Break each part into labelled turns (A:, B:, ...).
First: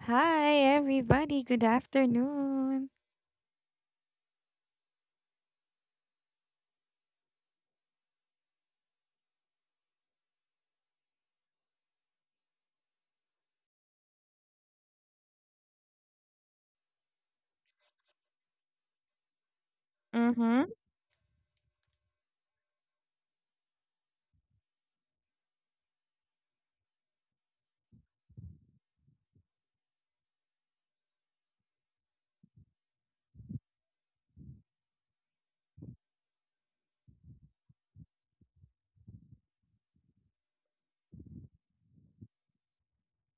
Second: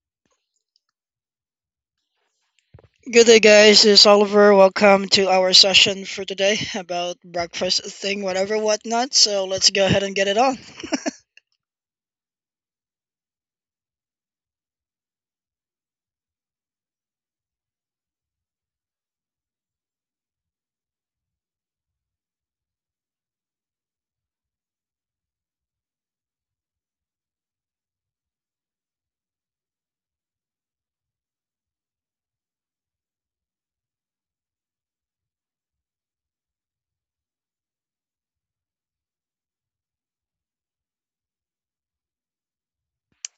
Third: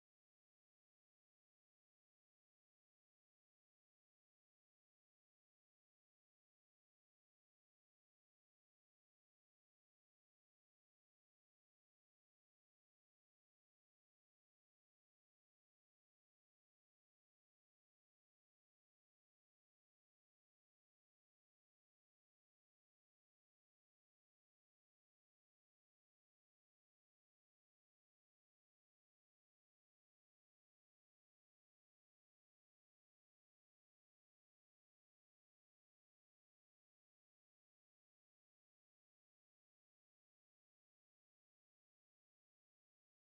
A: Hi, everybody. Good afternoon.
B: Good day, guys. It's Oliver. Welcome to our session for today about breakfast thing, whatever, whatnot. So let's go ahead and get it on.
A: Mm-hmm.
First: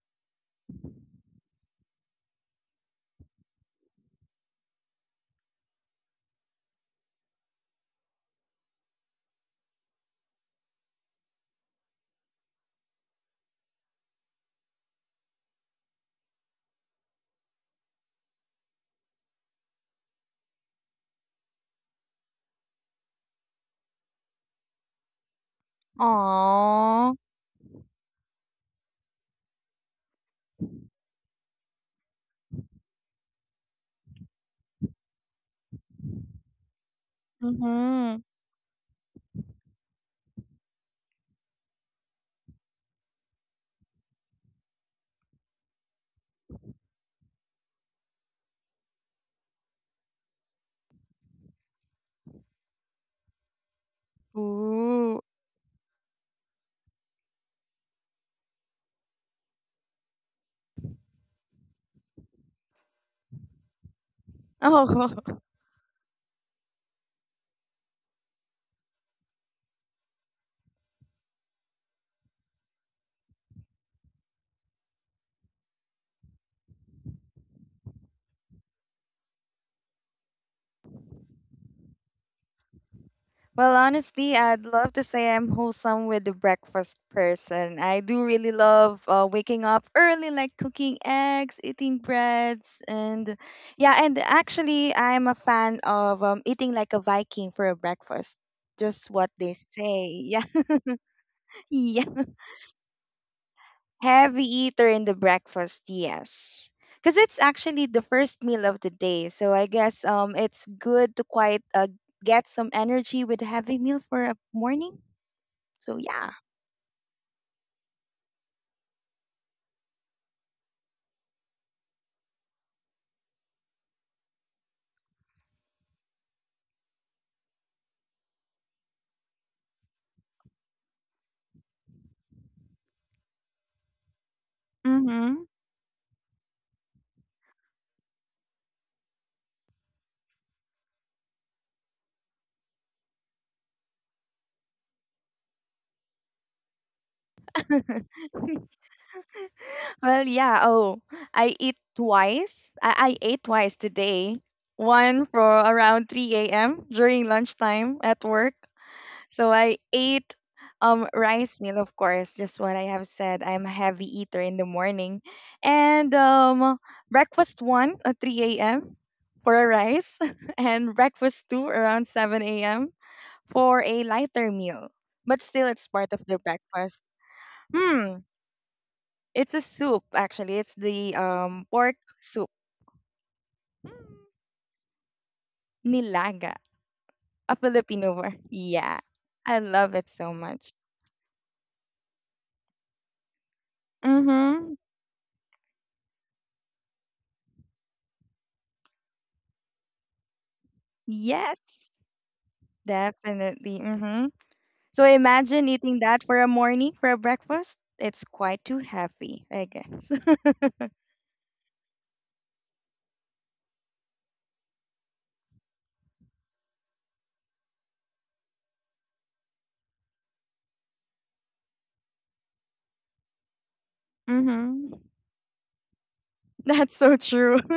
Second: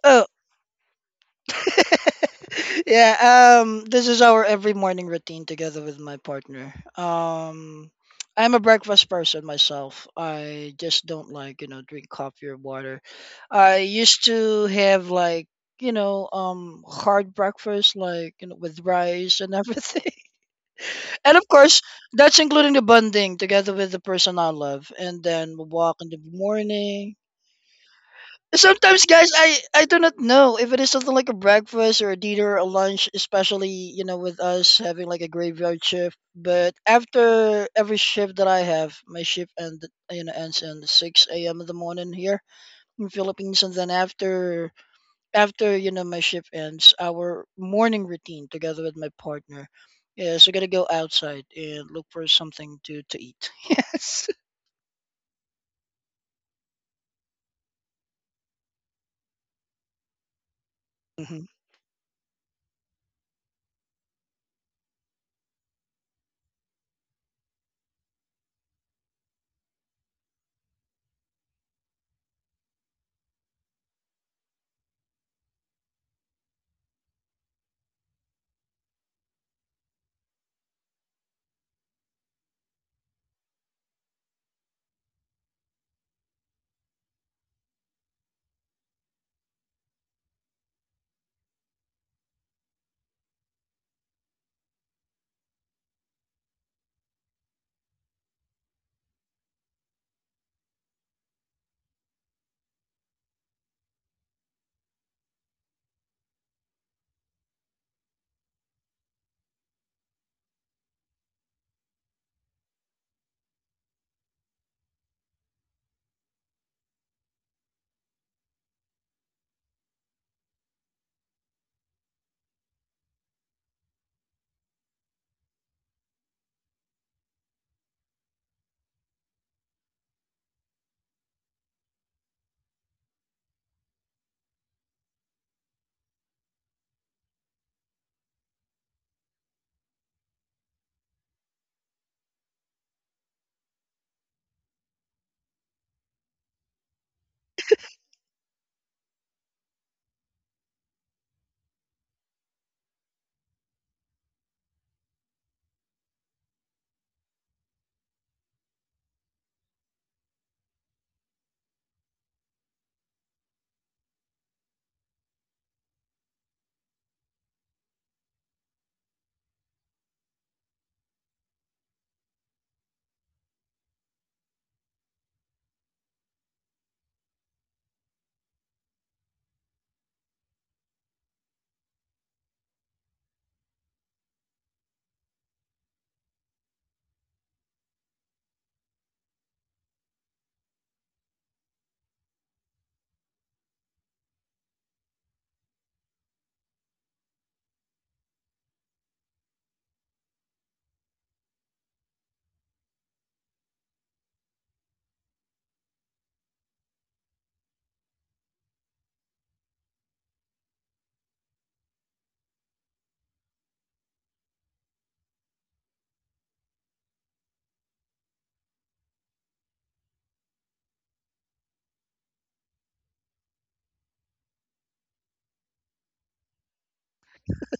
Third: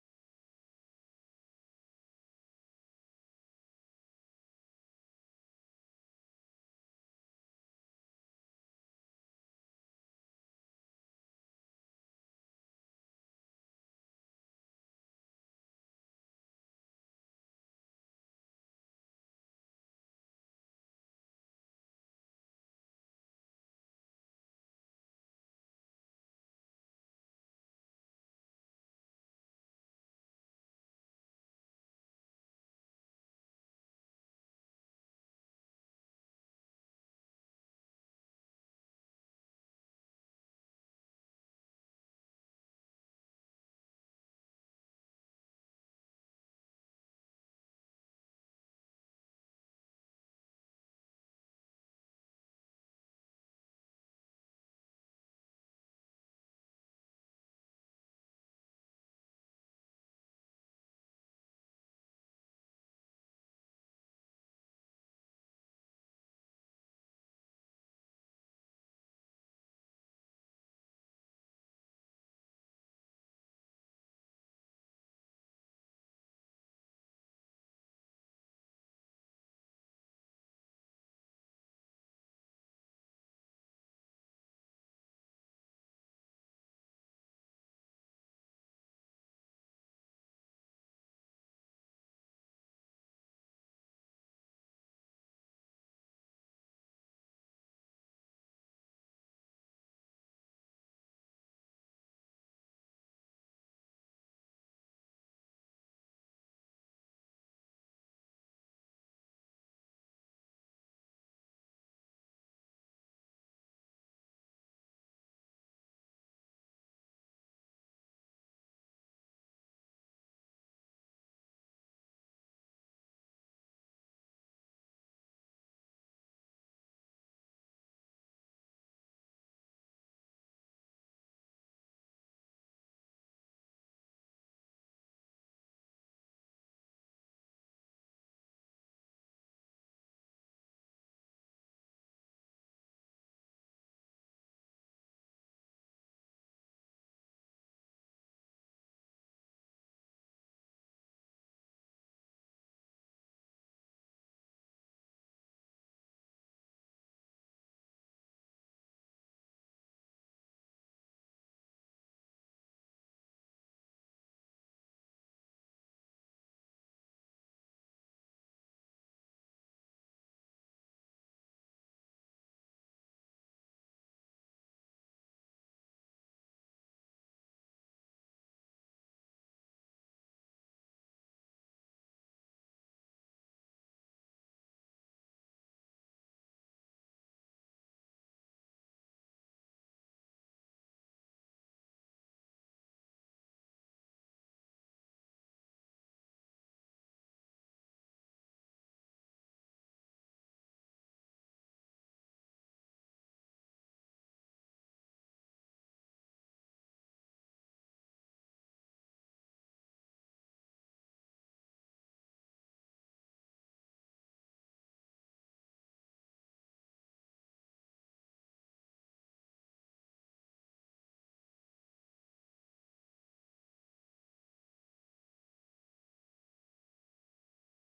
B: Oh, yeah. This is our every morning routine together with my partner. I'm a breakfast person myself. I just don't like drink coffee or water. I used to have like hard breakfast like with rice and everything. And of course, that's including the bonding together with the person I love, and then we walk in the
A: Aww.
B: morning. Sometimes, guys, I do not know if it is something like a breakfast or a dinner or lunch, especially with us having like a graveyard shift. But after every
A: Mm-hmm.
B: shift that I have, my shift ends in six a.m. in the morning here in Philippines, and then after my shift ends, our morning routine together with my partner is we're gonna go outside and look for something to eat. Yes.
A: Ooh.
B: Mhm.
A: Oh. Well, honestly, I'd love to say I'm wholesome with the breakfast person. I do really love waking up early, like cooking eggs, eating breads, and yeah, and actually, I'm a fan of eating like a Viking for a breakfast. Just what they say. Yeah. yeah. Heavy eater in the breakfast, yes. Because it's actually the first meal of the day. So I guess it's good to quite get some energy with a heavy meal for a morning. So yeah. Mm-hmm. Well, yeah. Oh, I eat twice. I ate twice today. One for around 3 a.m. during lunchtime at work. So I ate rice meal, of course, just what I have said. I'm a heavy eater in the morning. And breakfast one at 3 a.m. for a rice and breakfast two around 7 a.m. for a lighter meal. But still it's part of the breakfast. Hmm. It's a soup actually. It's the pork soup. Nilaga. A Filipino word. Yeah. I love it so much. Mm-hmm. Yes. Definitely. Mm-hmm. So imagine eating that for a morning, for a breakfast. It's quite too heavy, I guess. Mm-hmm. That's so true.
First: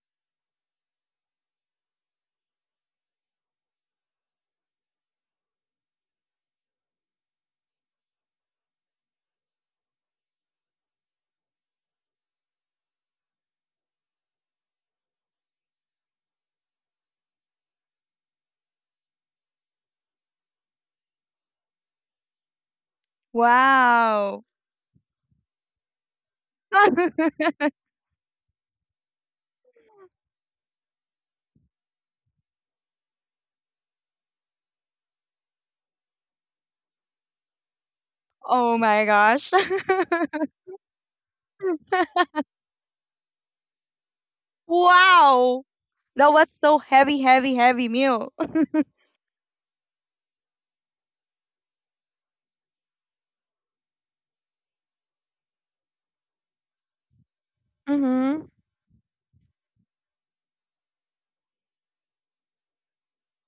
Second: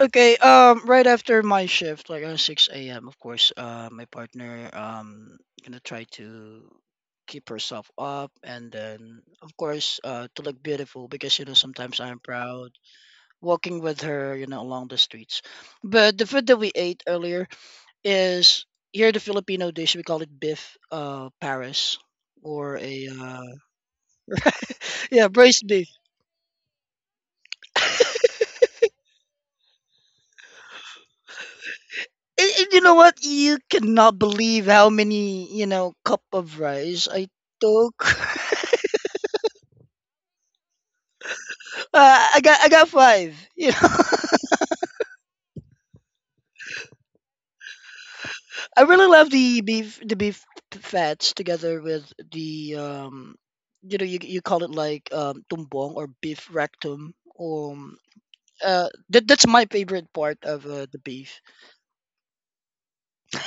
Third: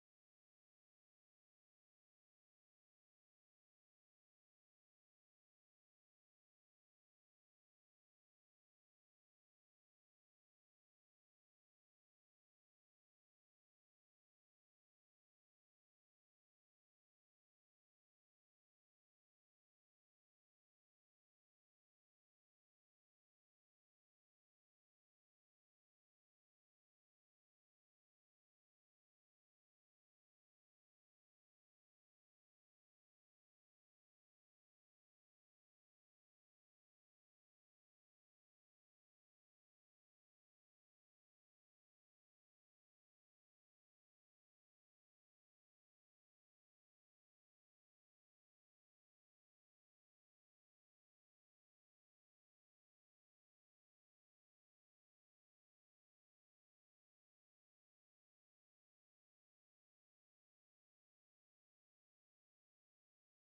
B: Okay. Right after my shift, like at six a.m. Of course, my partner gonna try to keep herself up, and then of course to look beautiful because you know sometimes I'm proud walking with her, you know, along the streets. But the food that we ate earlier is, here in the Filipino dish, we call it beef Paris or a
A: Wow.
B: yeah, braised beef. And you know what? You cannot believe how many cup of rice I took.
A: Oh my gosh.
B: I got five. You know,
A: Wow. That was so heavy, heavy, heavy meal.
B: I really love the beef fats together with the you know, you call it like tumbong or beef rectum um
A: Mm-hmm.
B: that's my favorite part of the beef.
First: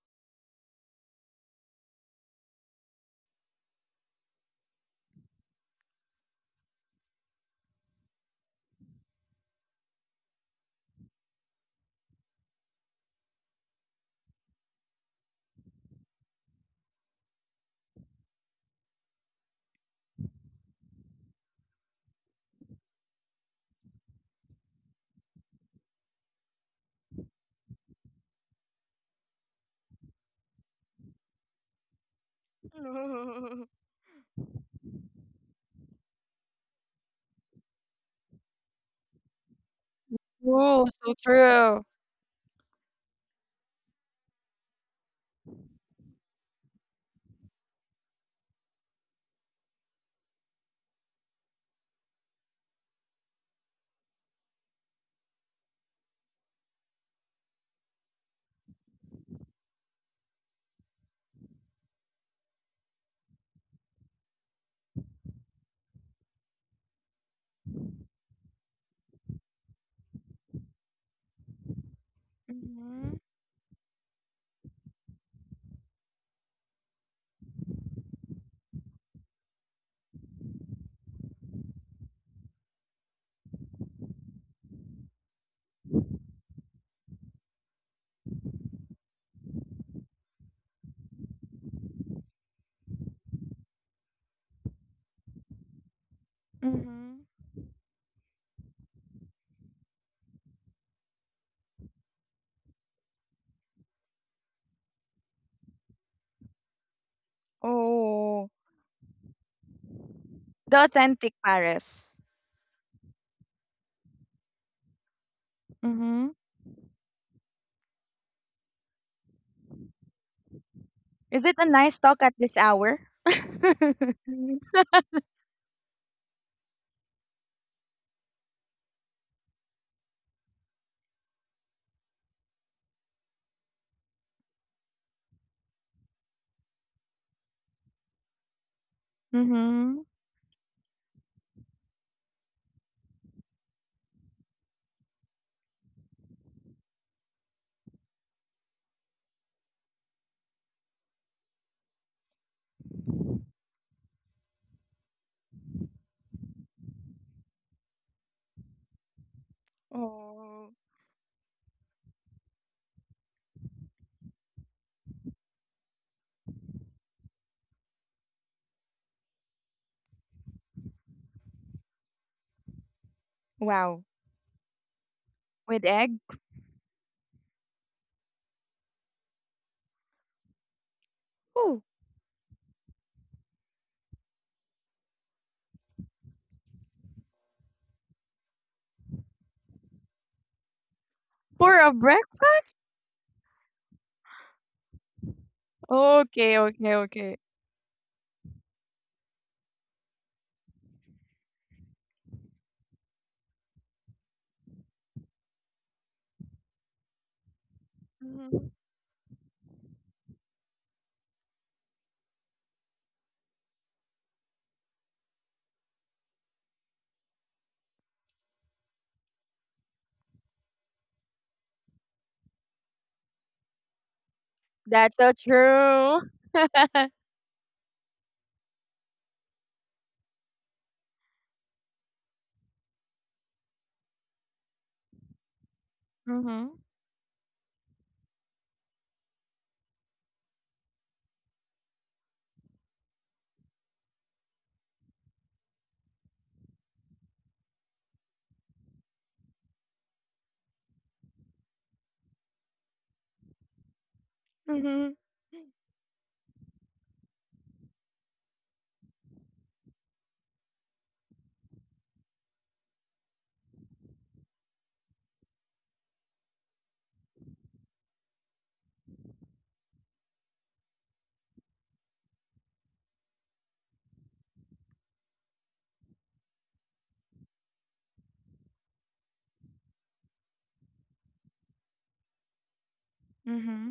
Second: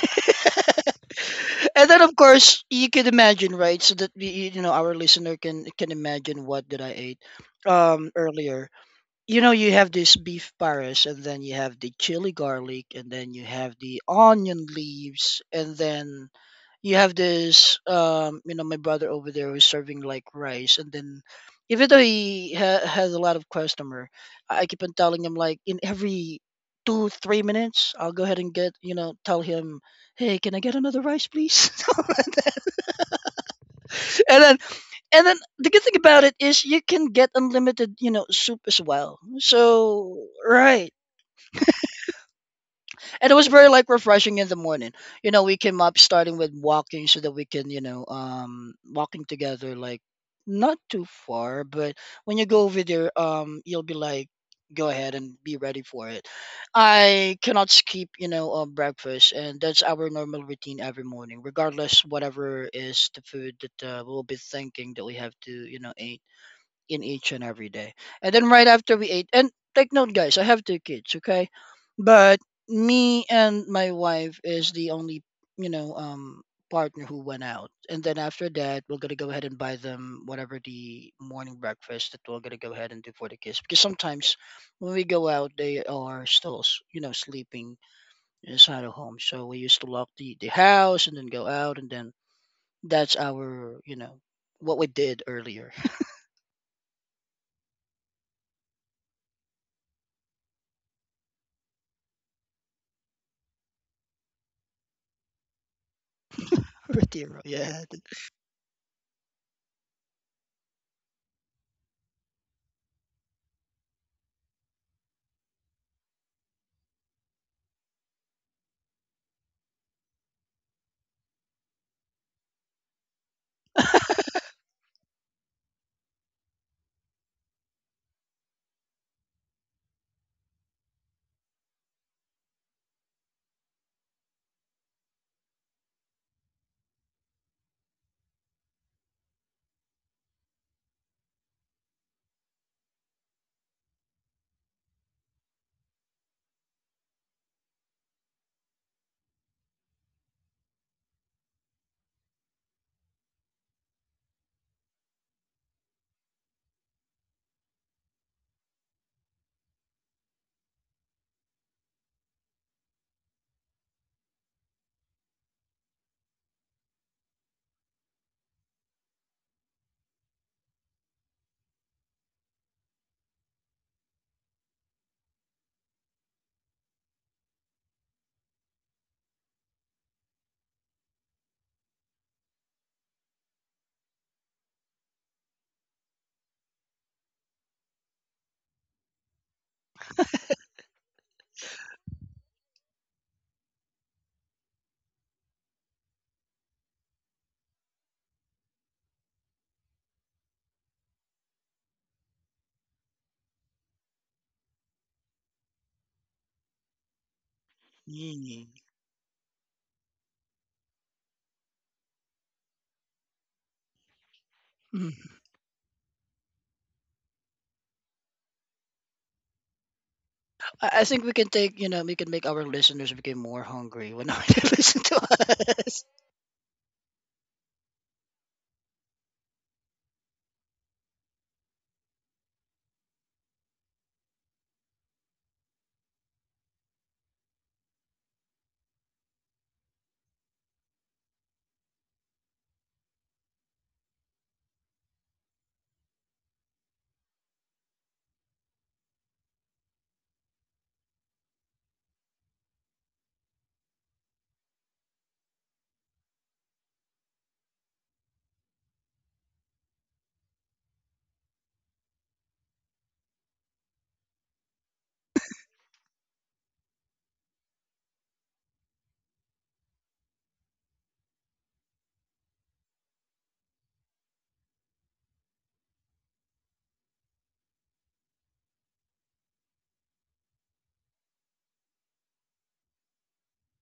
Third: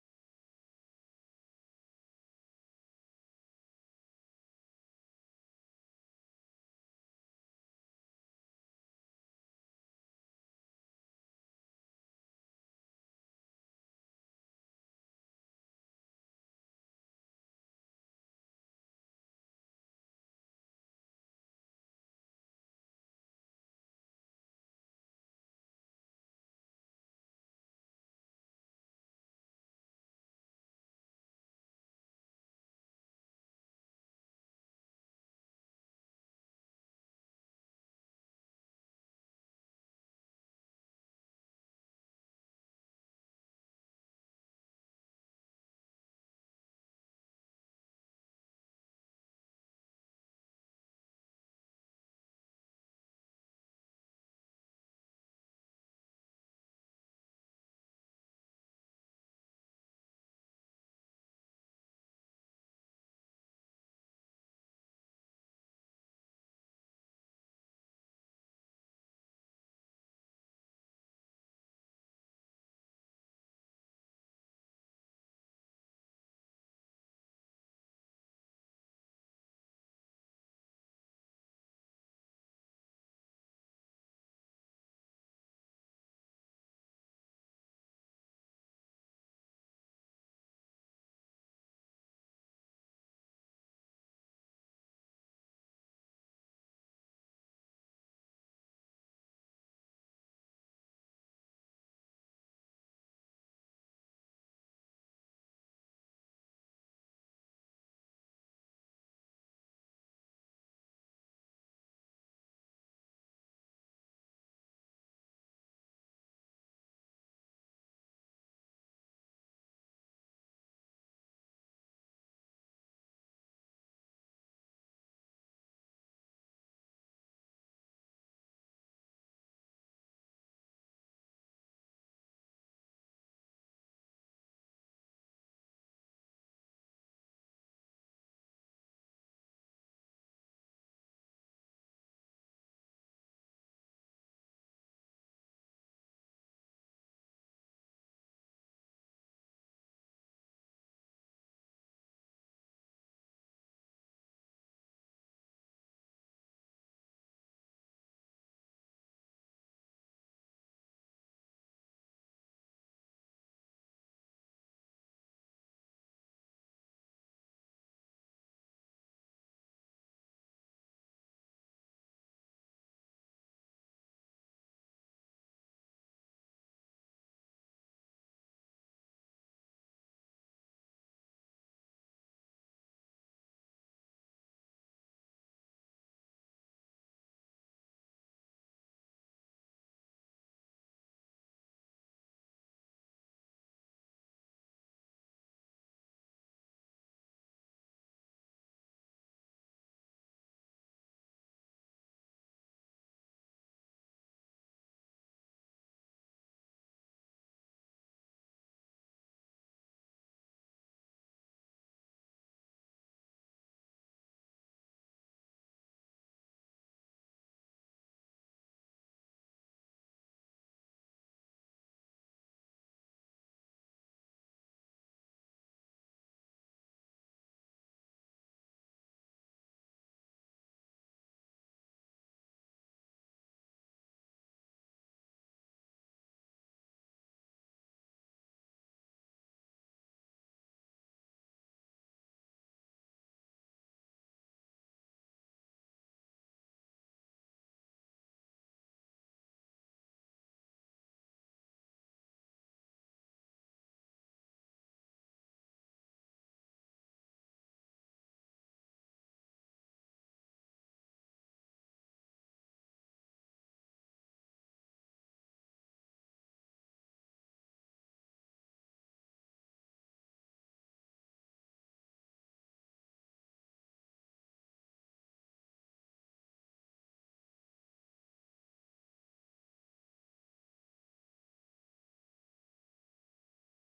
B: And then of course you can imagine, right, so that we, you know, our listener can imagine what did I ate earlier. You know, you have this beef paris and then you have the chili garlic and then you have the onion leaves and then you have this you know, my brother over there who's serving like rice, and then even though he has a lot of customer, I keep on telling him like in every 2 3 minutes I'll go ahead and get, you know, tell him, hey, can I get another rice please? And then and then the good thing about it is you can get unlimited, you know, soup as well, so
A: Oh,
B: right.
A: so true.
B: And it was very like refreshing in the morning. You know, we came up starting with walking so that we can, you know, walking together like not too far, but when you go over there, you'll be like, go ahead and be ready for it. I cannot skip, you know, breakfast, and that's our normal routine every morning regardless whatever is the food that we'll be thinking that we have to, you know, eat in each and every day. And then right after we ate, and take note, guys, I have 2 kids, okay? But
A: Mm-hmm.
B: me and my wife is the only, you know, partner who went out. And then after that, we're gonna go ahead and buy them whatever the morning breakfast that we're gonna go ahead and do for the kids. Because sometimes when we go out, they are still, you know, sleeping inside of home. So we used to lock the house and then go out, and then that's our, you know, what we did earlier.
A: Mm-hmm.
B: Retiro, yeah.
A: Oh, the authentic Paris. Mm-hmm. Is it a nice talk at this hour? Mm-hmm. Oh. Wow. With egg? Ooh, for a breakfast? Okay, okay, okay. Mhm.
B: Mm. Mm. I think we can take, you know, we can make our listeners become more hungry when they listen
A: That's so
B: to us.
A: true. Mm-hmm. Mm-hmm. Mm-hmm.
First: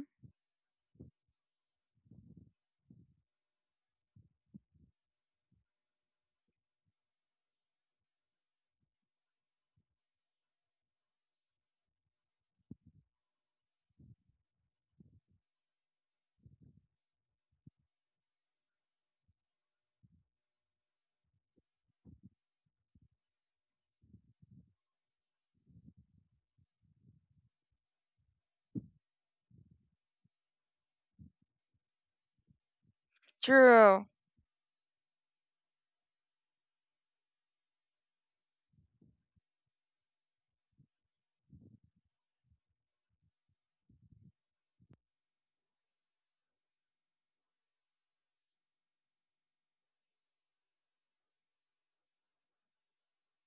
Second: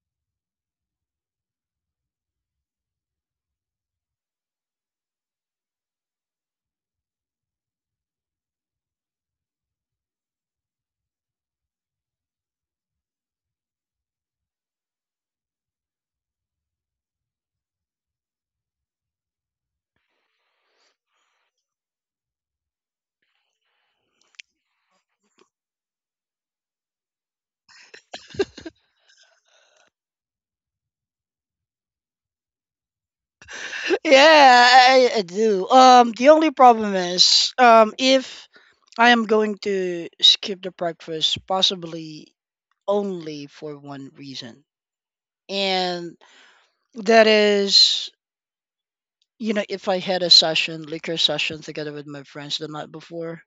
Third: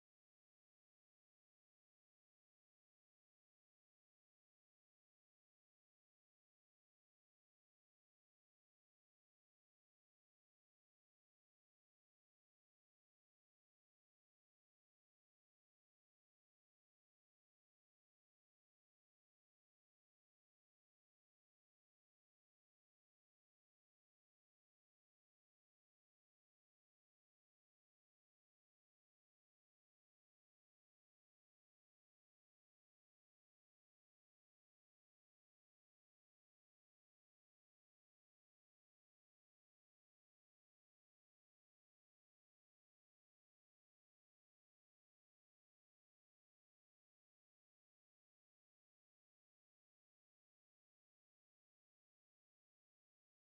A: True.
B: Yeah, I do. The only problem is, if I am going to skip the breakfast, possibly only for one reason, and that is, you know, if I had a session, liquor session, together with my friends the night before,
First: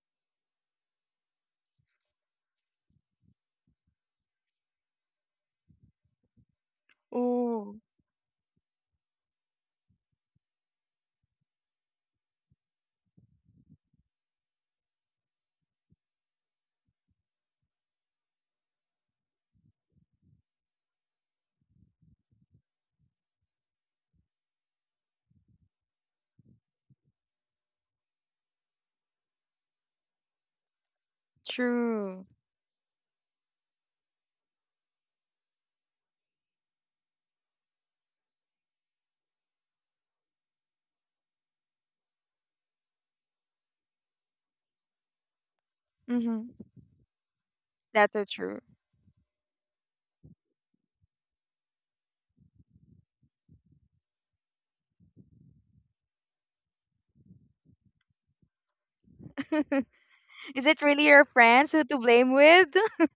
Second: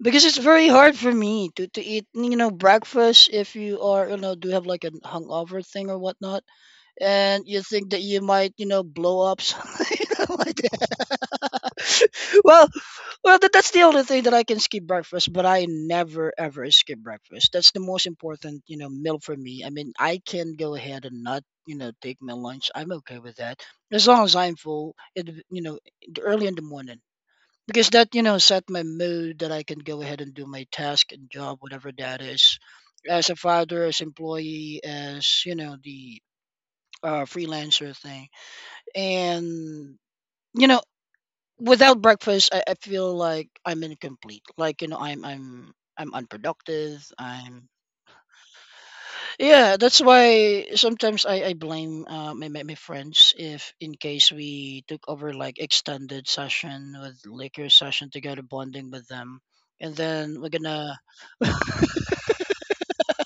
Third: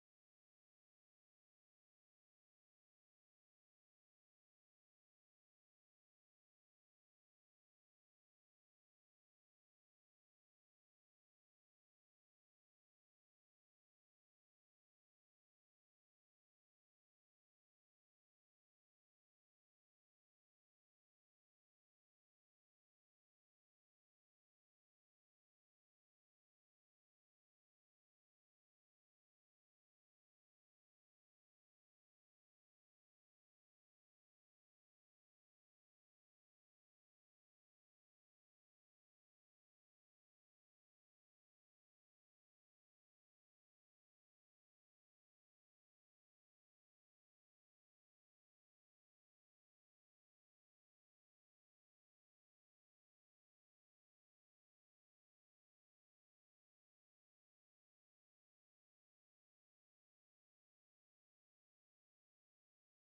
B: because it's very hard for me to eat, you know, breakfast if you are, you know, do have like a hungover thing or whatnot, and you
A: Ooh,
B: think that you might, you know, blow up something you know, like that. well well that's the only thing that I can skip breakfast, but I never ever skip breakfast. That's the most important, you know, meal for me. I mean, I can go ahead and not, you know, take my lunch. I'm okay with that, as long as I'm full it, you know, early in the morning, because that, you know, set my mood that I can go ahead and do my task and job whatever that
A: true.
B: is, as a father, as employee, as, you know, the freelancer thing, and you know, without breakfast, I feel like I'm incomplete, like you know I'm
A: Mm-hmm.
B: unproductive, I'm.
A: That's so true.
B: Yeah, that's why sometimes I blame my friends if in case we took over like extended session with liquor session together bonding with them. And then we're
A: Is it
B: gonna
A: really your friends who to blame with?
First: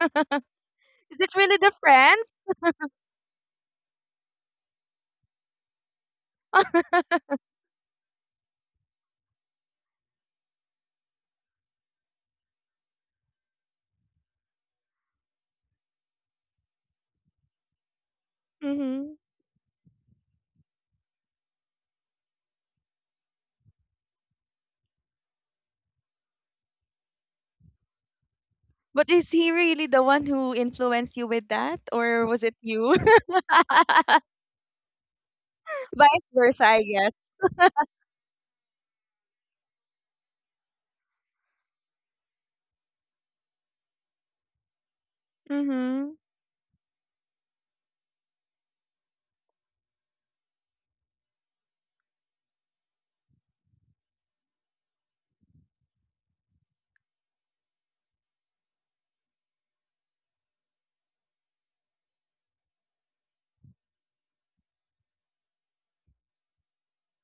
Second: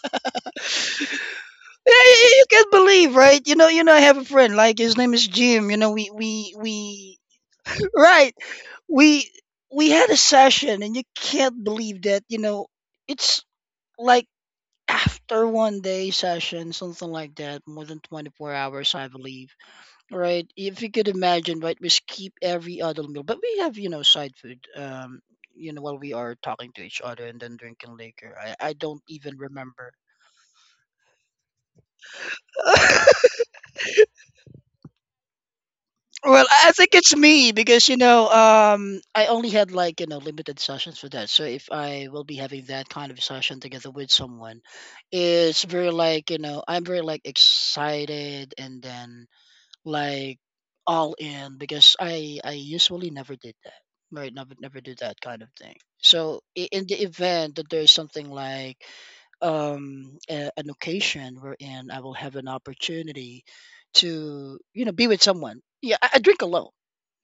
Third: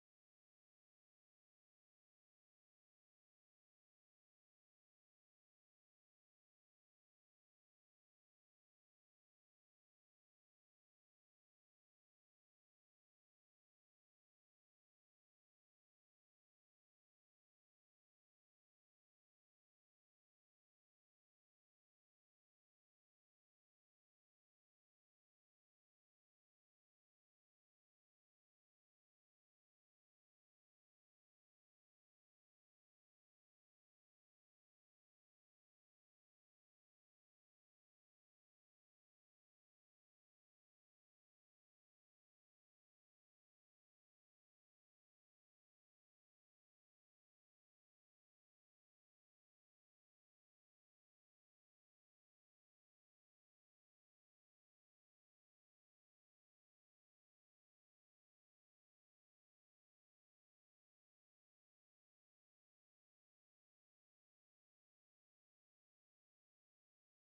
A: Is it really the
B: yeah,
A: friends?
B: yeah, you can't believe, right? You know, you know, I have a friend, like his name is Jim, you know, we right. We we had a session and you can't believe that, you know, it's like after one day session, something like that, more than 24 hours I
A: Mm-hmm.
B: believe. Right. If you could imagine, right, we skip every other meal, but we have, you know, side food. You know, while we are talking to each other and then drinking liquor. I don't
A: But is
B: even
A: he really
B: remember.
A: the one who influenced you with that, or was it you? Vice
B: Well,
A: versa,
B: I
A: I
B: think
A: guess.
B: it's me because you know, I only had like, you know, limited sessions for that. So if I will be having that kind of session together with someone, it's very
A: Mm-hmm.
B: like, you know, I'm very like excited and then like all in because I usually never did that. Right, never do that kind of thing. So in the event that there's something like a, an occasion wherein I will have an opportunity to, you know, be with someone. Yeah, I drink alone,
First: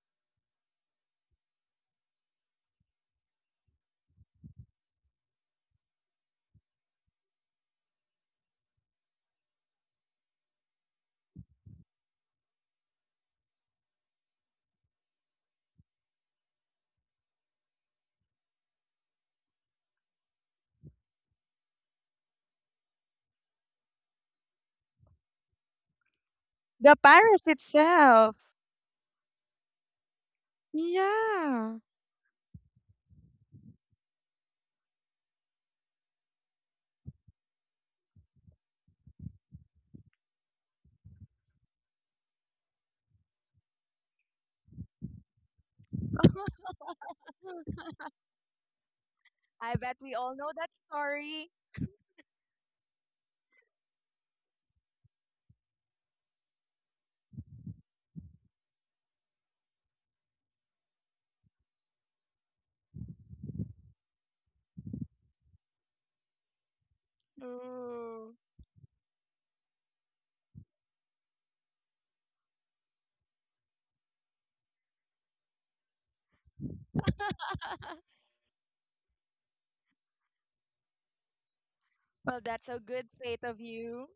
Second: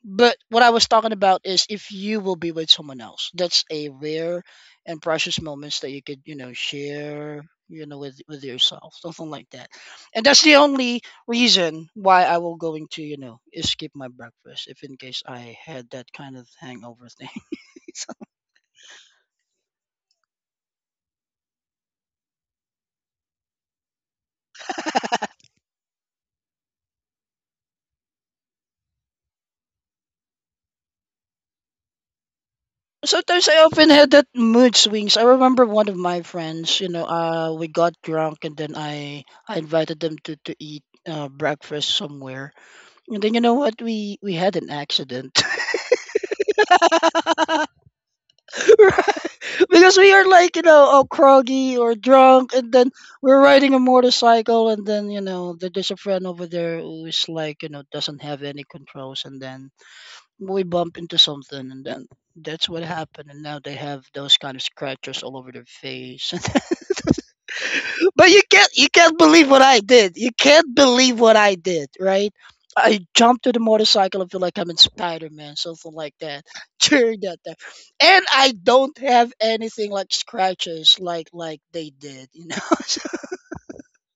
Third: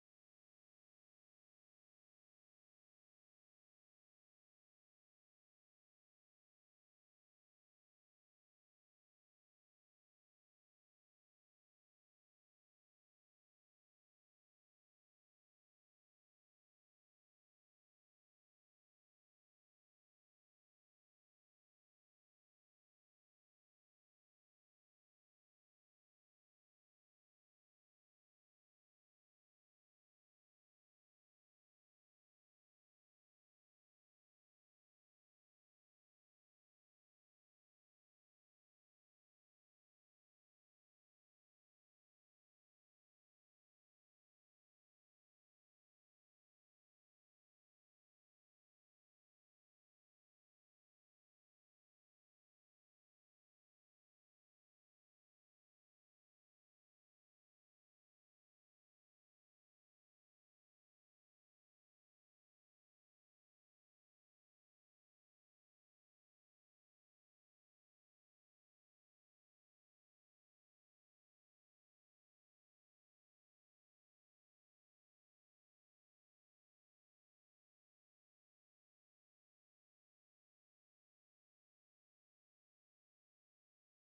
B: but what I was talking about is if you will be with someone else, that's a rare and precious moments that you could, you know, share, you know, with yourself, something like that. And that's the only reason why I will going to, you know, skip my breakfast if in case I had that kind of hangover thing. So,
A: The Paris itself. Yeah.
B: sometimes I often had that mood swings. I remember one of my friends, you know, we got drunk and then I invited them to eat breakfast somewhere. And then you know what? We had an accident. Right.
A: I
B: Because
A: bet
B: we
A: we
B: are
A: all know
B: like, you
A: that
B: know, all
A: story.
B: groggy or drunk, and then we're riding a motorcycle, and then, you know, there's a friend over there who's like, you know, doesn't have any controls, and then we bump into something, and then that's what happened, and now they have those kind of scratches all over their face. But
A: True.
B: you can't believe what I did. You can't believe what I did, right? I jumped to the motorcycle and feel like I'm in Spider Man, something like that. During that time. And I don't have anything like scratches like they did,
A: Well,
B: you know.
A: that's a
B: So,
A: good fate of you.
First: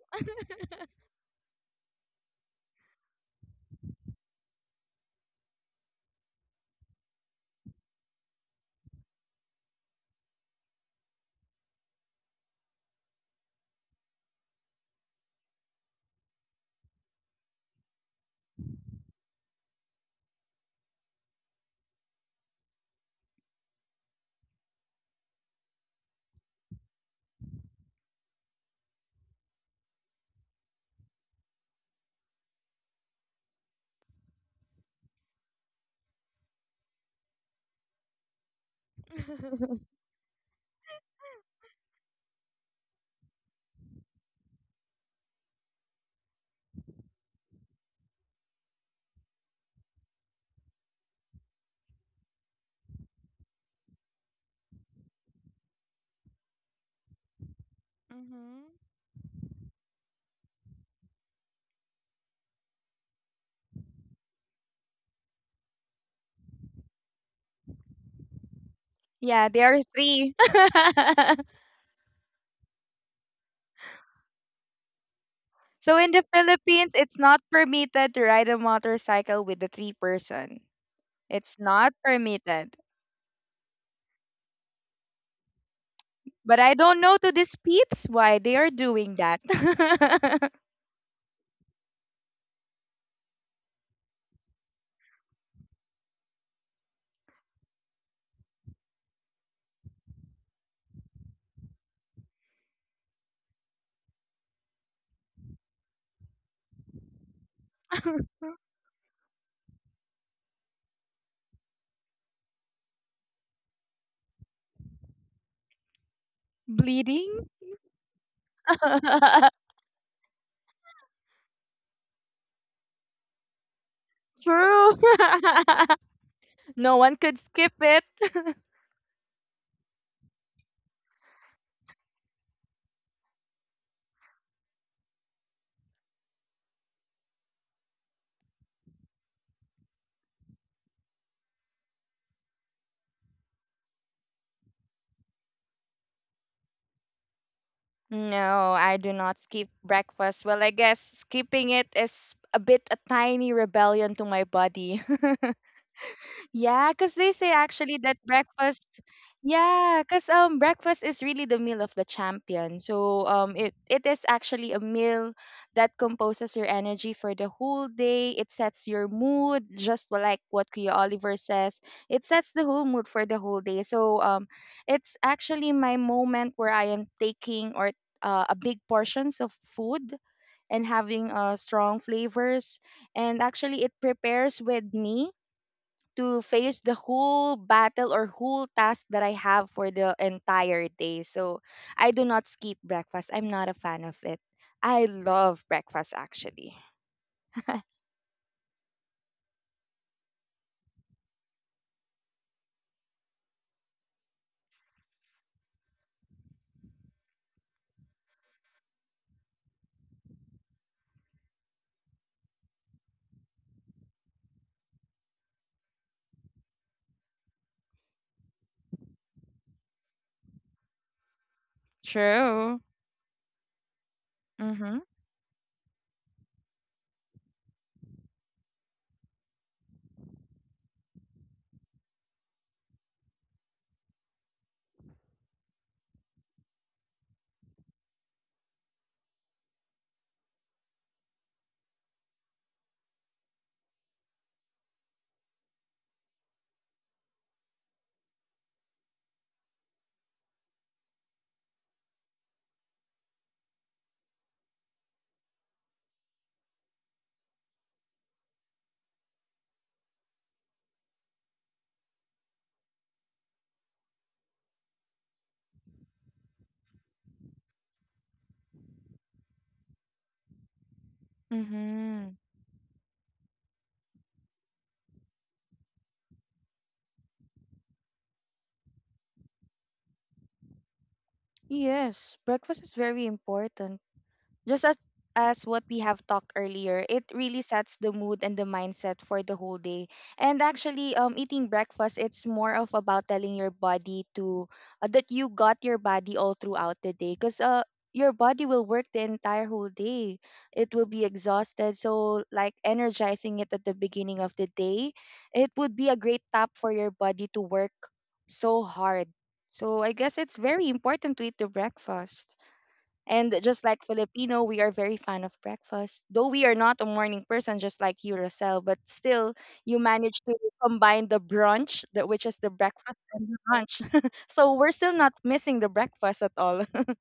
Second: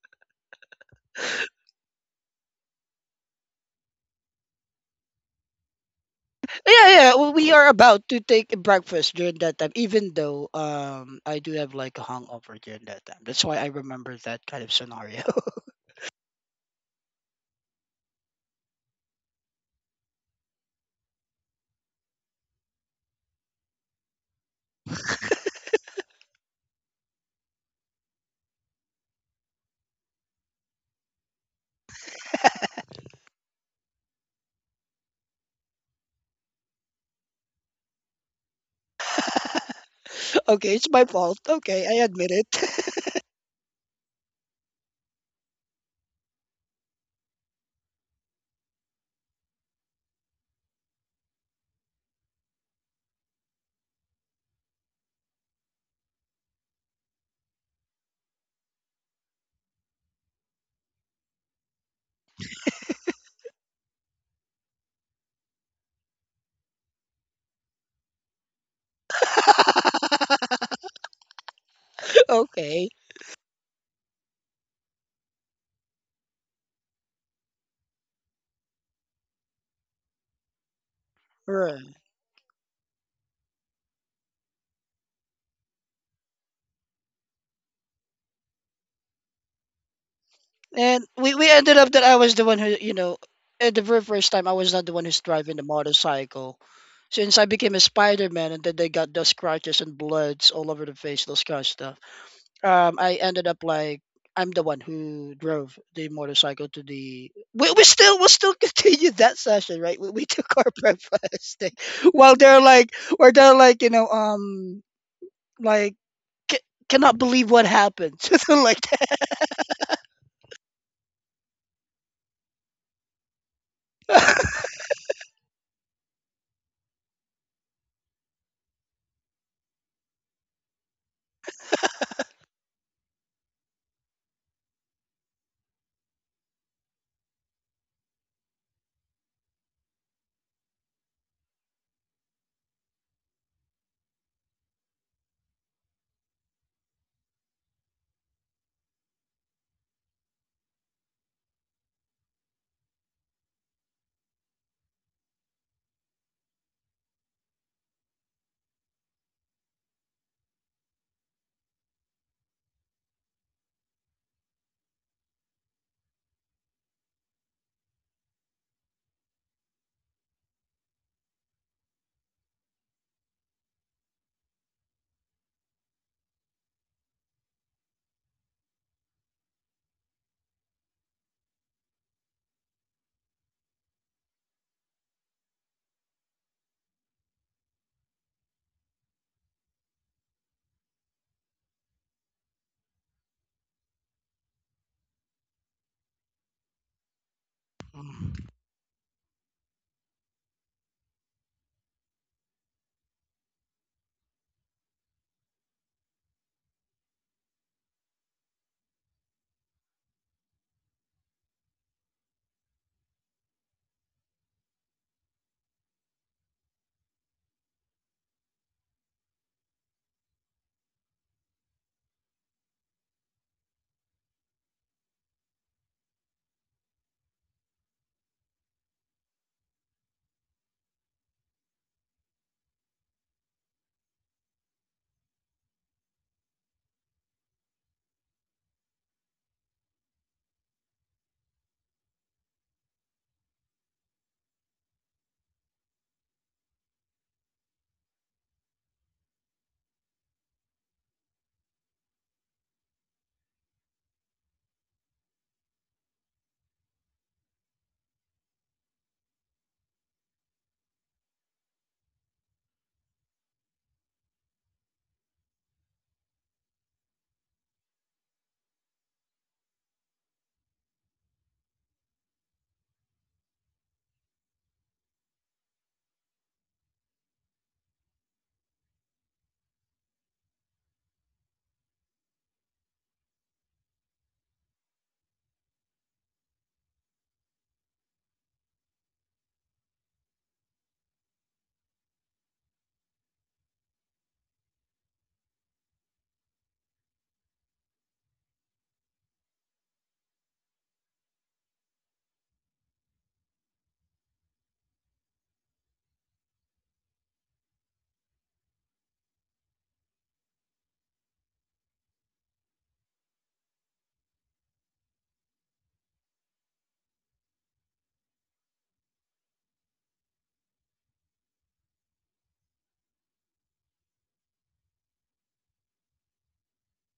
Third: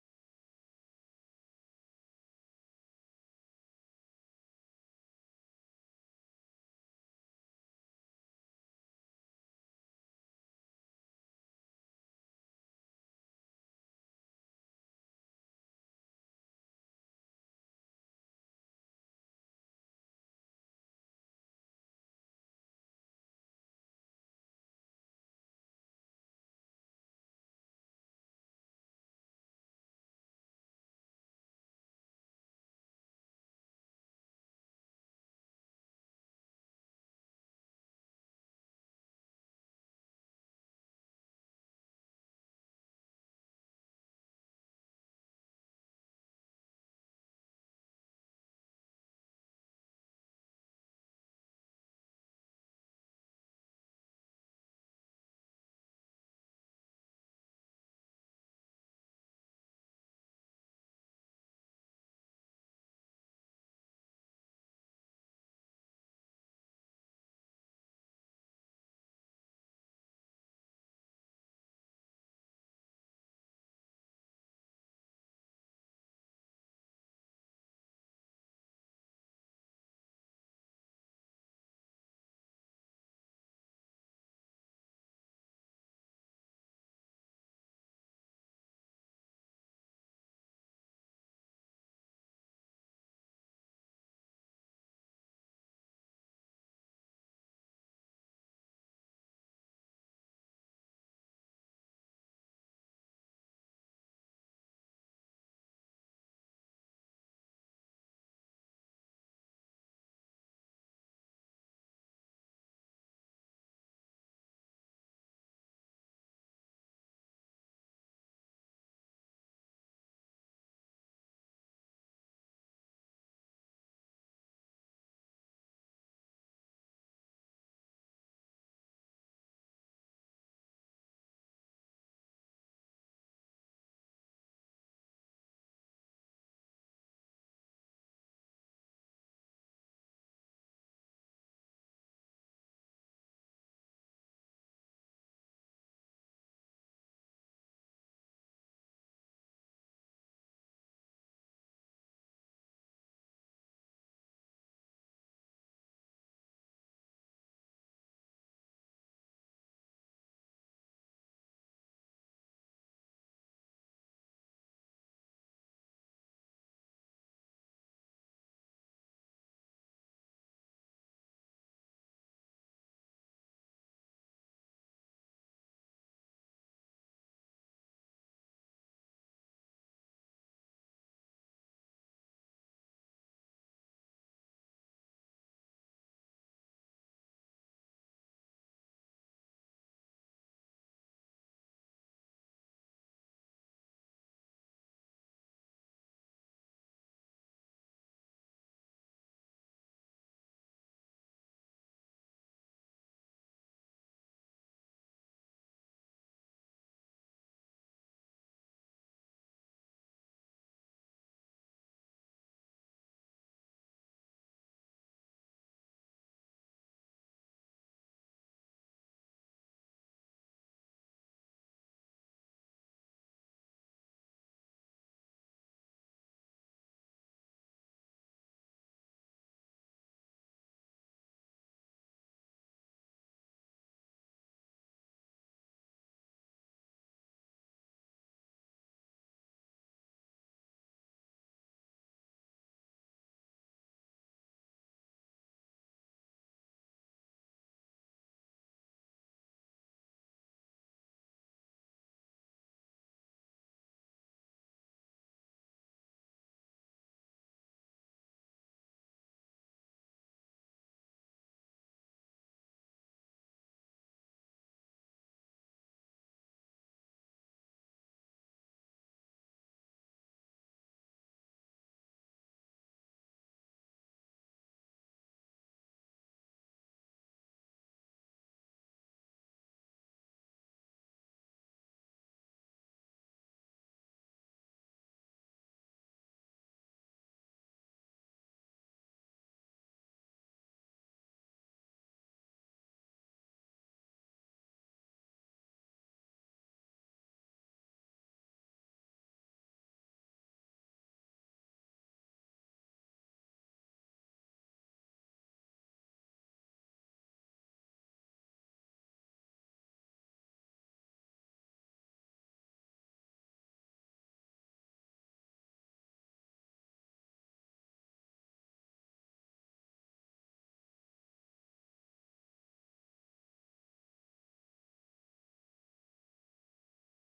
B: yeah, yeah. We are about to take a breakfast during that time, even though I do have like a hangover during that time. That's why I remember that kind of scenario.
A: Hmm.
B: Okay, it's my fault. Okay, I admit it.
A: Yeah, there are three.
B: Okay.
A: So in the Philippines, it's not permitted to ride a motorcycle with a three person. It's not
B: Right.
A: permitted. But I don't know to these peeps why they are doing that.
B: And we ended up that I was the one who, you know, at the very first time, I was not the one who's driving the motorcycle. Since I became a Spider Man and then they got those scratches and bloods all over the face, those kind of stuff, I ended up like, I'm the one who drove the motorcycle to the. We, we still we still continued that session, right? We took our breakfast thing. While they're like, where they're like, you know, like cannot
A: Bleeding?
B: believe what happened, something like that.
A: True. No one could skip it. No, I do not skip breakfast. Well, I guess skipping it is a bit a tiny rebellion to my body. Yeah, because they say actually that breakfast, yeah, because breakfast is really the meal of the champion. So it is actually a meal that composes your energy for the whole day. It sets your mood, just like what Kuya Oliver says. It sets the whole mood for the whole day. So it's actually my moment where I am taking or a big portions of food and having strong flavors and actually it prepares with me to face the whole battle or whole task that I have for the entire day. So I do not skip breakfast. I'm not a fan of it. I love breakfast actually. True. Mm-hmm. Mm-hmm. Yes, breakfast is very important. Just as what we have talked earlier, it really sets the mood and the mindset for the whole day. And actually, eating breakfast, it's more of about telling your body to that you got your body all throughout the day, because your body will work the entire whole day. It will be exhausted, so like energizing it at the beginning of the day, it would be a great tap for your body to work so hard. So I guess it's very important to eat the breakfast. And just like Filipino, we are very fan of breakfast. Though we are not a morning person, just like you, Rosel, but still you manage to combine the brunch, the, which is the breakfast and the lunch. So we're still not missing the breakfast at all.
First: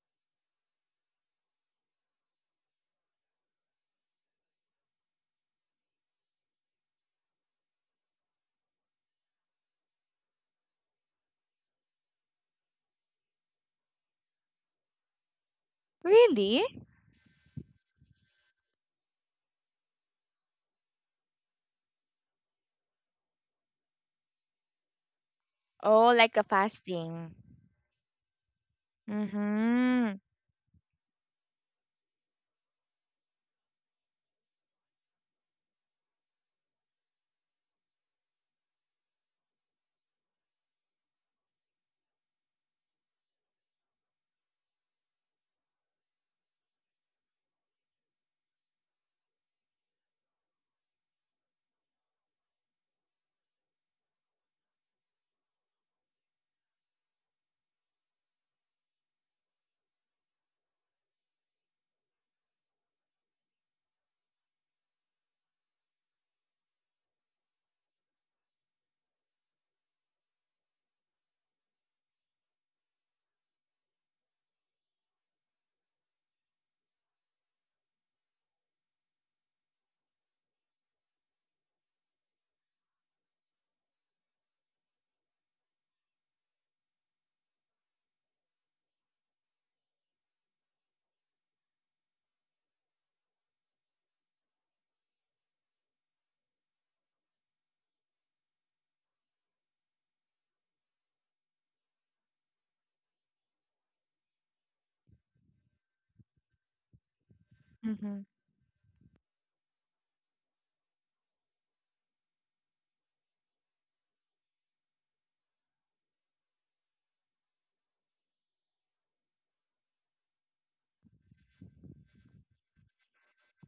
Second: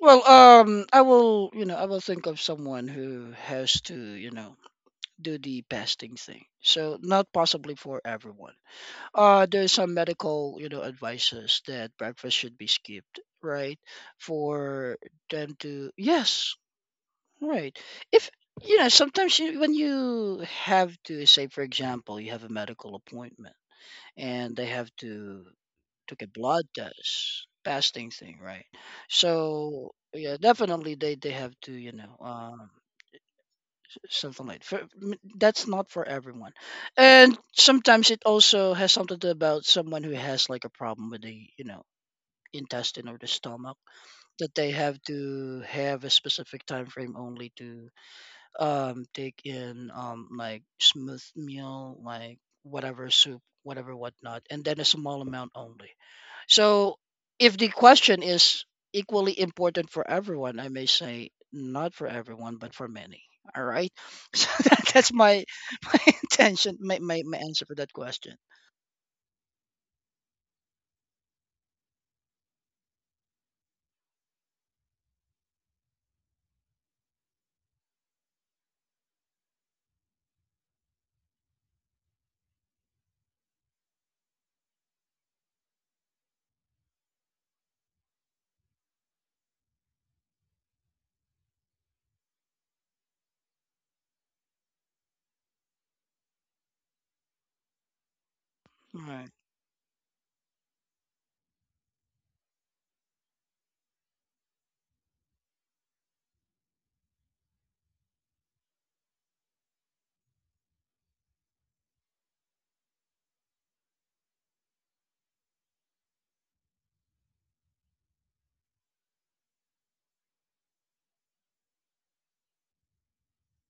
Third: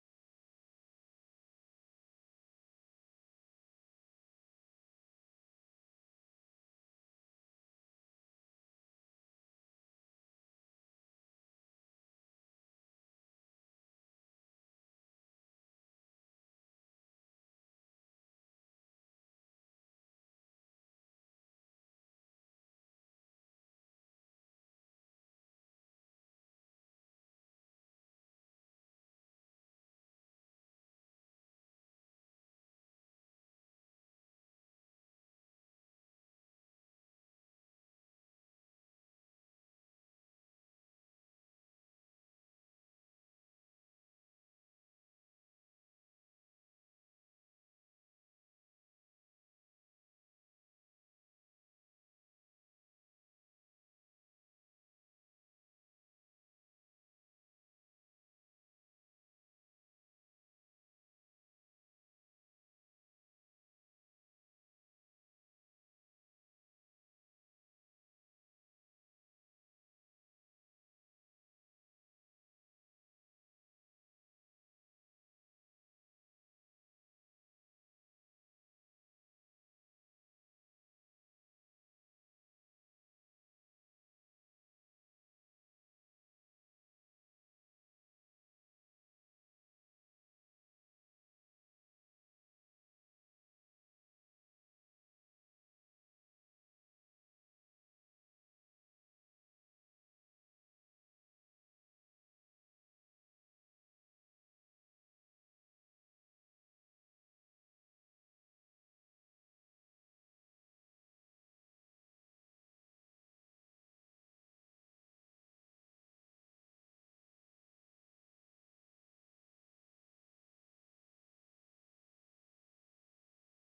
B: Well, I will, you know, I will think of someone who has to, you know, do the fasting thing. So not possibly for everyone. There's some medical, you know, advices that breakfast should be skipped, right? For them to, yes,
A: Really?
B: right. If you know, sometimes you, when you have to say, for example, you have a medical appointment and they have to
A: Oh,
B: took a
A: like a
B: blood
A: fasting.
B: test, fasting thing, right? So
A: Mm-hmm.
B: yeah, definitely they have to something like that's not for everyone, and sometimes it also has something to about someone who has like a problem with the you know intestine or the stomach that they have to have a specific time frame only to take in like smooth meal like whatever soup whatever whatnot and then a small amount only, so if the question is equally important for everyone, I may say not for everyone, but for many. All right. So that's my my intention, my answer for that question. All right.
A: Mm-hmm.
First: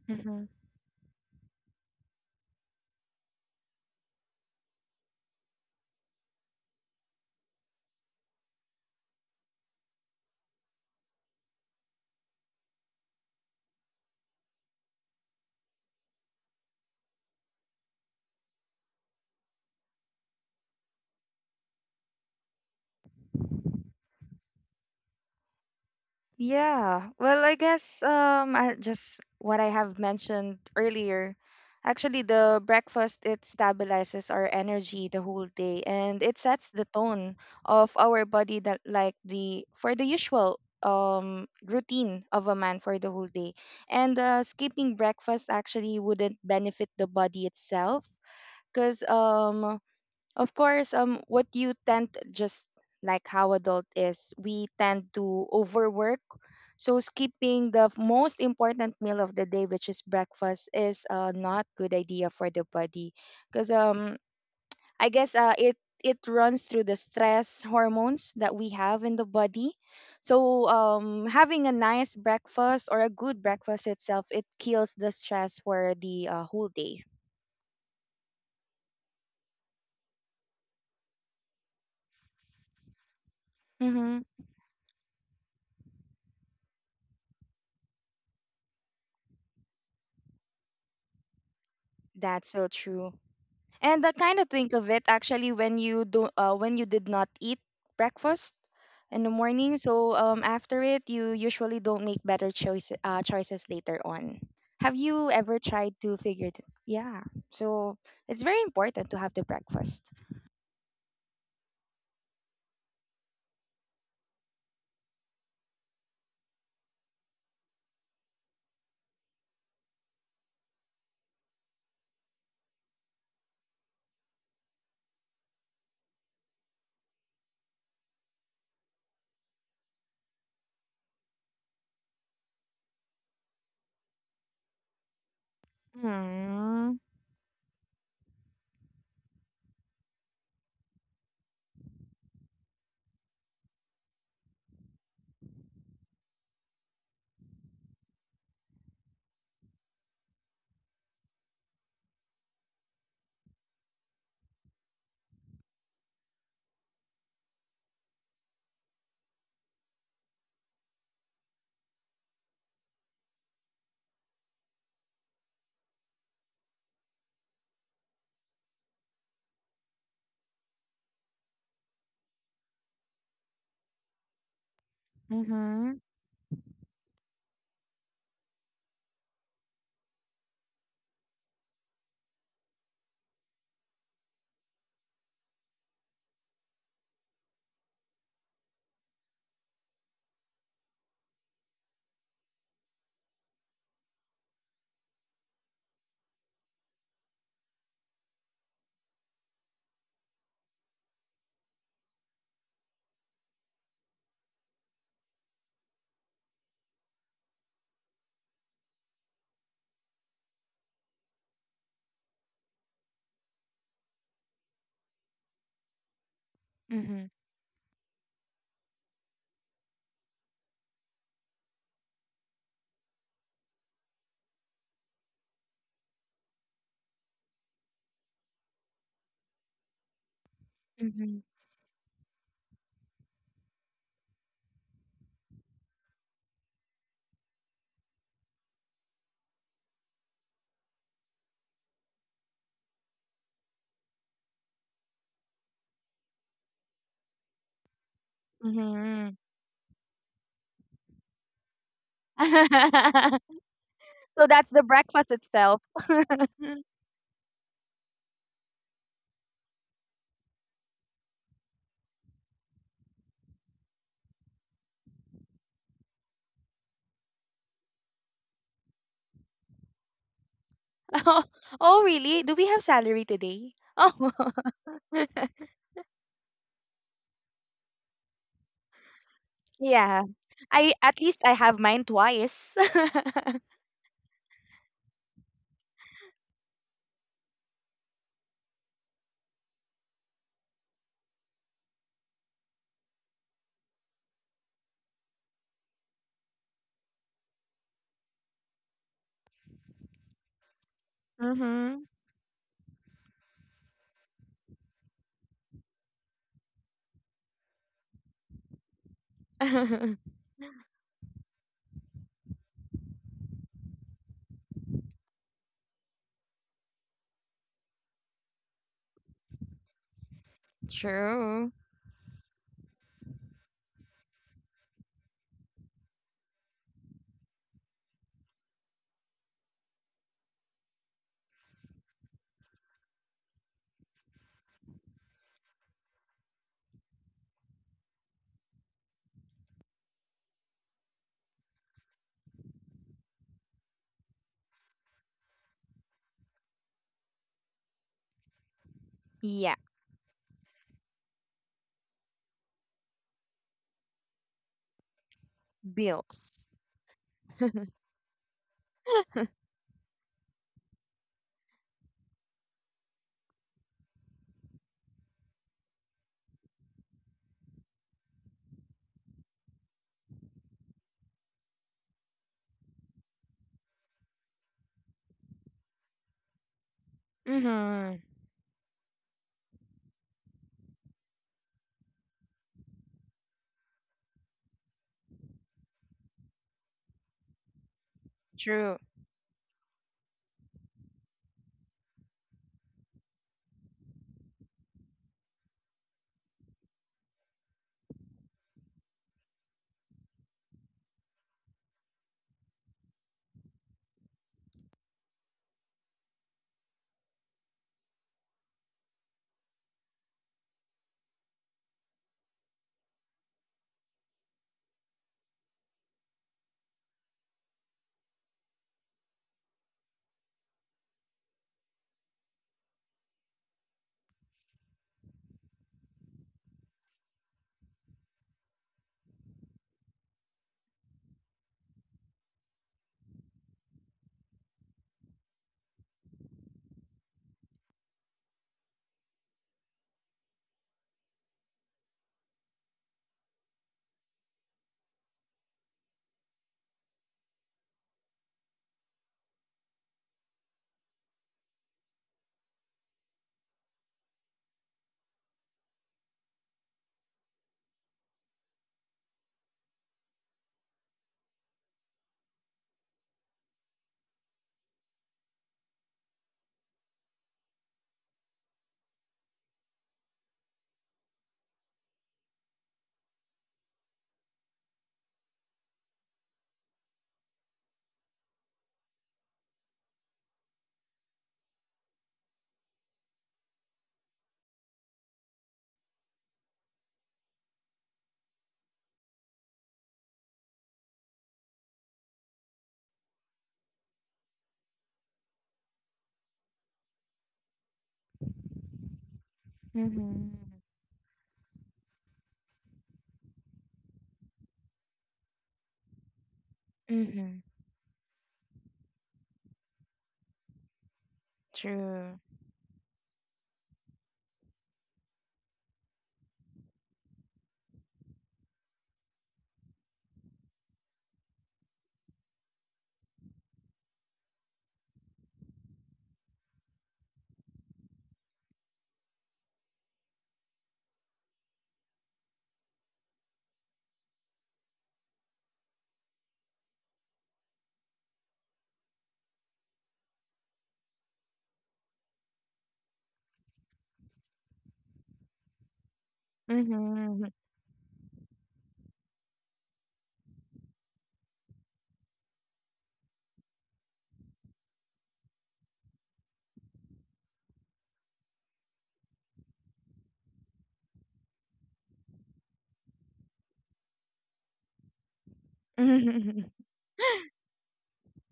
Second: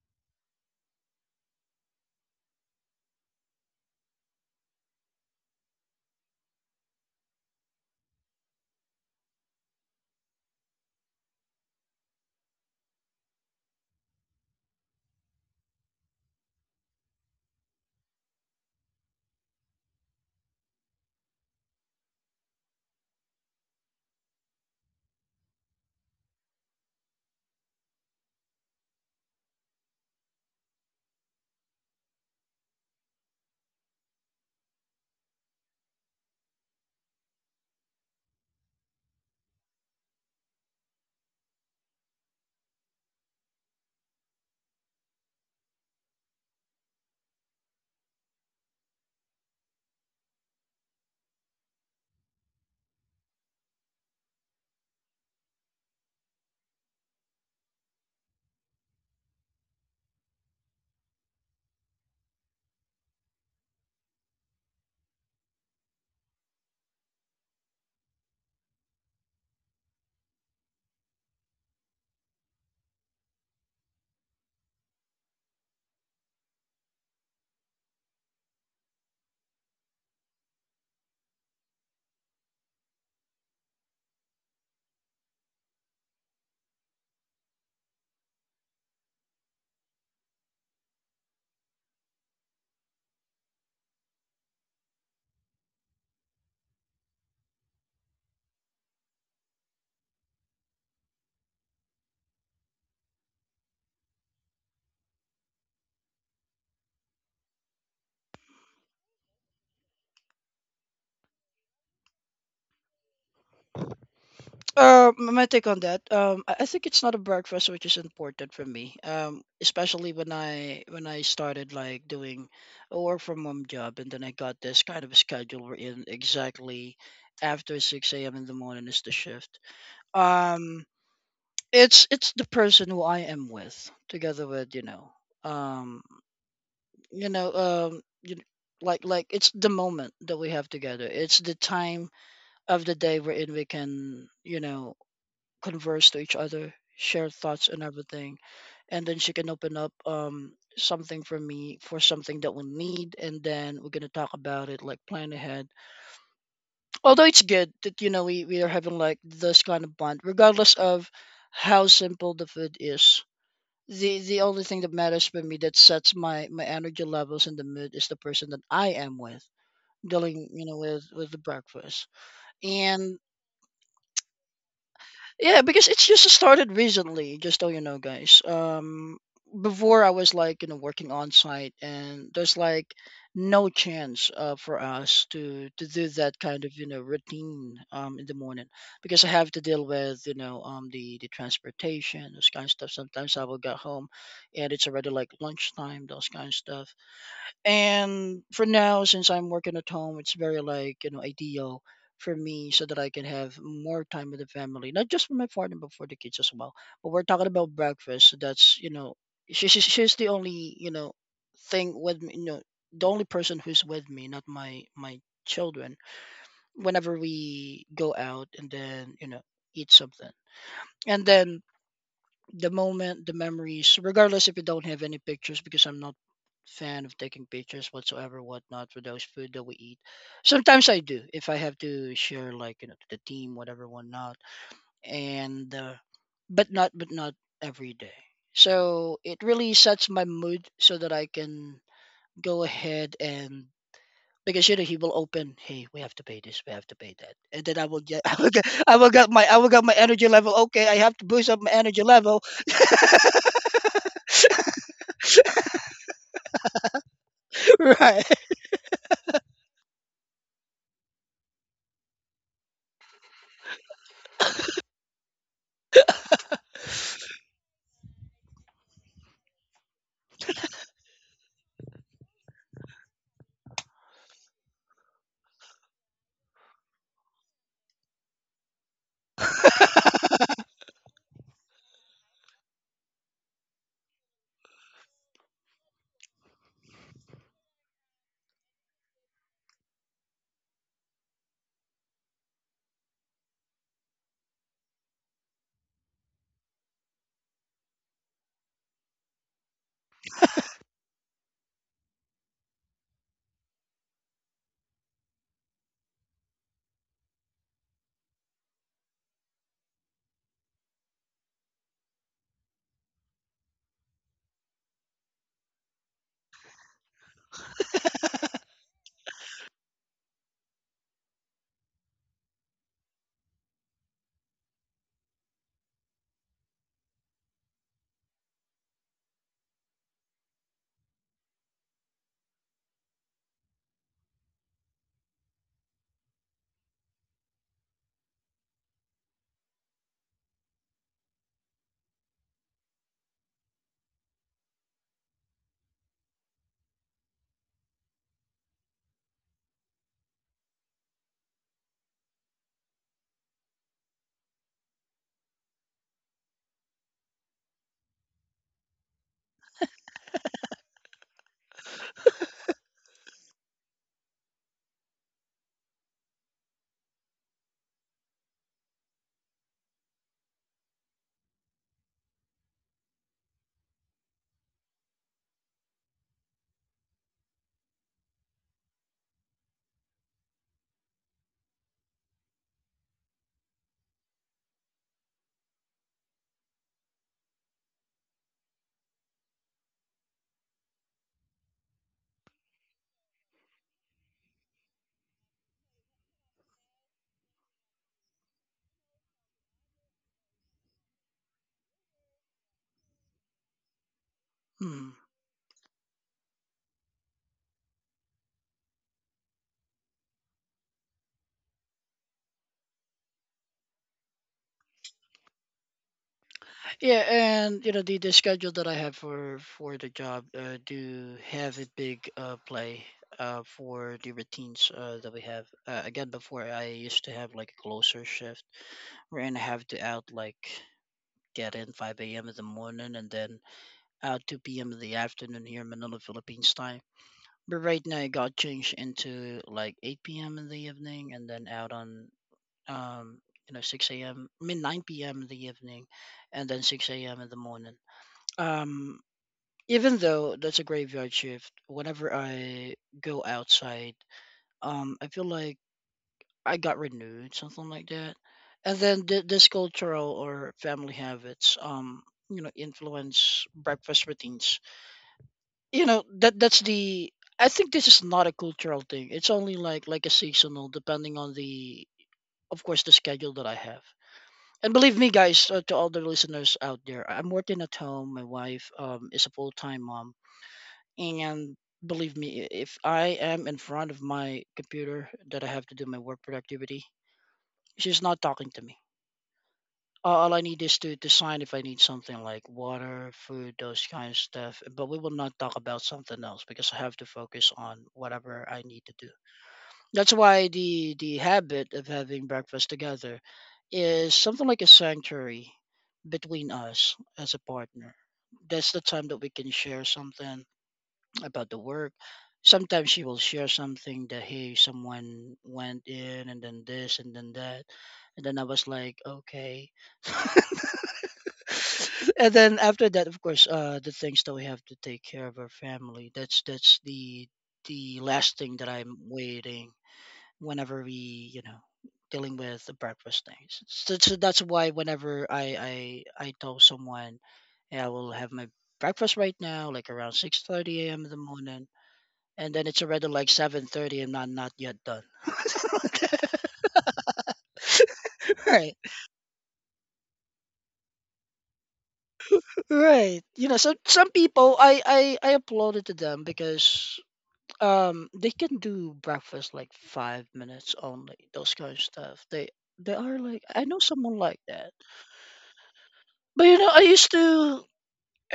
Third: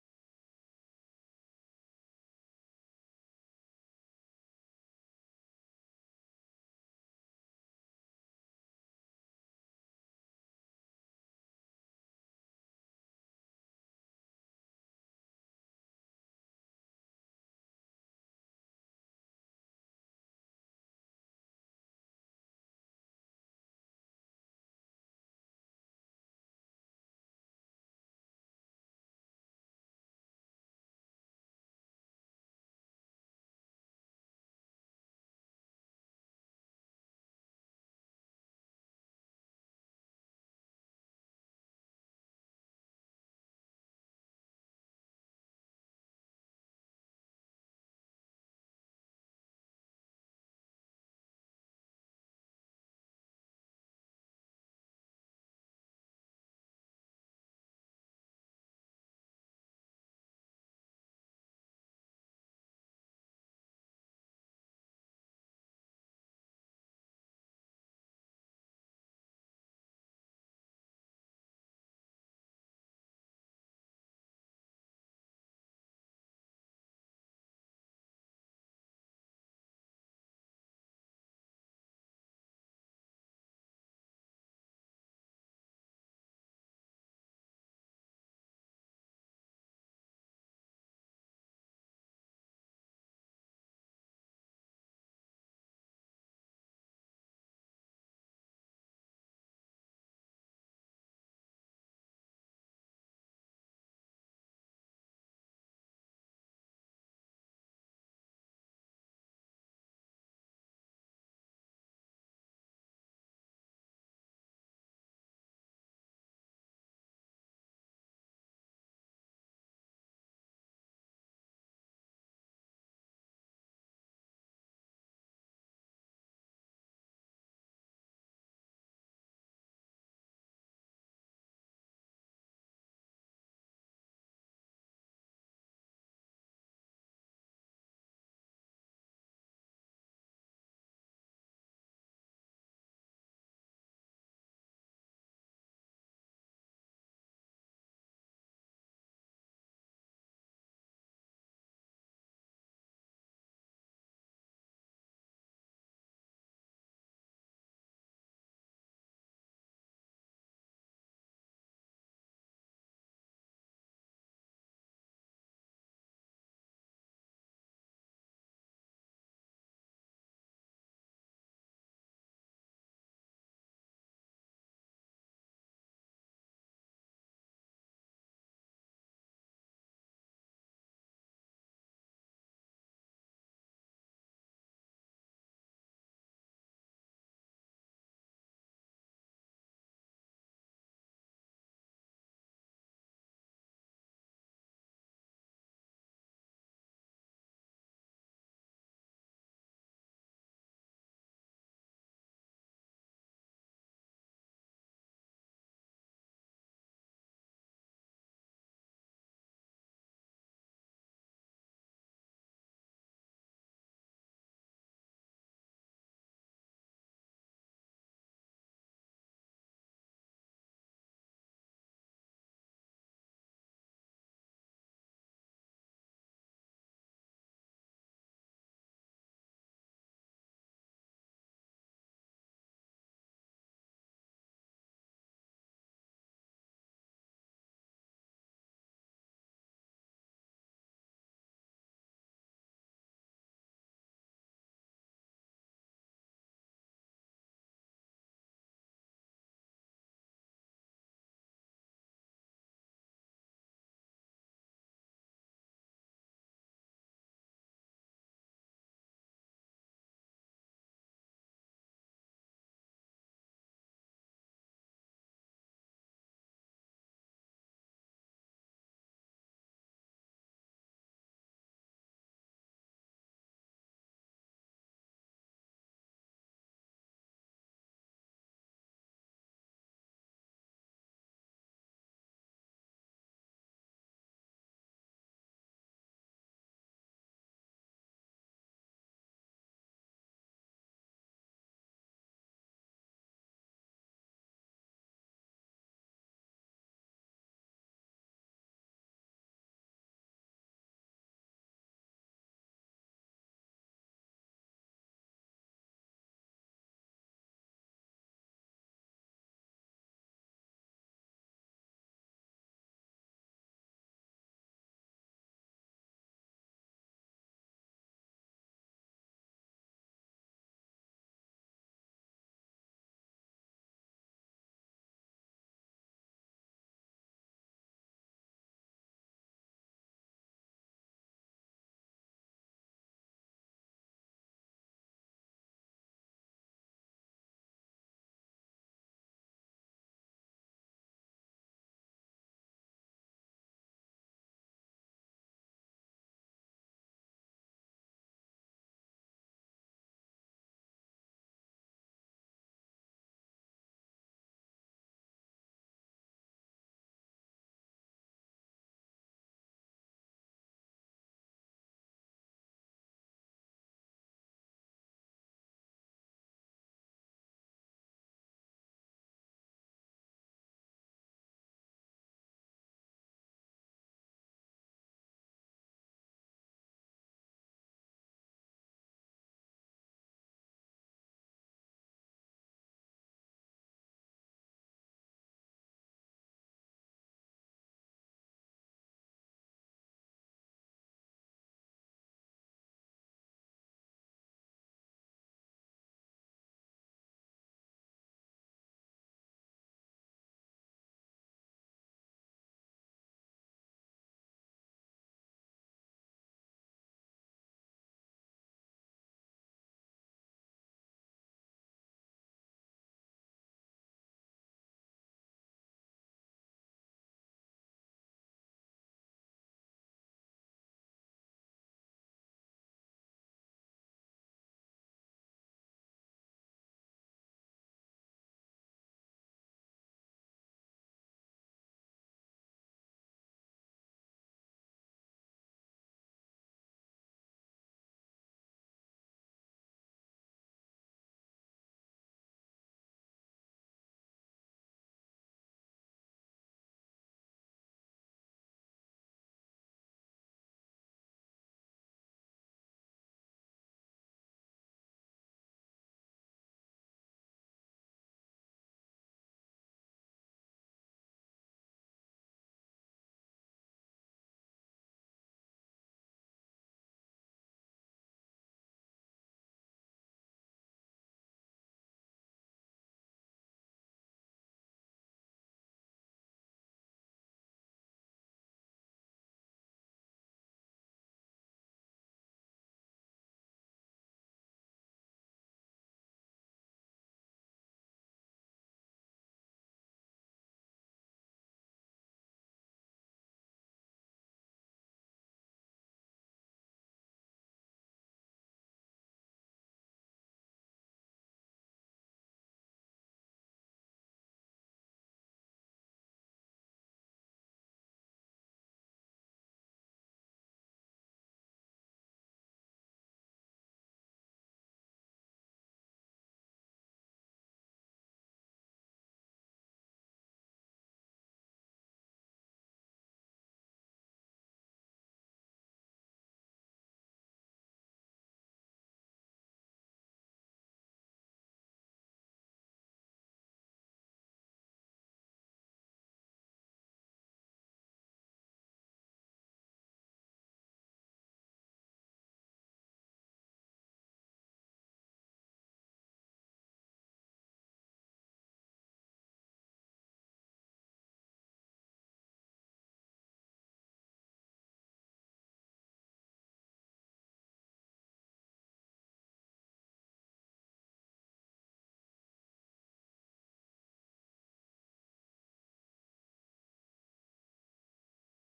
A: Mm-hmm. Yeah. Well, I guess I just what I have mentioned earlier. Actually, the breakfast it stabilizes our energy the whole day and it sets the tone of our body that like the for the usual routine of a man for the whole day. And skipping breakfast actually wouldn't benefit the body itself because of course, what you tend just like how adult is, we tend to overwork. So skipping the most important meal of the day, which is breakfast, is not good idea for the body, because I guess it runs through the stress hormones that we have in the body. So having a nice breakfast or a good breakfast itself, it kills the stress for the whole day. Mm-hmm. That's so true. And I kind of think of it actually when you did not eat breakfast in the morning. So after it, you usually don't make better choices later on. Have you ever tried to figure it? Yeah. So it's very important to have the breakfast.
B: My take on that. I think it's not a breakfast, which is important for me. Especially when I started like doing a work from home job, and then I got this kind of a schedule where in exactly after six a.m. in the morning is the shift. Um, it's the person who I am with, together with um,
A: Mm-hmm.
B: you know, um, you kn- like it's the moment that we have together. It's the time of the day wherein we can you know converse to each other, share thoughts and everything, and then she can open up something for me for something that we need, and then we're gonna talk about it, like plan ahead. Although it's good that you know we are having like this kind of bond, regardless of how simple the food is. The only thing that matters for me that sets my energy levels and the mood is the person that I am with, dealing you know with the breakfast. And yeah,
A: Mm-hmm.
B: because it's just started recently, just so you know, guys. Before I was like, you know, working on site, and there's like no chance for us to do that kind of you know routine in the morning because I have to deal with you know the transportation, those kind of stuff. Sometimes I will get home, and it's already like lunchtime, those kind of stuff. And for now, since I'm working at home, it's very like, you know, ideal for me so that I can have more time with the family, not just for my partner, but for the kids as well. But we're talking about breakfast. So that's, you know, she's the only, you know, thing with me, you know, the only person who's with me, not my children, whenever
A: Mm-hmm.
B: we go out and then, you know, eat something. And then the moment, the memories, regardless if you don't have any pictures, because I'm not fan of taking pictures whatsoever, whatnot for those food that we eat. Sometimes I do
A: Mm-hmm.
B: if I have to share, like you know, to the team, whatever, whatnot, and but not every day. So it really sets my mood so that I can go ahead and because you know he will open. Hey, we have to pay this. We have to pay that, and then
A: Mm-hmm.
B: I will get my energy level. Okay, I have to boost up my energy level.
A: So that's the breakfast itself.
B: right.
A: Oh, oh really? Do we have salary today? Oh. Yeah. I at least I have mine twice. Mm-hmm. True. Yeah, bills. Mm-hmm. True.
B: Hmm. Yeah, and you know the schedule that I have for the job do have a big play for the routines that we have. Again, before I used to have like a closer shift, wherein I have to out like get in 5 a.m. in the morning and then out 2 p.m. in the afternoon here in Manila, Philippines time. But right now it got changed into like 8 p.m. in the evening and then out on um, you know, 6 a.m., I mean, 9 p.m. in the evening, and then 6 a.m. in the morning. Um, even though that's a graveyard shift, whenever I go outside, I feel like I got renewed, something like that. And then this cultural or family habits, you know, influence breakfast routines. You know, that that's the. I think this is not a cultural thing. It's only like a seasonal, depending on the, of course, the schedule that I have. And believe me, guys, to all the listeners out there, I'm working at home. My wife is a full time mom. And believe me, if I am in front of my computer that I have to do my work productivity, she's not talking to me. All I need is to, sign if I need something like water, food, those kind of stuff. But we will not talk about something else because I have to focus on whatever I need to do. That's
A: Mm-hmm.
B: why the habit of having breakfast together is something like a sanctuary between us as
A: Mm-hmm.
B: a partner. That's the time that we can share something about the work.
A: True.
B: Sometimes she will share something that hey, someone went in and then this and then that. And then I was like, okay. And then after that, of course, the things that we have to take care of our family. That's the last thing that I'm waiting whenever we you know dealing with the breakfast things, so, so that's why whenever I tell someone, "Hey, I will have my breakfast right now like around 6:30 a.m in the morning and then it's already like 7:30 and I'm not yet done."
A: Mm-hmm.
B: Right. Right, you know, so some people i applaud it to them because they can do breakfast like 5 minutes only, those kind of stuff. They are like, I know someone like that. But
A: Mm-hmm.
B: you know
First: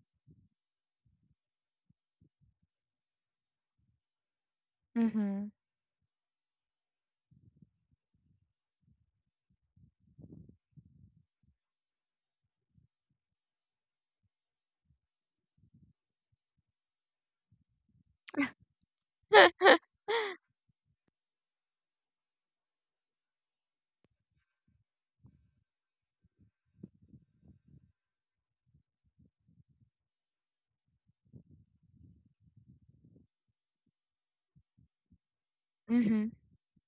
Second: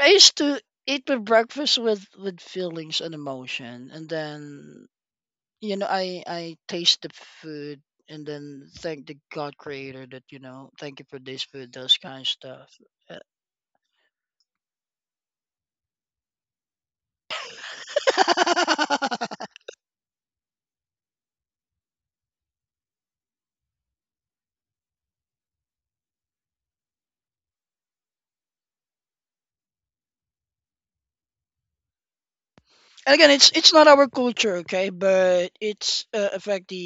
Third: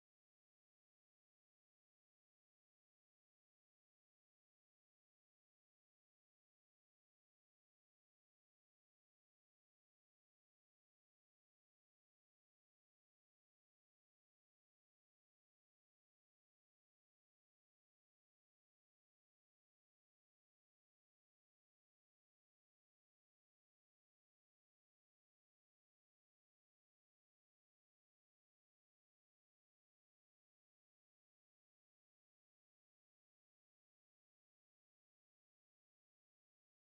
B: I used to eat my breakfast with feelings and emotion, and then
A: Mm-hmm.
B: you know I taste the food, and then thank the God Creator that you know thank you for this food, those kind of stuff. And again, it's not our culture, okay, but it's
A: Mm-hmm.
B: affect the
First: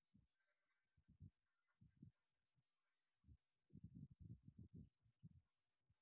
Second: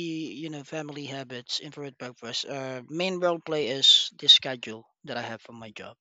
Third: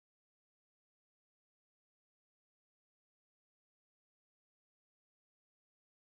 B: you know family habits, infrared breakfast. Main role play is the schedule that I have for my job.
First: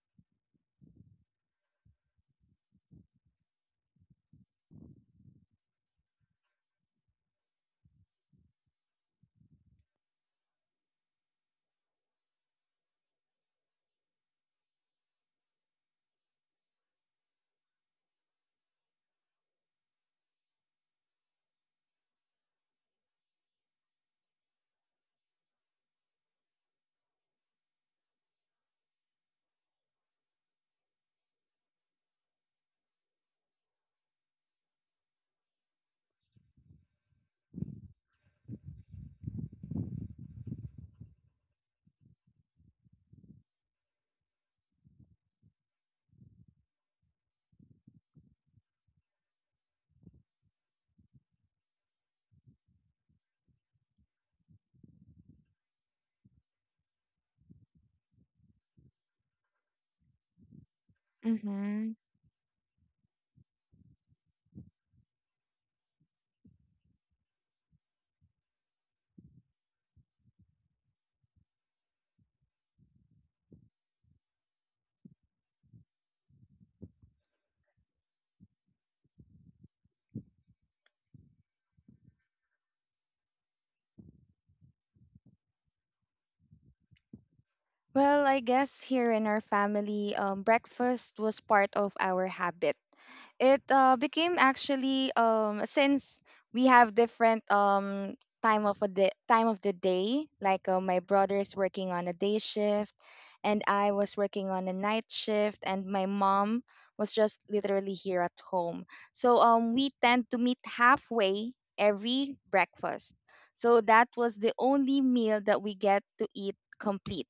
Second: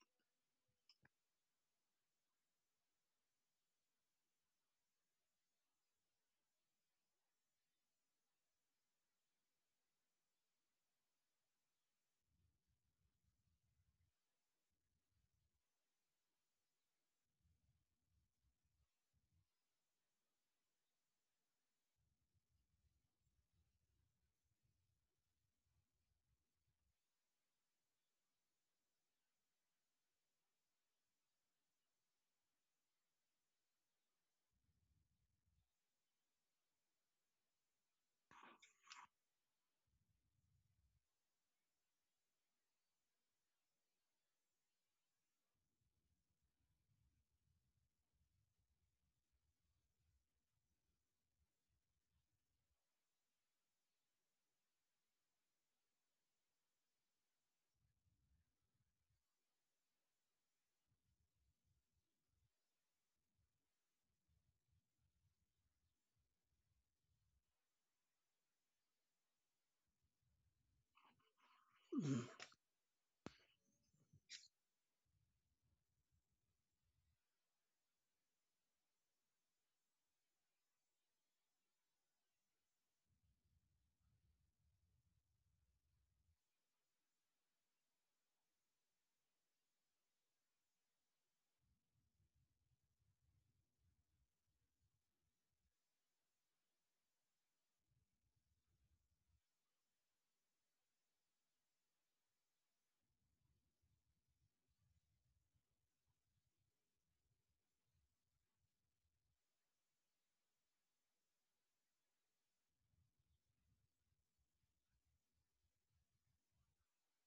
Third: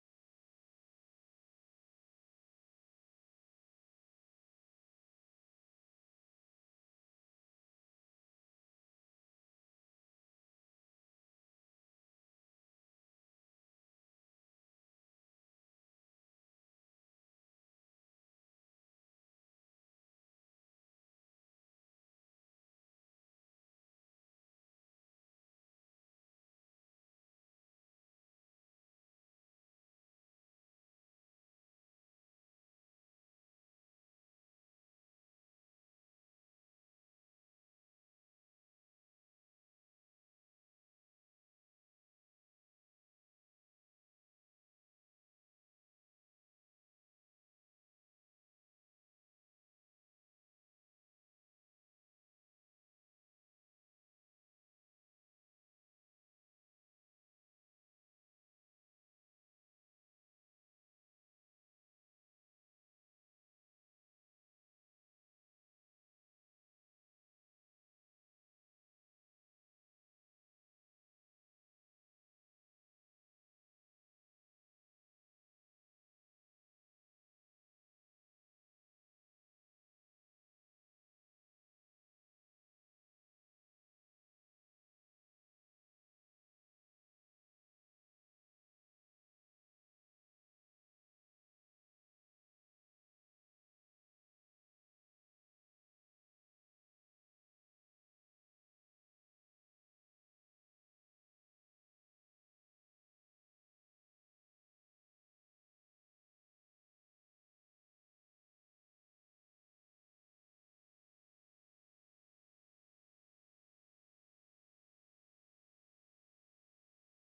A: Mm-hmm.
B: Mm-hmm.
A: Well, I guess here in our family, breakfast was part of our habit. It became actually since we have different time of the day. Like my brother is working on a day shift, and I was working on a night shift, and my mom was just literally here at home. So we tend to meet halfway every breakfast. So that was the only meal that we get to eat complete.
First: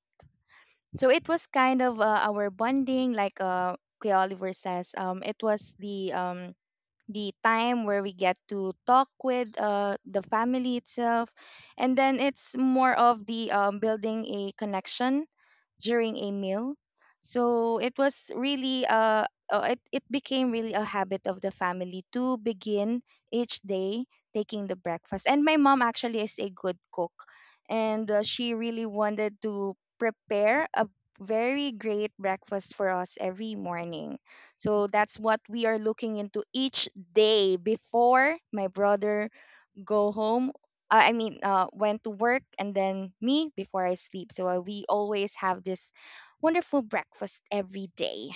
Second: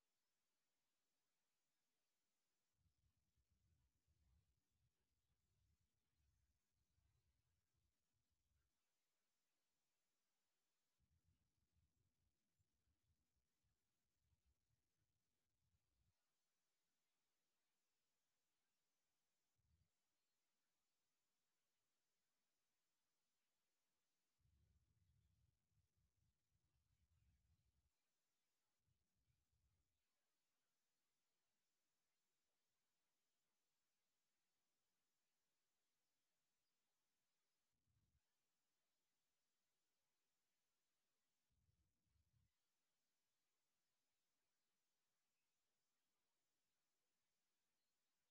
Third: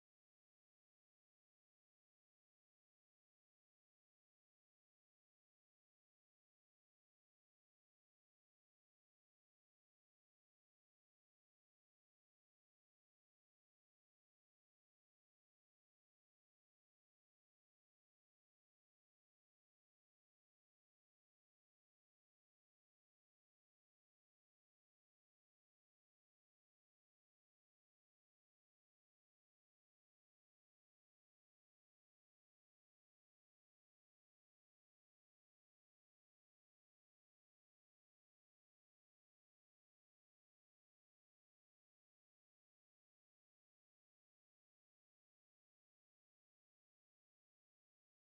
A: So it was kind of our bonding, like Kuya Oliver says. It was the time where we get to talk with the family itself and then it's more of the building a connection during a meal. So it was really it became really a habit of the family to begin each day taking the breakfast. And my mom actually is a good cook and she really wanted to prepare a very great breakfast for us every morning. So that's what we are looking into each day before my brother go home. I mean, went to work and then me before I sleep. So we always have this wonderful breakfast every day.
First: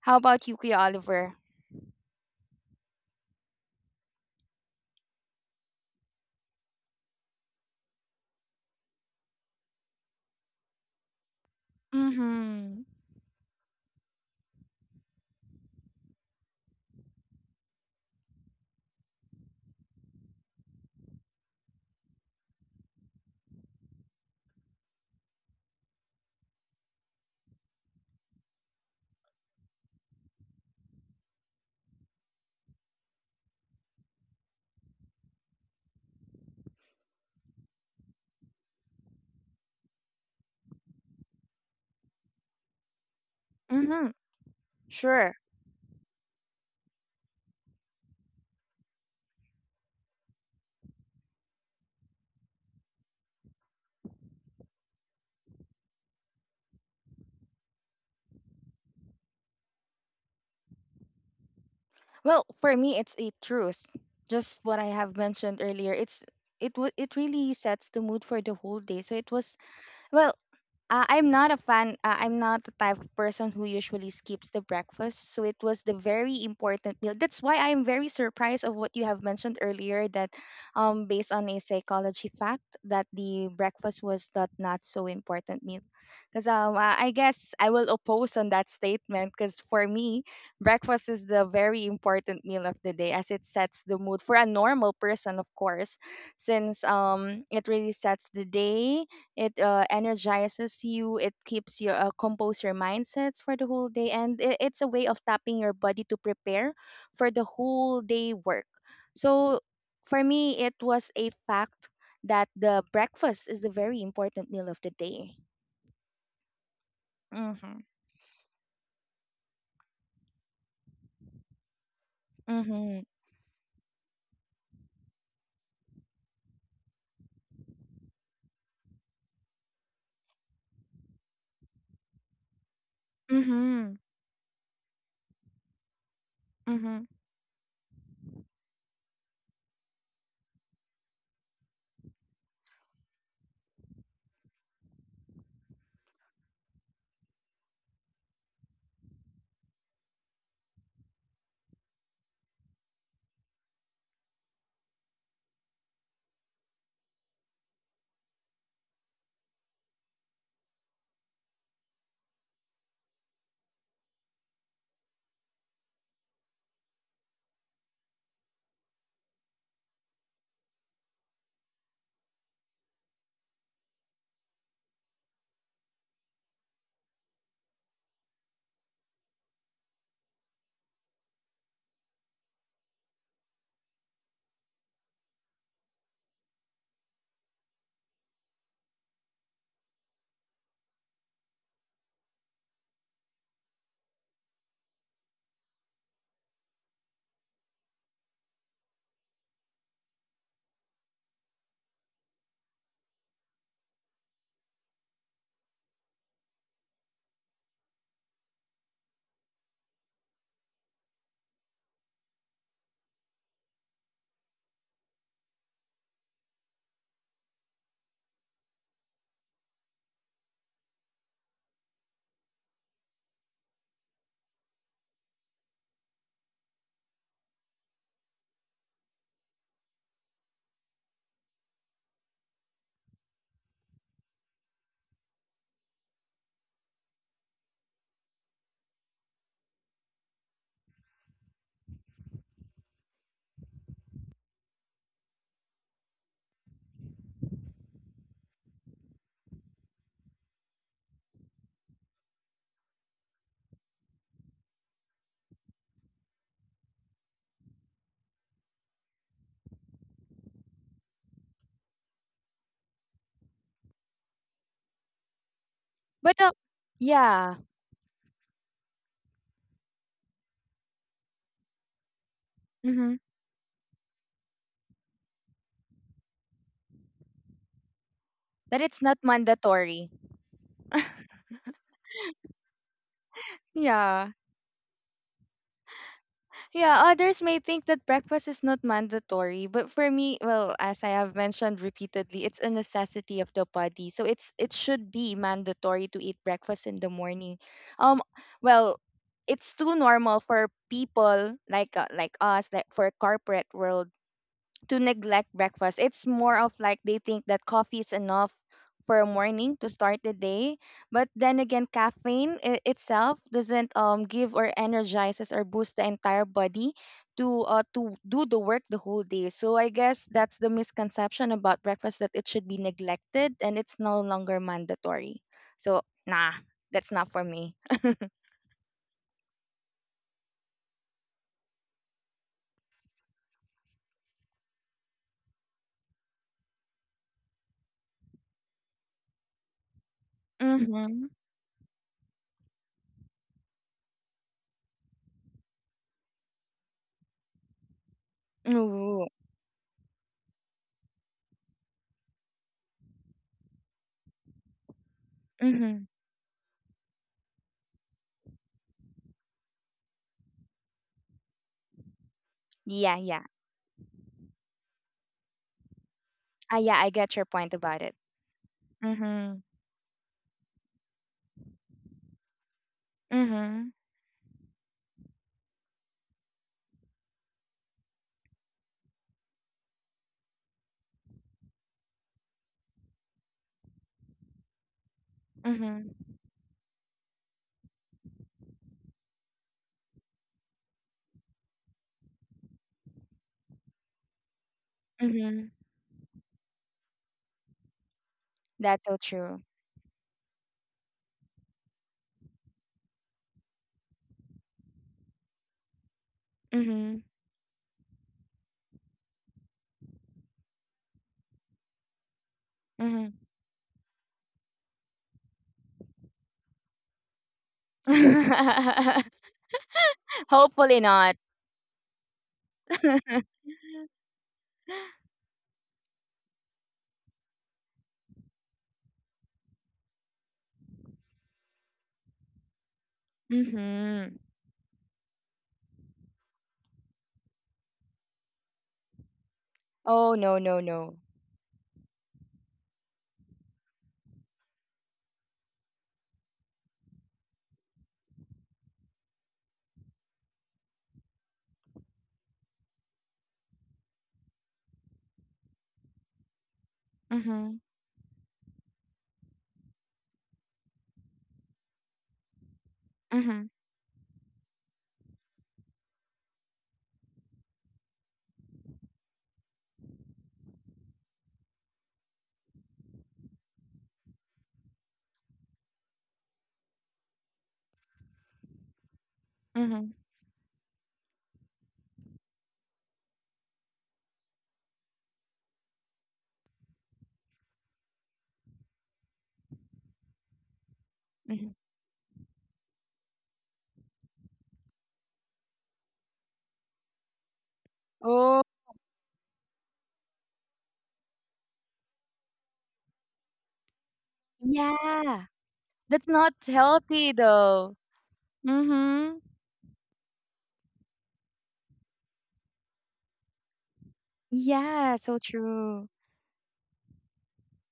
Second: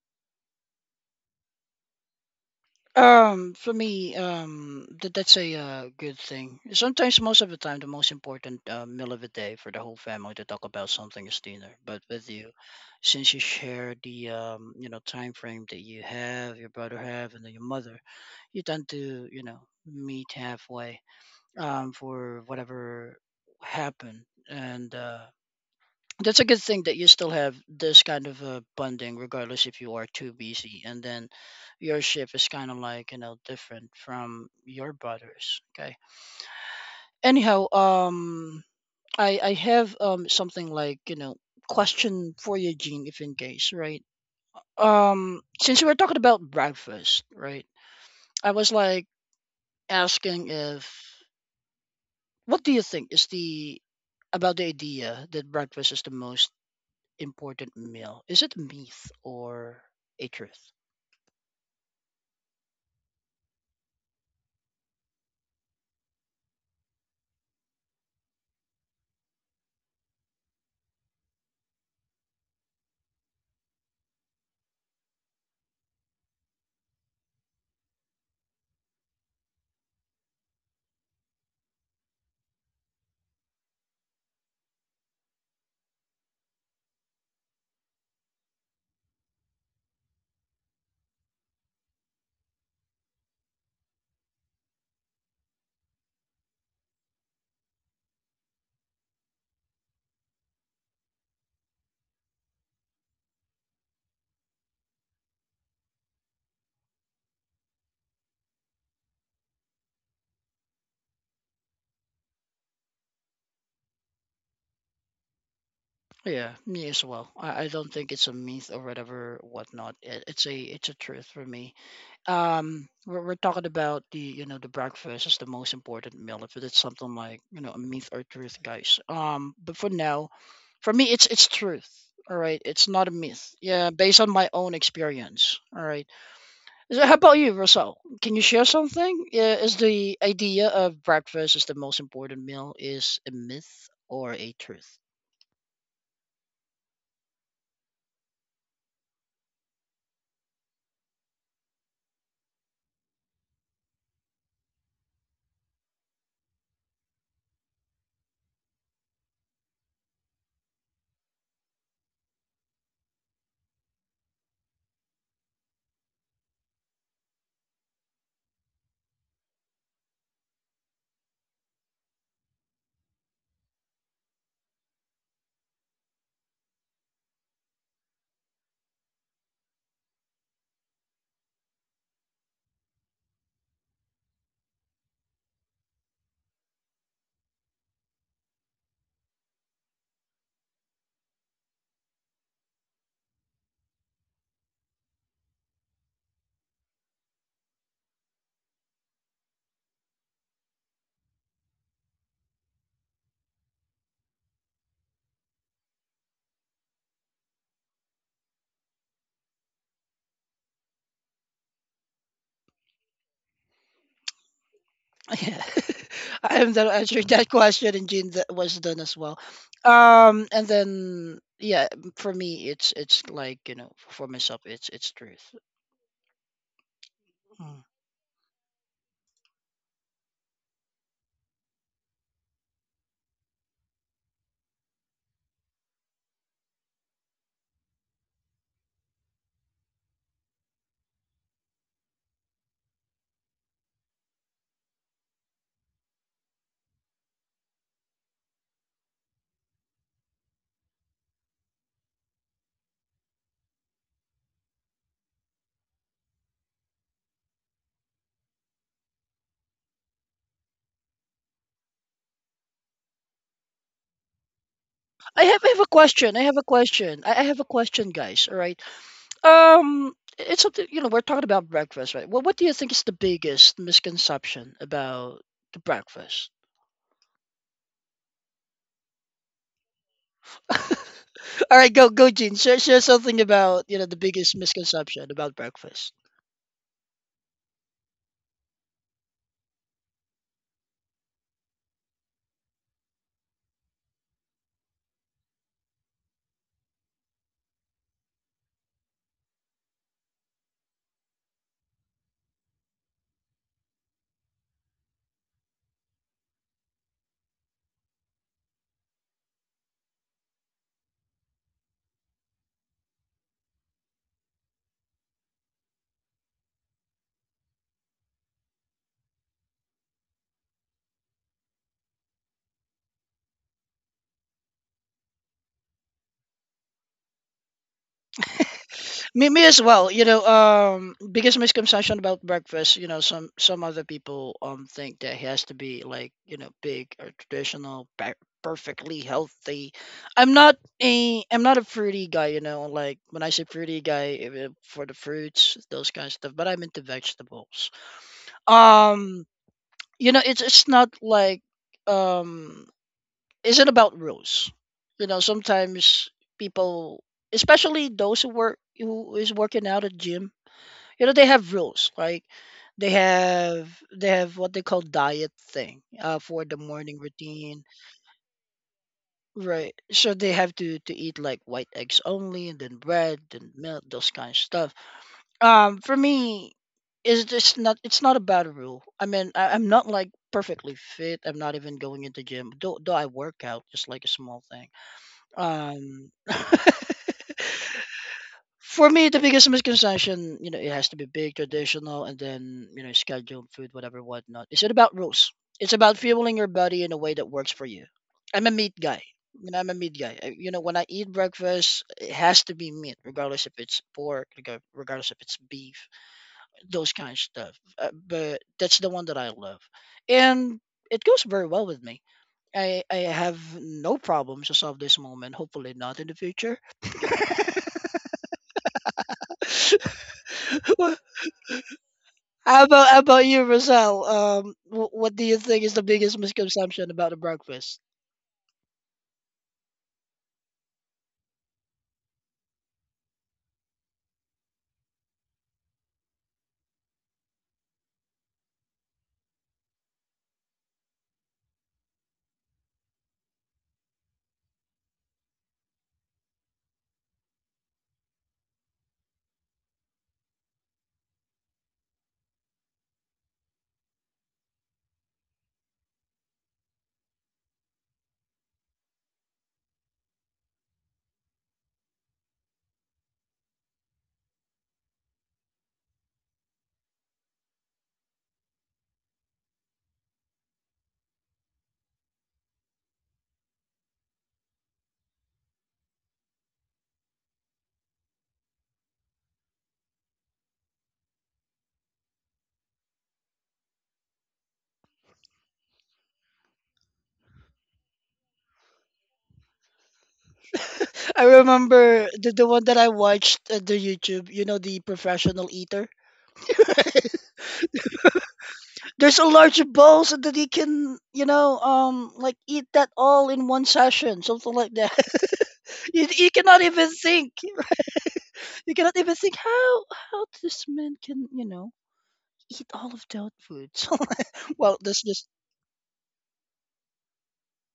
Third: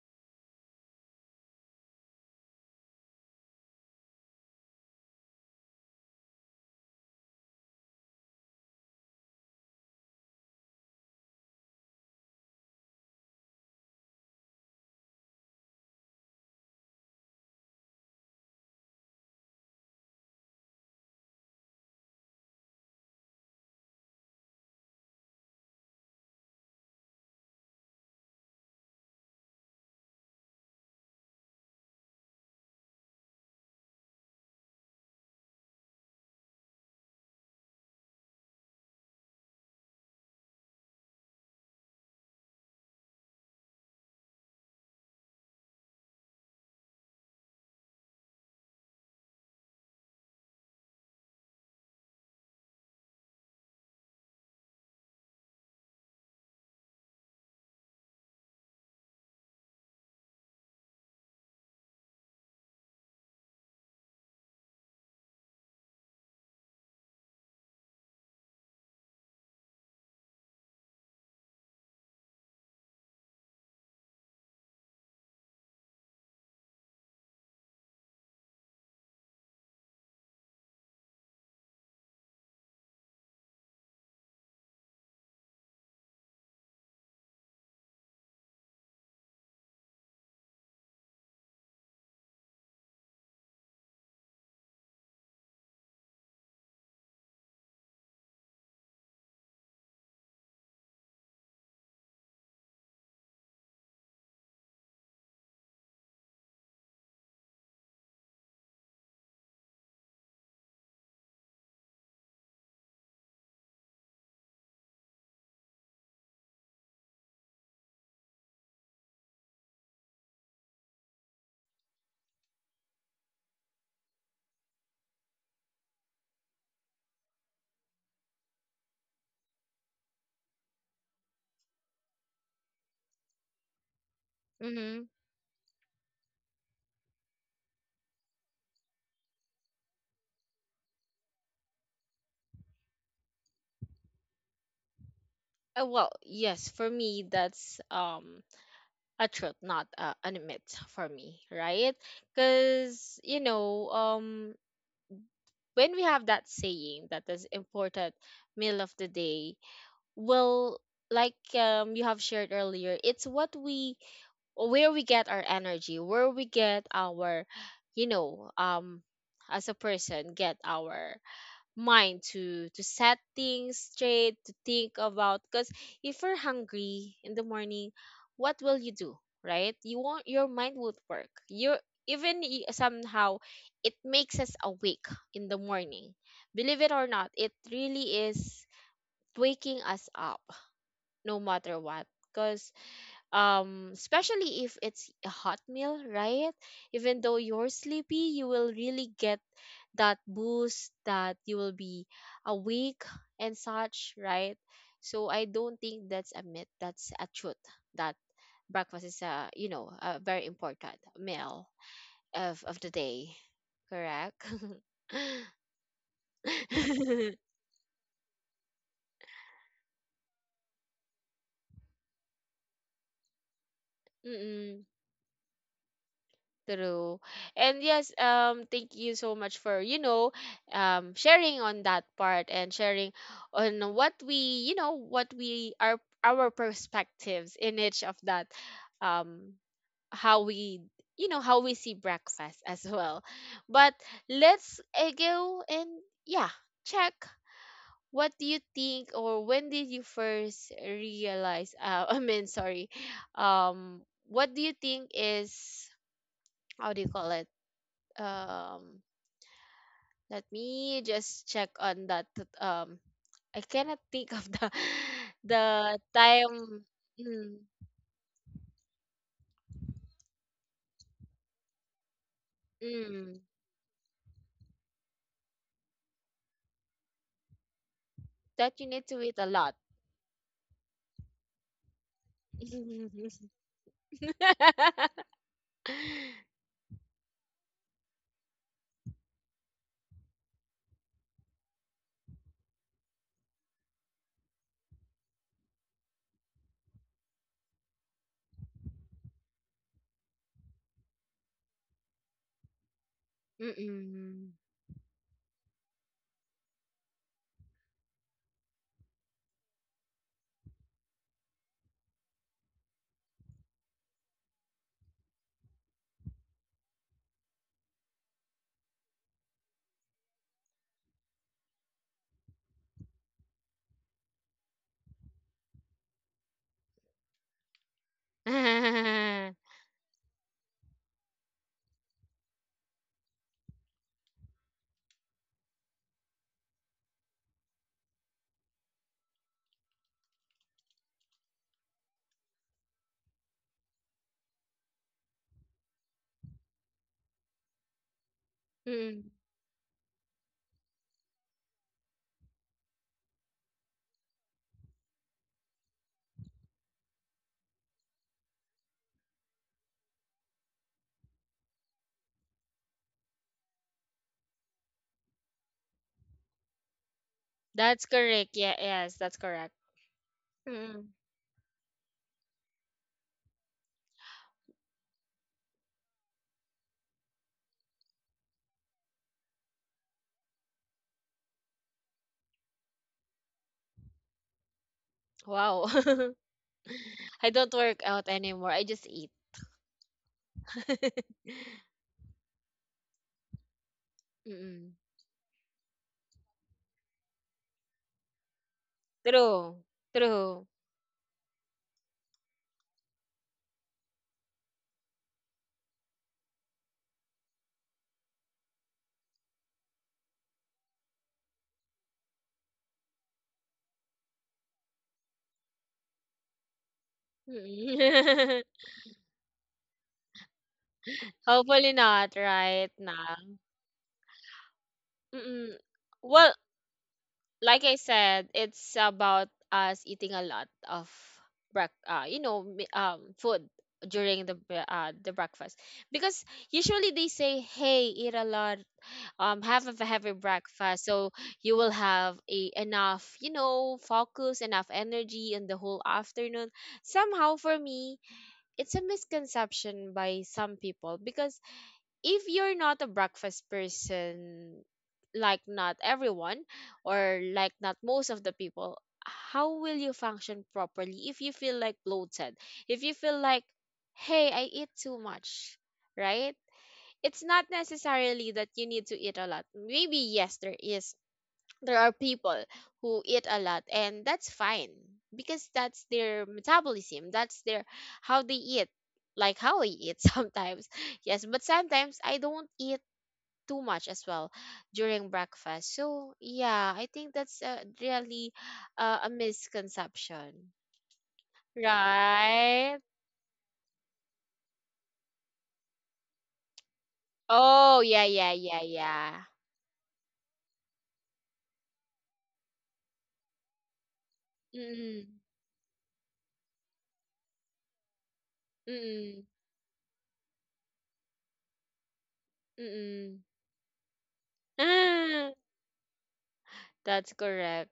A: How about you, Kuya Oliver?
B: For me, that that's a good thing. Sometimes, most of the time, the most important meal of the day for the whole family to talk about something is dinner. But with you,
A: Mm-hmm.
B: since you share the you know, time frame that you have, your brother have, and then your mother, you tend to you know meet halfway for whatever happened and. That's a good thing that you still have this kind of bonding, regardless if you are too busy. And then your ship is kind of like, you know, different from your brothers. Okay. Anyhow, I have something like, you know, question for you, Gene, if in case, right?
A: Mm-hmm. Sure.
B: Since we were talking about breakfast, right? I was like asking if, what do you think is about the idea that breakfast is the most important meal? Is it a myth or a truth?
A: Well, for me, it's a truth. Just what I have mentioned earlier. It really sets the mood for the whole day. So it was well. I'm not a fan. I'm not the type of person who usually skips the breakfast. So it was the very important meal. That's why I'm very surprised of what you have mentioned earlier that, based on a psychology fact, that the breakfast was that not so important meal. Because I guess I will oppose on that statement. Because for me, breakfast is the very important meal of the day as it sets the mood for a normal person, of course, since it really sets the day. It energizes you. It keeps your compose your mindsets for the whole day, and it's a way of tapping your body to prepare for the whole day work. So for me, it was a fact that the breakfast is the very important meal of the day.
B: Yeah, me as well. I
A: Mm-hmm.
B: don't think it's a myth or whatever whatnot. It's a truth for me.
A: Mm-hmm.
B: We're talking about the you know the breakfast is the most important meal. If it's something like you know a myth or truth, guys. But for now, for me, it's truth. All right, it's not a myth. Yeah,
A: Mm-hmm.
B: based on my own
C: Mm-hmm.
B: experience. All right. So
A: Mm-hmm.
B: how about you, Russell? Can you share something? Is the idea of breakfast is the most important meal is a myth or a truth?
C: Yes, for me, that's a truth, not an myth for me, right? Because, you know, when we have that saying that is important meal of the day, well, like you have shared earlier, it's what we where we get our energy, where we get our, you know, um as a person get our mind to set things straight to think about because if you're hungry in the morning, what will you do? Right, you won't, your mind won't work. You even somehow it makes us awake in the morning, believe it or not. It really is waking us up no matter what because especially if it's a hot meal, right? Even though you're sleepy, you will really get that boost, that you will be awake and such, right? So I don't think that's a myth. That's a truth, that breakfast is a, you know, a very important meal of the day. Correct.
B: Yeah, I am done answering that question, and Jean that was done as well. And then yeah, for me, it's like you know, for myself,
C: Mm-mm.
B: it's truth.
C: True. And
B: Mm.
C: yes, thank you so much for, you know, sharing on that part and sharing on you know, what we are, our perspectives in each of that, um, how we, you know, how we see breakfast as well. But let's go and yeah, check what do you think or when did you first realize, I mean, sorry, um, what do you think is, how do you call it? um Let me just check on that I cannot think of the
B: I have a
C: the
B: question. I
A: But
B: have a
C: time.
B: question. I have
C: mm,
A: yeah,
B: a question, guys. All right. Um, it's something you know. We're talking about breakfast, right? Well, what do you think is the
A: mm-hmm.
C: mm,
B: biggest misconception about the breakfast?
C: that
A: That
C: you
A: it's
C: need
A: not
C: to eat a lot.
A: mandatory.
B: All right, go, Gene. Share something about you know the
A: Yeah.
B: biggest misconception about breakfast.
A: Yeah, others may think that breakfast is not mandatory, but for me, well, as I have mentioned repeatedly, it's a necessity of the body. So it's it should be mandatory to eat breakfast in the morning. Um well, it's too normal for people like us, like for corporate world
C: Mm-mm.
A: to neglect breakfast. It's more of like they think that coffee is enough for a morning to start the day. But then again, caffeine itself doesn't give or energizes or boost the entire body to do the work the whole day. So I guess that's the misconception about breakfast that it should be neglected and it's no longer mandatory. So nah, that's not for me.
B: Me as well. You know, biggest misconception about breakfast. You know, some other people think that it has to be like you know big or traditional, perfectly healthy. I'm not
A: Mm-hmm.
B: I'm not a fruity guy. You know, like when I say fruity guy, if it- for the fruits, those kind of stuff. But I'm into vegetables.
A: Ooh.
C: Mm.
B: Um, you know, it's not like um, is it about rules? You know,
A: Mm-hmm.
B: sometimes people, especially those who work who is working out at gym you know they have rules like they
A: Yeah, yeah.
B: have they have what they call diet thing for the
A: Ah, yeah, I
B: morning
A: get your point
B: routine
A: about
C: That's
A: it.
C: correct. Yeah, yes, that's
A: Mm-hmm.
C: correct.
B: right. So they have to
C: Mm.
B: to eat like white eggs only and then bread and
A: Mm-hmm.
B: milk those kind of stuff. For me is just not it's not a bad rule. I mean I'm not like perfectly fit, I'm not even going into gym though I work out just like a small thing.
C: Wow.
A: Mhm,
B: um
C: I don't work out anymore. I
B: For
C: just
B: me,
C: eat.
B: the biggest misconception, you know, it has to be big, traditional, and then you know, scheduled food, whatever, whatnot. Is it
C: Mm-mm.
B: about rules?
A: mhm.
B: It's about fueling your body in a way that works for you. I'm a meat
A: That's so
B: guy.
A: true.
B: You know,
C: True.
B: I'm a meat guy. I, you
C: True.
B: know, when I eat breakfast, it has to be meat, regardless if it's pork, regardless if it's beef, those
A: Mhm,
B: kind of stuff. But that's the one that I love, and it goes very well with me. I
A: mhm.
B: have no problems as of this moment. Hopefully, not in the future.
C: Mm-mm.
A: Hopefully not.
C: Hopefully not,
B: How
C: right?
B: about how about
C: Nah.
B: you, Rosal? What do you
C: Mm-mm.
B: think is the biggest
C: Well,
B: misconception about the
C: like I
B: breakfast?
C: said, it's about us eating a lot of break you know, food
A: Mhm.
C: during the the breakfast. Because usually they say, "Hey, eat a lot. Um, have a heavy
A: Oh, no, no,
C: breakfast
A: no.
C: so you will have a enough, you know, focus, enough energy in the whole afternoon." Somehow for me, it's a misconception by some people because if you're not a breakfast person, like not everyone, or like
A: Mhm,
C: not most of the people, how will you function properly if you feel like bloated, if you feel like,
A: mhm,
C: hey, I eat too much, right? It's not necessarily that you need to eat a lot. Maybe yes, there is, there are people who eat a lot, and that's fine, because that's their metabolism, that's their how they eat, like how I
A: mhm,
C: eat sometimes. Yes, but sometimes I don't eat too much as well during breakfast. So yeah, I think that's really a misconception,
B: I
A: mhm.
B: remember the one that
C: right?
B: I watched at the YouTube. You know, the professional eater.
C: Oh yeah, yeah,
A: Oh,
C: yeah,
B: There's a
C: yeah.
B: large bowl so that he can, you know, like eat that all in one session, something like that.
C: mm
A: yeah.
B: you,
A: That's
B: you
A: not
B: cannot even
A: healthy
B: think.
A: though.
B: You cannot even
A: Mhm.
C: mm
B: think how this man can, you know, eat all of
C: mm
B: that food. Well,
A: Yeah,
B: that's
A: so
B: just
C: mm
A: true.
C: That's correct.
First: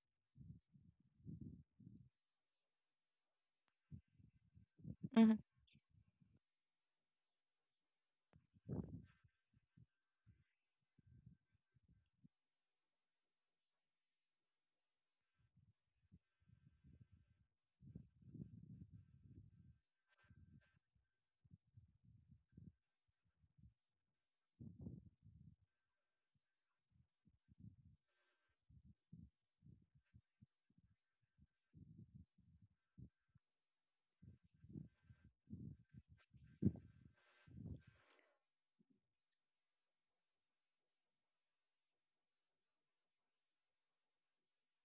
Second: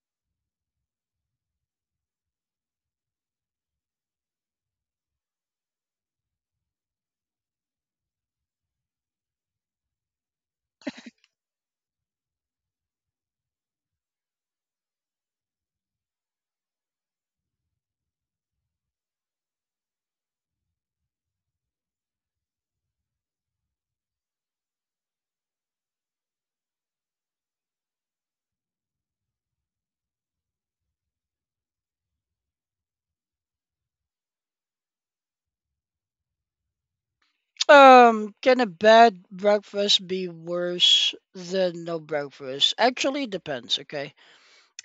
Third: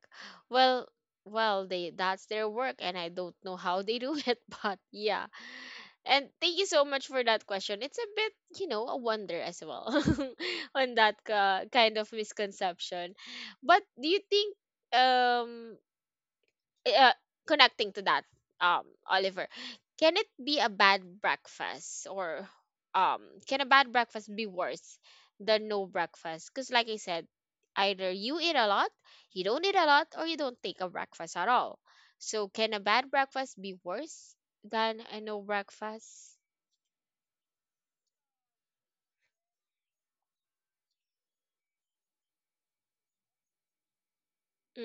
C: Well, they, that's their work, and I don't know how they do it, but yeah.
A: Mhm,
C: And thank you so much for that question. It's a bit, you know, a wonder as well on that kind of misconception. But do you think um uh, connecting to that, Oliver, can it be a bad breakfast or um, can a bad breakfast be worse than no breakfast? Because, like I said, either you eat a lot, you don't eat a lot, or you don't take a breakfast at all. So, can a bad breakfast be worse than a no breakfast?
B: Can a bad breakfast be worse than no breakfast? Actually, depends. Okay,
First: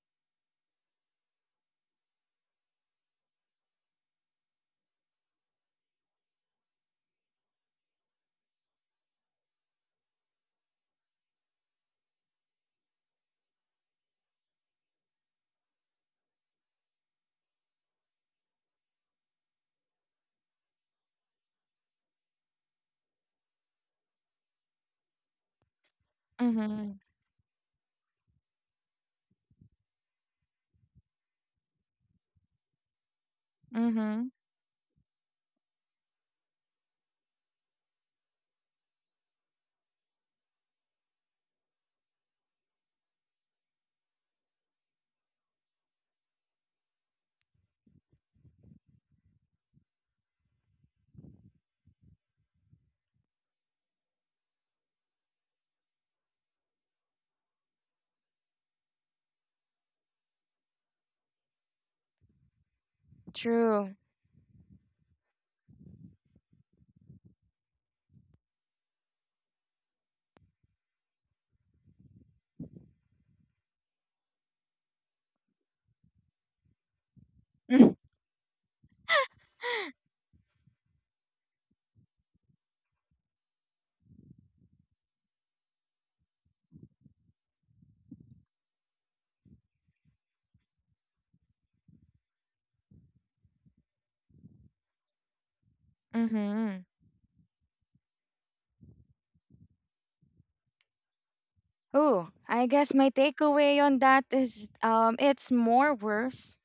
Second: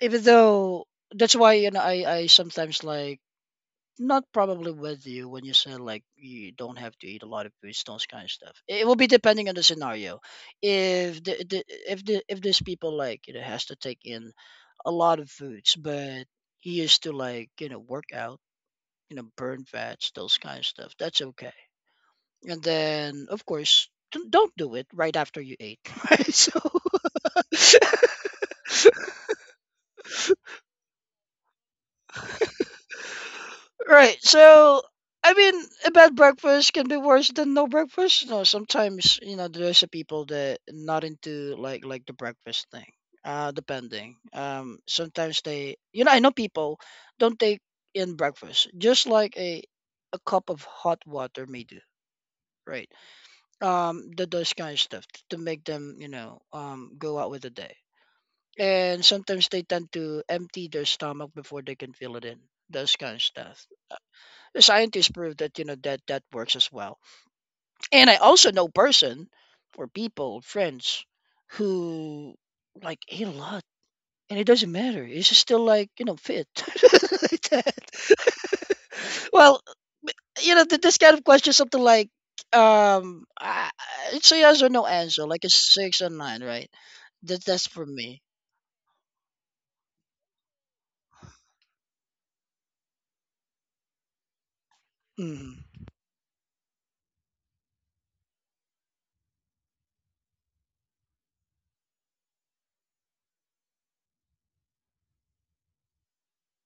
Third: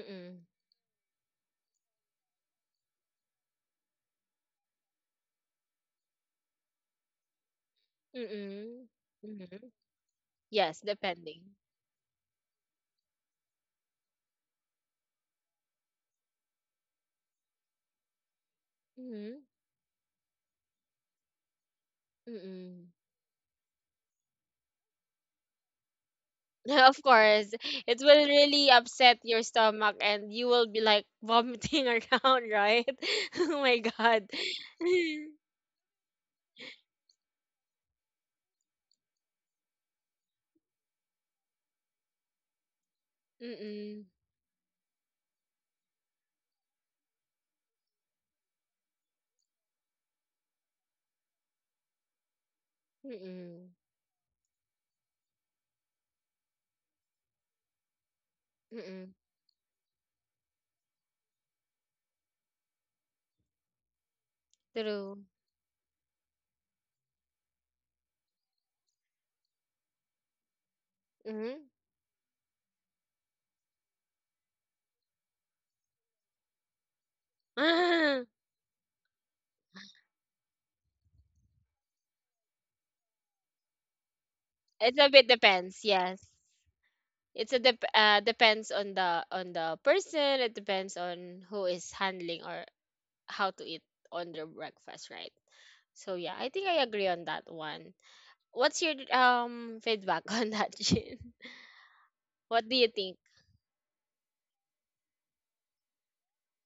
B: even though that's why you know I sometimes like not probably with you when you said like you don't have to eat a lot of foods, those kind of stuff. It
C: Mm-mm.
B: will be depending on the
C: Mm-hmm.
B: scenario.
C: Yes,
B: If the,
C: depending.
B: the if the if there's people like you know has to take in a lot of foods, but he used to like you know work out, you know
C: Mm-hmm.
B: burn fats, those kind of stuff. That's okay. And
C: Mm-mm.
B: then, of course, don't do it right after you ate. Right? So,
A: mhm,
C: Of course, it will really upset your stomach and you will be like vomiting around, right? Oh my
B: right.
C: God.
A: mhm.
B: So, I mean, a bad breakfast can be worse than no breakfast. No, sometimes you know there's a people that not into like the breakfast thing.
C: Mm-mm.
B: Depending. Sometimes they, you know, I know people don't take in breakfast, just like a cup of hot water may do. Right.
C: Mm-mm.
B: The those kind of stuff to make them, you know, go out with the day. And
C: Mm-mm.
B: sometimes they tend to empty their stomach before they can fill it in. Those kind of stuff.
A: True.
B: The scientists
C: True.
B: prove that you know that that works as well. And I also know person or people, friends,
C: Mm-hmm.
B: who like ate a lot. And it doesn't matter. It's just still like, you know, fit. Like that. Well, you know, this kind of question, something like, um, I, I- it's a yes or no
C: It's a bit
B: answer, like a
C: depends,
B: six or
C: yes.
B: nine, right? That,
C: It's a
B: that's for me.
C: depends on the person. It depends on who is handling or how to eat on their breakfast, right?
B: Mhm.
C: So yeah, I think
A: Mm-hmm.
C: I agree on that one. What's your feedback on that, Jin?
A: Oh,
C: What
A: I
C: do you
A: guess my
C: think?
A: takeaway on that is it's more worse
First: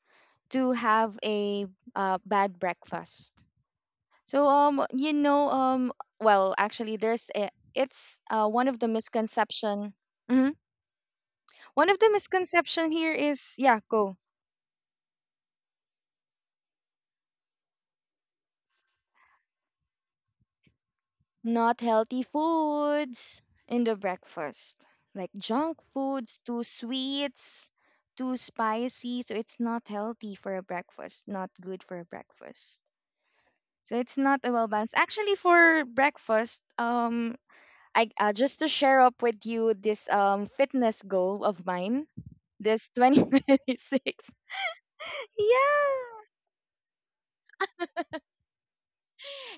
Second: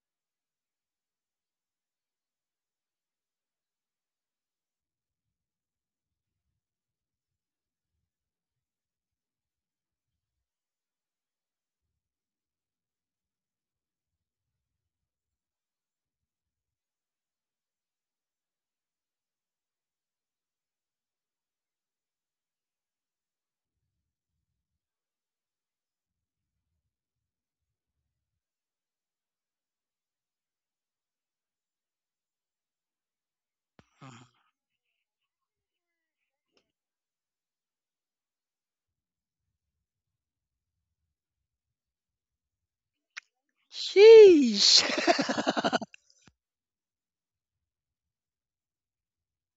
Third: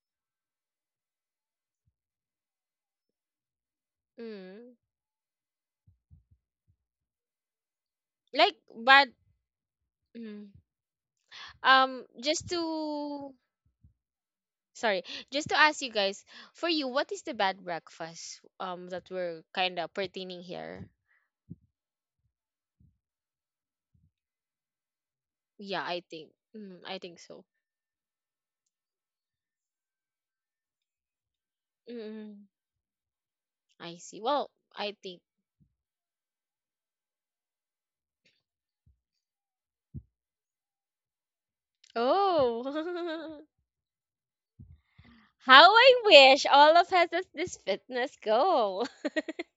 A: to have a bad breakfast. So
C: Mm.
A: um you know um well actually there's a, it's
C: Like,
A: one of the
C: but
A: misconception. Mhm.
C: mm.
A: One of the
C: Just
A: misconception here
C: to
A: is yeah go
C: sorry, just to ask you guys, for you, what is the bad breakfast that we're kind of pertaining here?
A: not healthy foods in the breakfast like junk
C: Yeah, I think.
A: foods too
C: Mm, I think so.
A: sweets too spicy so it's not healthy for a breakfast not good for a
C: Mm,
A: breakfast so
C: I
A: it's
C: see.
A: not
C: Well,
A: a well balanced
C: I think.
A: actually for breakfast I just to share up with you this fitness goal of mine
C: Oh.
A: this 2026.
B: Sheesh.
C: How I
A: yeah.
C: wish all of us has this fitness goal.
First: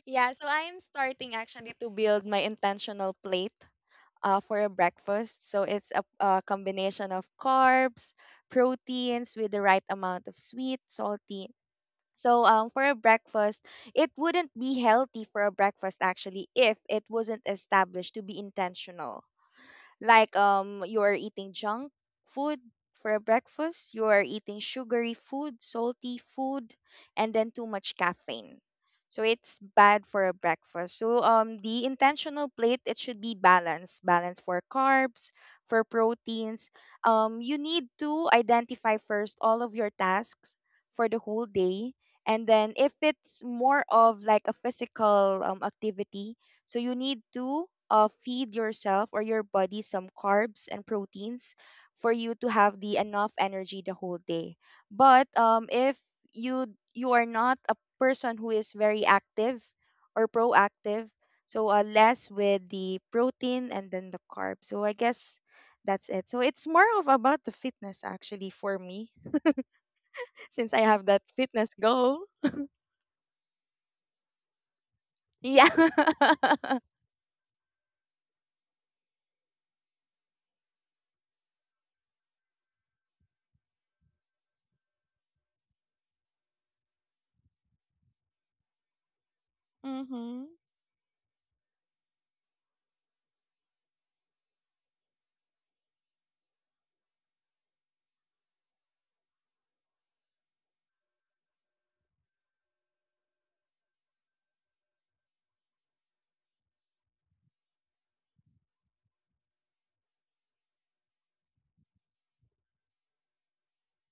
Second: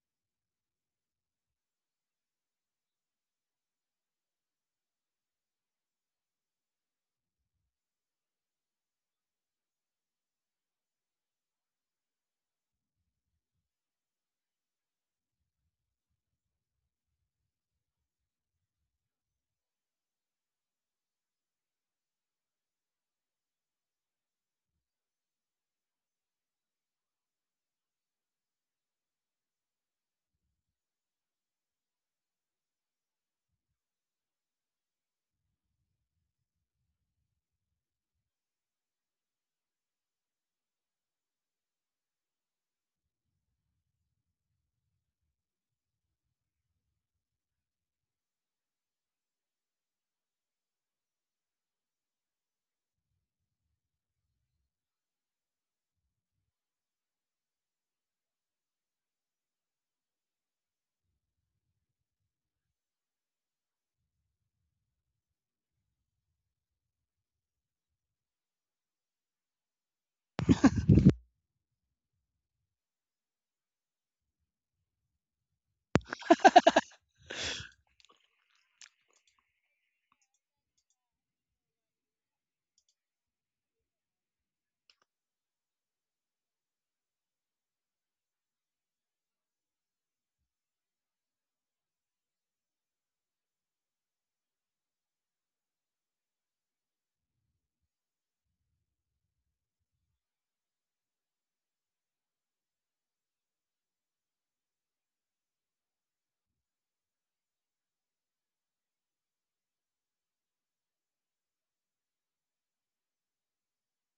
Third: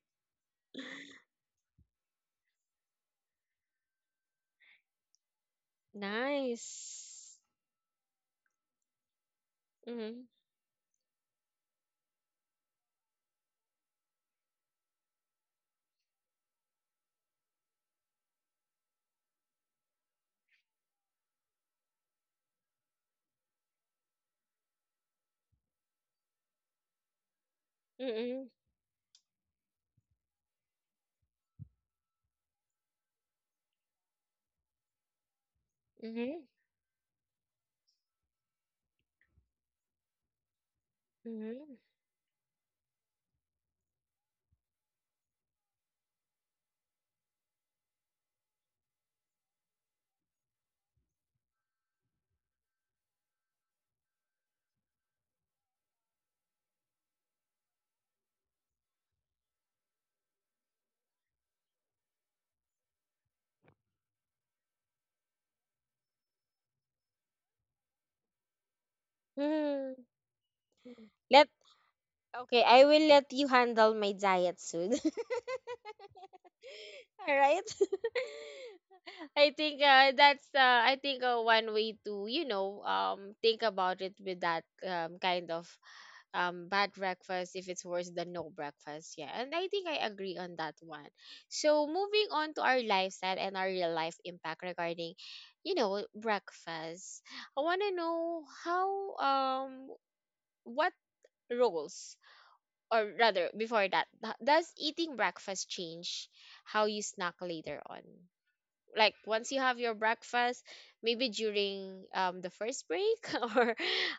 A: Yeah, so I am starting actually to build my intentional plate for a breakfast. So it's a combination of
C: Nice.
A: carbs, proteins with the right amount
C: Mm,
A: of sweet, salty. So for a breakfast, it wouldn't be healthy for a breakfast actually if it wasn't established to be intentional. Like you are eating junk food for breakfast, you are eating sugary food, salty food, and then too much
C: mm, mm,
A: caffeine. So it's bad for a breakfast. So the intentional plate it should be balanced, balance for carbs, for
C: mm,
A: proteins. You need to identify first all of your tasks for the whole
C: mm,
A: day, and then if it's more of like a physical activity, so you need to feed yourself or your body some carbs and proteins for you to have the enough energy the whole day. But if you you are not a person who is very active or proactive, so less with the protein and then the carbs. So I guess that's it. So it's more of about the fitness actually for me
C: Hmm.
A: since I have that
C: Let
A: fitness goal.
C: Okay, I will let you handle my diet soon.
A: Yeah.
C: All right. I think that's I think one way to, you know, think about it, with that kind of bad breakfast, if it's worse than no breakfast. Yeah, and I think I agree
A: mhm.
C: on that one. So moving on to our lifestyle and our real life impact regarding, you know, breakfast, I want to know how, um, what roles, or rather before that, does eating breakfast change how you snack later on? Like once you have your breakfast, maybe during the first break or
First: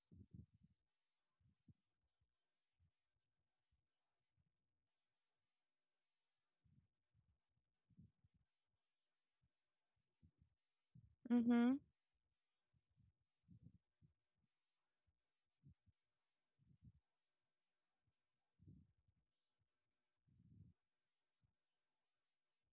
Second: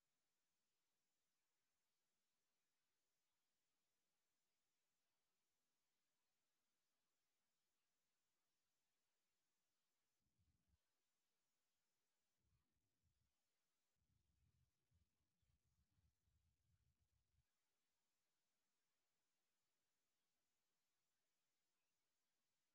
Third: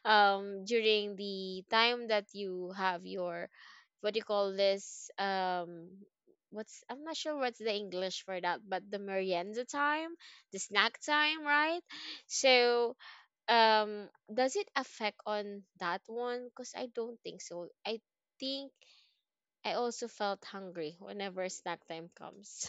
C: during the time that you have your, what do you call this, um, what's, I'm not sure what's the English for that, but the merienda time, the snack time,
A: Mhm.
C: right? So um, does it affect on that one? Because I don't think so. I think I also felt hungry whenever snack time comes.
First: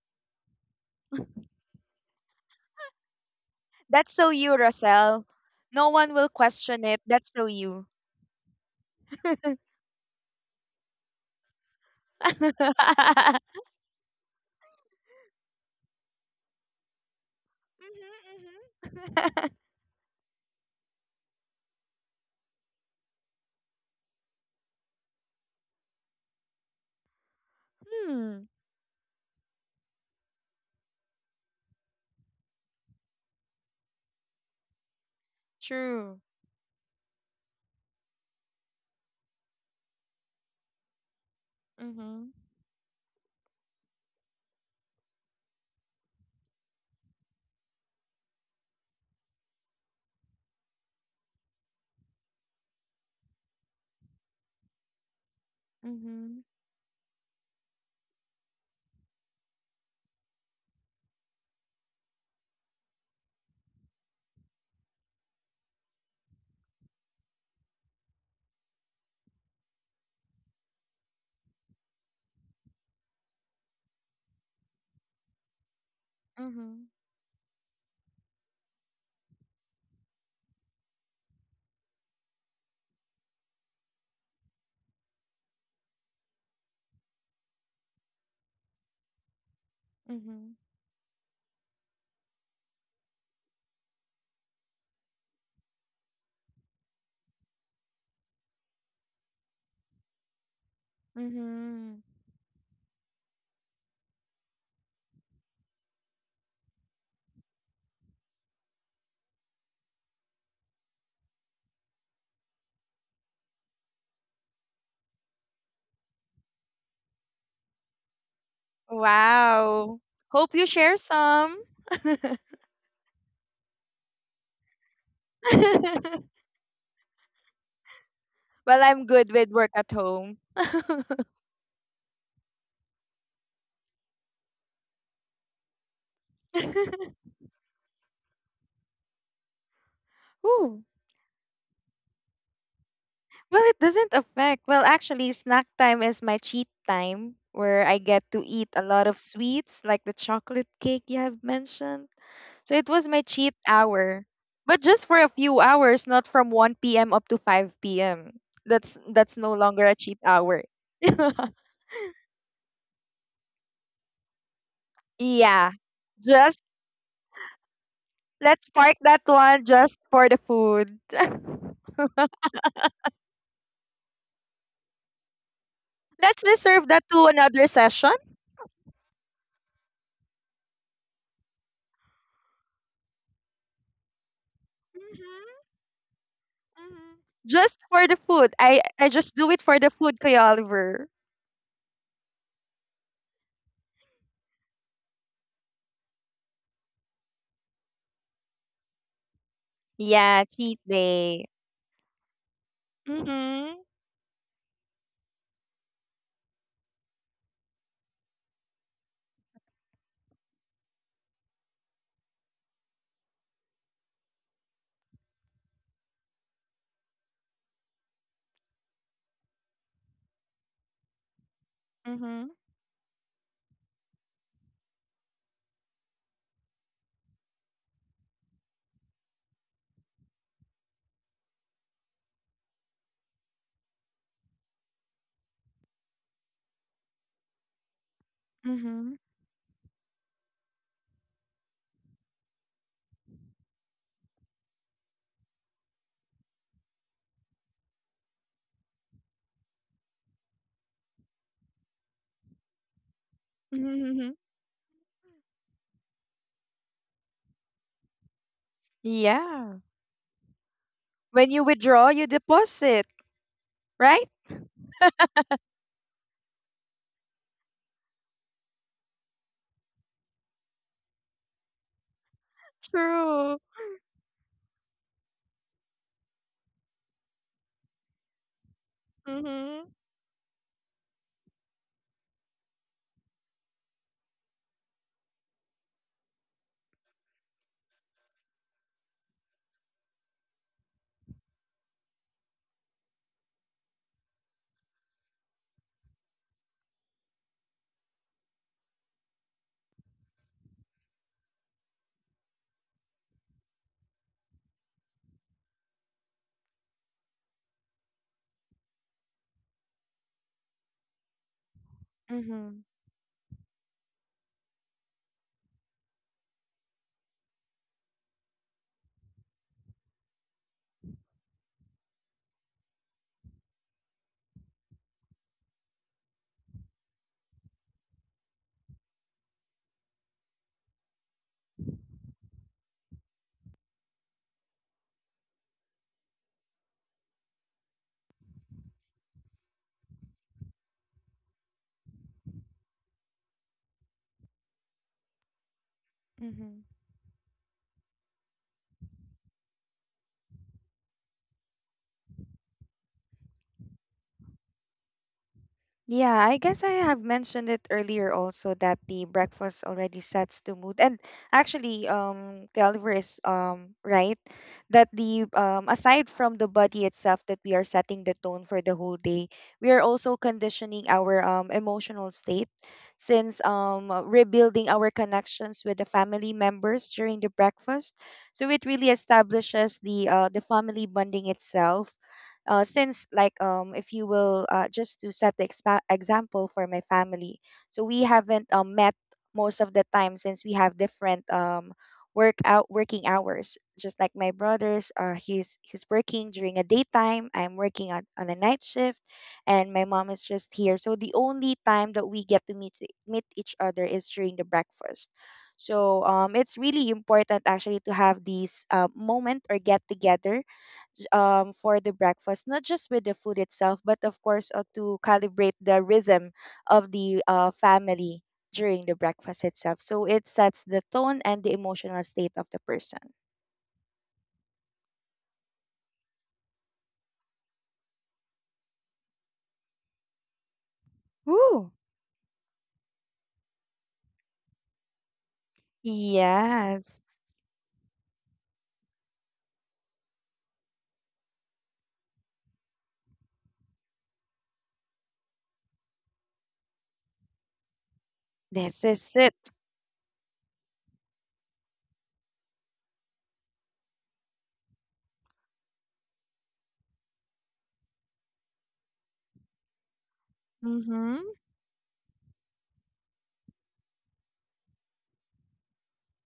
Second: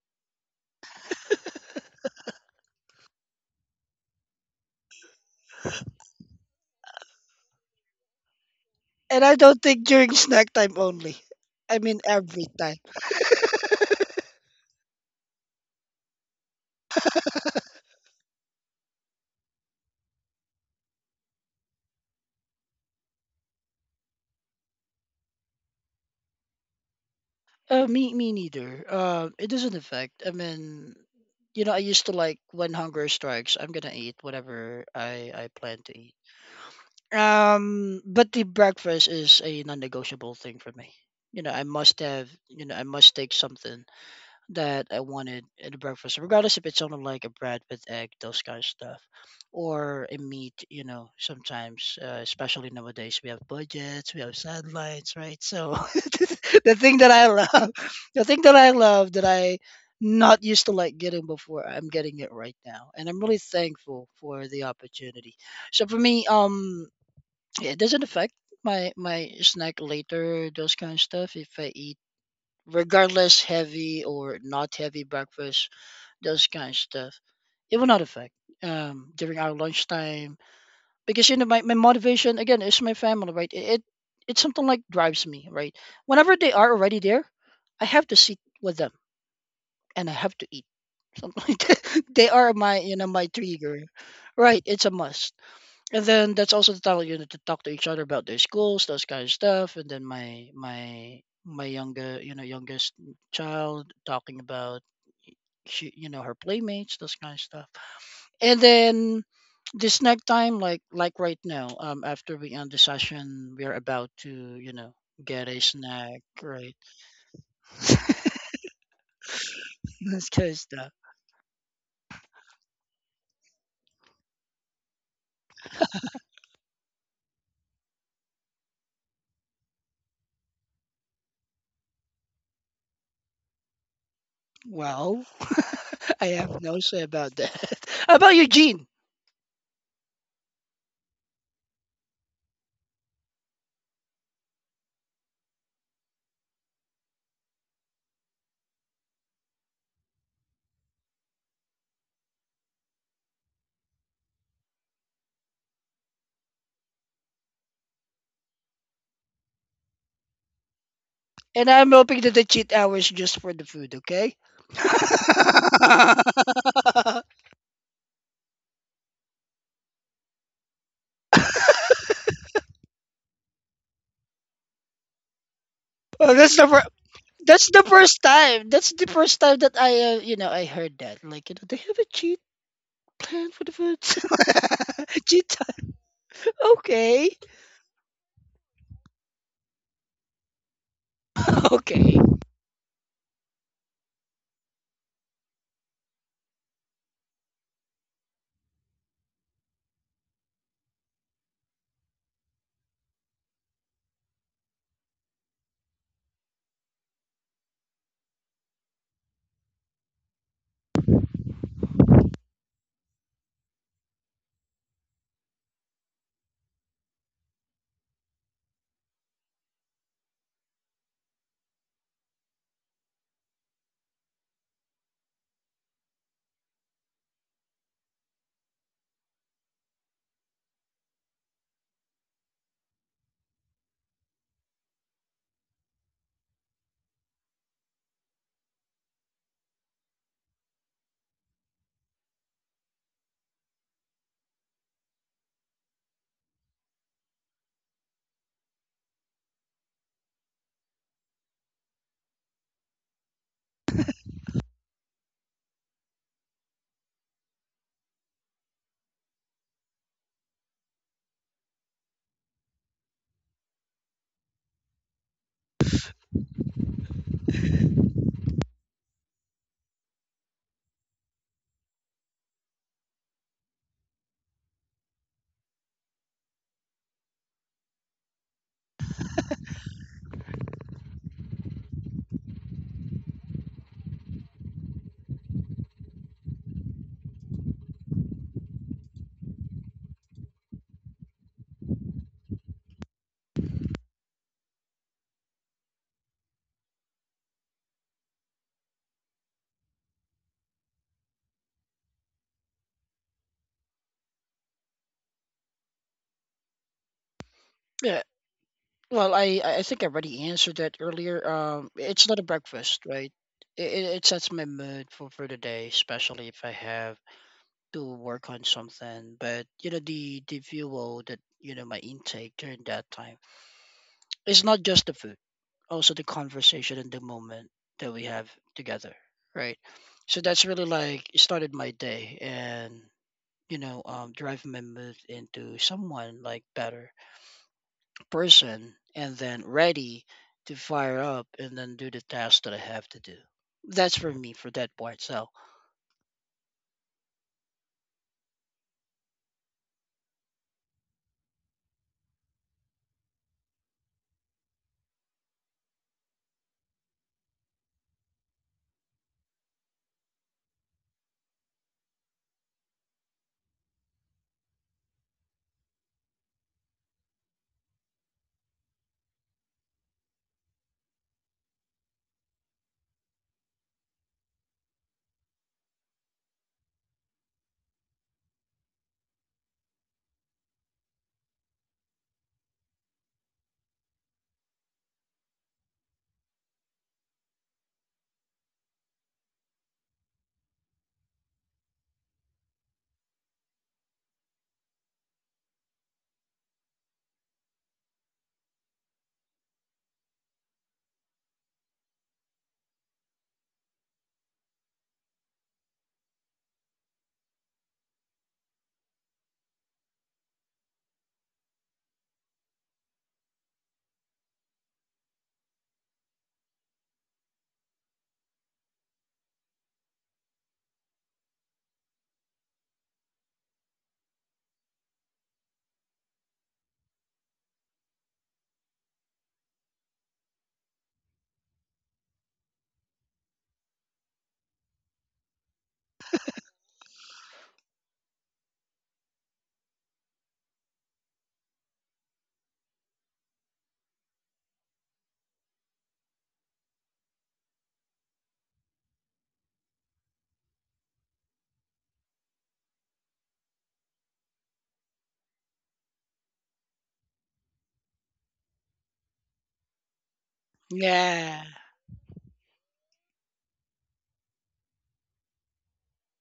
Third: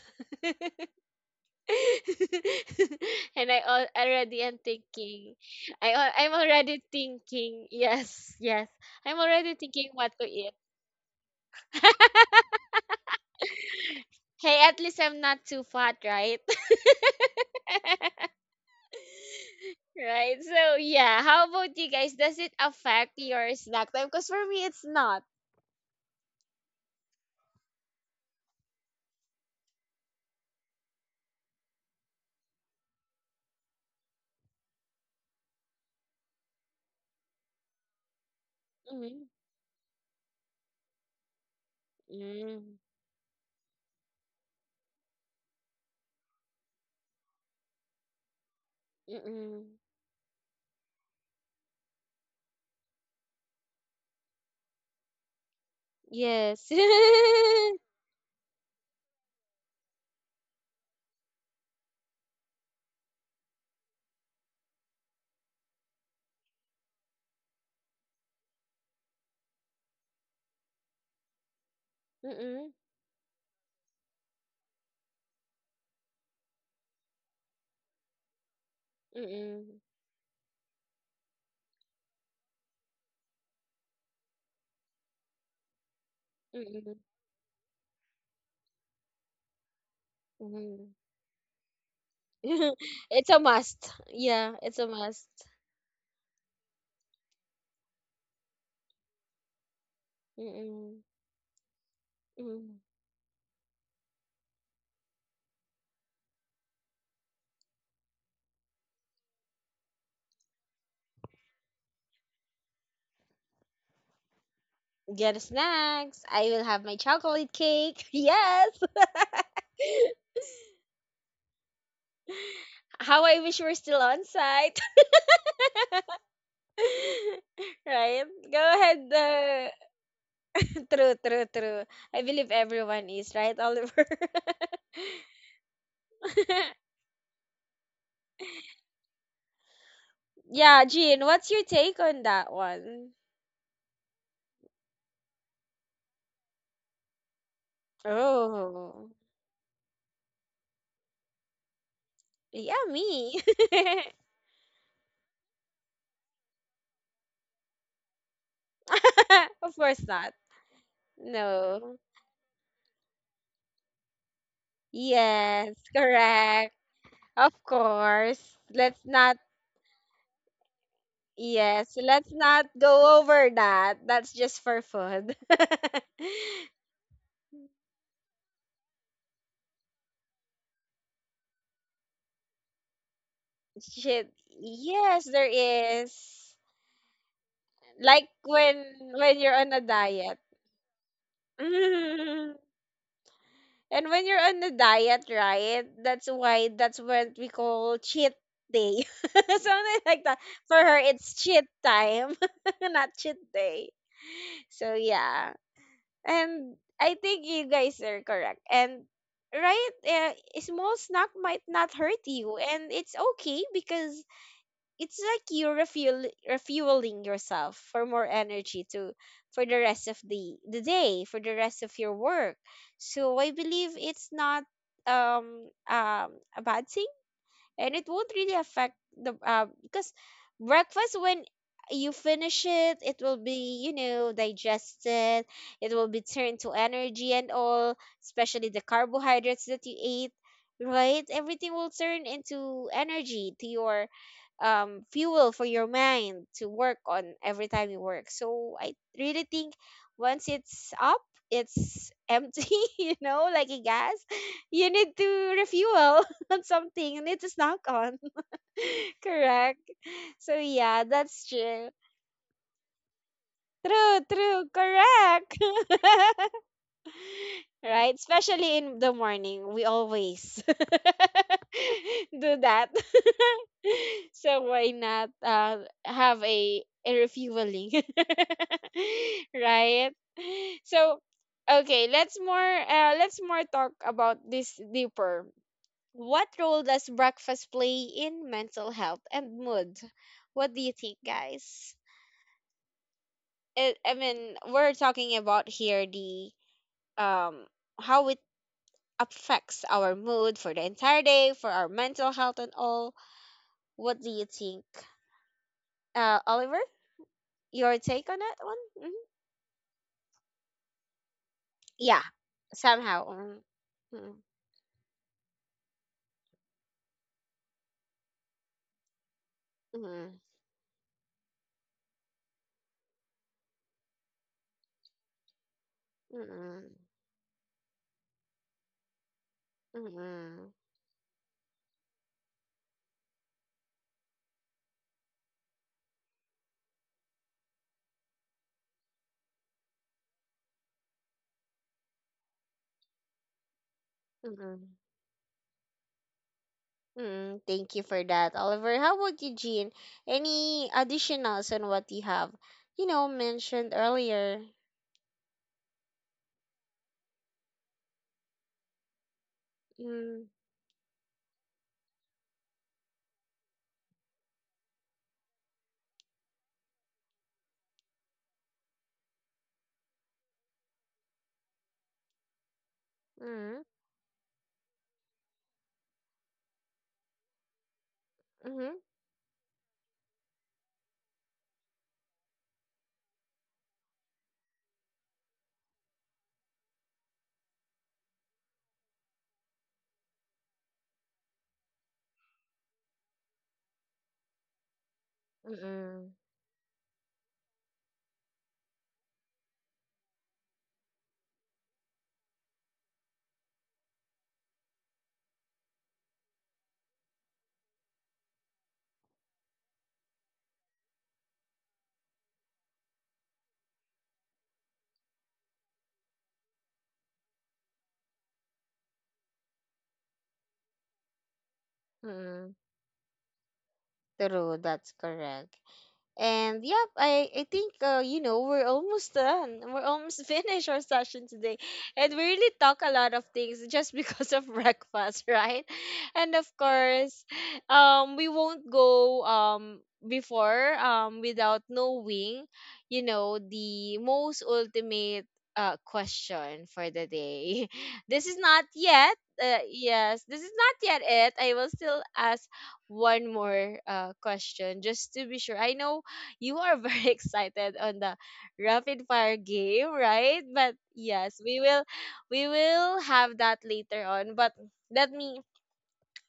C: And
A: That's so
C: already
A: you,
C: am
A: Rosel.
C: thinking,
A: No one
C: I'm
A: will
C: already
A: question it. That's so
C: thinking,
A: you.
C: yes, yes, I'm
B: And I
C: already
B: don't
C: thinking
B: think
C: what
B: during
C: to eat.
B: snack time only. I mean every
A: Mhm,
B: time.
A: mhm.
C: Hey, at least I'm not too fat, right? Right? So, yeah, how about you guys? Does it affect your snack time? Because for me, it's not.
B: Me
A: Hmm.
B: neither. It doesn't affect. I mean, you know, I used to like when hunger strikes, I'm gonna eat whatever I plan to eat.
A: True.
B: But the breakfast
C: Mm-hmm.
B: is a non-negotiable thing for me. You know, I must have.
A: Mm-hmm.
B: You
C: Mm-mm.
B: know, I must take something that I wanted in a breakfast, regardless if it's something like a bread with egg, those kind of stuff,
C: Mm-mm.
B: or a meat. You know, sometimes, especially nowadays, we have budgets, we have sidelines, right? So
A: Mm-hmm.
C: Yes.
B: the thing that I love, the thing that I love that I not used to like getting before, I'm getting it right now, and I'm really thankful for the opportunity. So for me, yeah, it doesn't affect my snack later, those kind of stuff. If I eat
C: Mm-mm.
B: regardless heavy or not heavy breakfast, those kind of
A: Mm-hmm.
B: stuff. It will not affect during our
C: Mm-mm.
B: lunchtime because you know my motivation again is my family, right? It, it's something like drives me, right? Whenever they are
C: Mm-mm.
B: already there, I have to sit with them and I have to
A: Mm-hmm.
B: eat
C: Mm-mm.
B: something like that. They are my you know
C: It's
B: my
C: a
B: trigger,
C: must. Yeah,
B: right?
C: it's a
B: It's a
C: must.
B: must. And then that's also the time you know to talk to each other about their schools, those kind of stuff. And then my
C: Mm-mm.
B: my my
A: Mm-hmm.
B: younger you know
C: Mm.
B: youngest child talking about she you know her playmates, those kind of stuff. And then this next time, like right now, after we end the session, we are about to you know
C: Get
B: get a
C: snacks.
B: snack,
C: I will
B: right?
C: have my chocolate cake. Yes.
A: Wow.
B: This kind
A: Hope
B: of
A: you
B: stuff.
A: share some.
C: How I wish we're still on site. Right? Go
A: Well,
C: ahead.
A: I'm good with work at home.
C: True, true, true. I believe everyone is, right, Oliver?
B: Well, I have no say about that. How about Eugene?
C: Yeah,
A: Ooh.
C: Jean, what's your take on that one?
A: Well, it doesn't affect. Well, actually, snack time is my cheat time where I get to eat a
C: Oh,
A: lot of sweets, like the chocolate cake you have mentioned.
C: yeah,
A: So it was my
C: me.
A: cheat hour, but just for a few hours, not from 1 p.m. up to 5 p.m. That's no
C: Of
A: longer a
C: course
A: cheat
C: not.
A: hour.
B: And
C: No.
B: I'm hoping that the cheat hours just for the food, okay?
C: Yes,
A: Yeah, just
C: correct. Of course.
A: let's
C: Let's
A: park that
C: not,
A: one just for the food.
C: yes, let's not go over that. That's just for fun.
B: Oh,
A: Let's reserve that to another
B: that's the
A: session.
B: first time. That's the first time that I you know I heard that. Like you know they have a cheat plan for the food.
C: Shit. Yes, there
B: Cheat
A: Mhm,
B: time.
C: is.
A: mhm.
B: Okay.
A: Just for the
C: Like
A: food. I just
C: when
A: do
C: you're
A: it
C: on
A: for
C: a
A: the food,
C: diet.
A: Kuya Oliver.
B: Okay.
C: And when you're on a diet, right? That's why that's what we call cheat day. Something like that.
A: Yeah,
C: For
A: cheat
C: her, it's
A: day.
C: cheat time, not cheat
A: Mhm.
C: day. So yeah. And I think you guys are correct. And right, a small snack might not hurt you, and it's okay, because it's like you're refueling yourself for more energy to, for the rest of the day, for the rest of your
A: Mhm.
C: work. So I believe it's not a bad thing, and it won't really affect the because breakfast, when you finish it, it will be, you know, digested, it will be turned to energy and all, especially
A: Mhm.
C: the
A: Mhm.
C: carbohydrates that you ate. Right, everything will turn into energy to your fuel for your mind to work on every time you work. So I really think once it's up, it's empty, you know, like a gas, you need to refuel. on something, and it is knock on.
A: Yeah.
C: Correct. So yeah, that's
A: When you
C: true.
A: withdraw, you deposit,
C: True,
A: right?
C: true, correct. Right? Especially in the morning. We always do that.
A: True.
C: So why not have a refueling?
A: Mhm.
C: Right? So okay, let's more talk about this deeper. What role does breakfast play in mental health and mood? What do you think, guys? It, I mean, we're talking about here the um, how it affects our mood for the entire day, for our mental health and all. What do you think, Oliver? Your take
B: Yeah.
C: on that one? Hmm.
B: Well, I think I already answered that earlier.
C: Yeah,
B: It's not a
A: Mhm.
B: breakfast,
C: somehow.
B: right? It, it
C: Mm-hmm.
B: it sets my mood for the day, especially if I have to work on something but you know
C: Mm-hmm.
B: the fuel that you know my intake during that time it's not just the food also the
C: Mm-hmm.
B: conversation and the moment that we have together, right? So
C: Mm-hmm.
B: that's really like it started my day and you know driving my mood into someone like better person and then ready to fire up and then do the task that I have to do. That's for me for
C: Mm-hmm.
B: that part. So
A: Mhm.
C: Mm, thank you for that, Oliver. How about you, Jean? Any additionals on what you have, you know, mentioned earlier?
A: Yeah, I guess I have mentioned it earlier also that the breakfast already
C: Mm,
A: sets the mood. And actually, Calver is right that the aside from the body itself that we are setting the tone for the whole day, we are also conditioning our emotional state since
C: mm,
A: rebuilding our connections with the family members during the breakfast. So it
C: mm-hmm,
A: really establishes the family bonding itself since like if you will just to set the example for my family, so we haven't met most of the time since we have different working hours, just like my brothers, he's
C: mm-mm,
A: working during a daytime, I'm working on a night shift, and my mom is just here, so the only time that we get to meet meet each other is during the breakfast, so it's really important actually to have these moment or get together for the breakfast, not just with the food itself, but of course to calibrate the rhythm of the family during the breakfast itself. So it sets the tone and the emotional state of
C: mm-mm.
A: the person.
C: True, that's correct. And yep, I think you know, we're almost done. We're almost finished our session today,
A: Ooh.
C: and we really talk a lot of things just because of breakfast, right? And of
A: Yes,
C: course, we won't go before without knowing, you know, the most ultimate question for the day. This is not
A: this
C: yet.
A: is it.
C: Yes, this is not yet it. I will still ask one more question just to be sure. I know you are very excited on the rapid fire game, right? But
A: Mm-hmm.
C: yes,
B: yeah.
C: we will have that later on. But let me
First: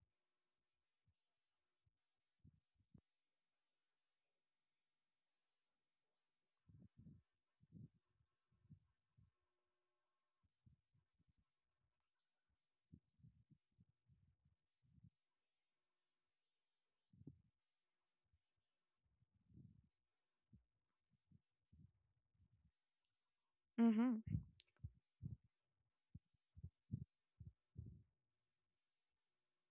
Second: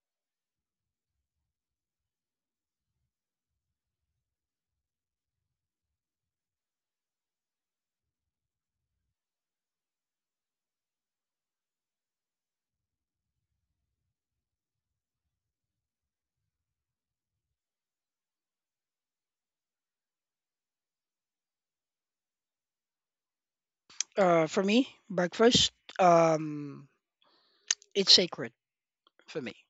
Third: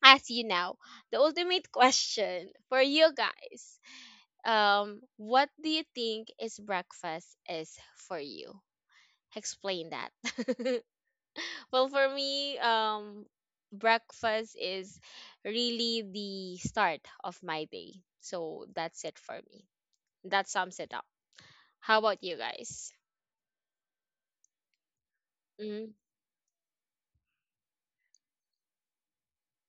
C: ask you now the ultimate question for you guys. What do you think is breakfast is for you? Explain that. Well, for me, breakfast is really the start of my day. So that's it for me. That sums it up. How about you guys?
A: Mm-hmm.
B: For me, breakfast,
C: Mm,
B: um it's sacred for me.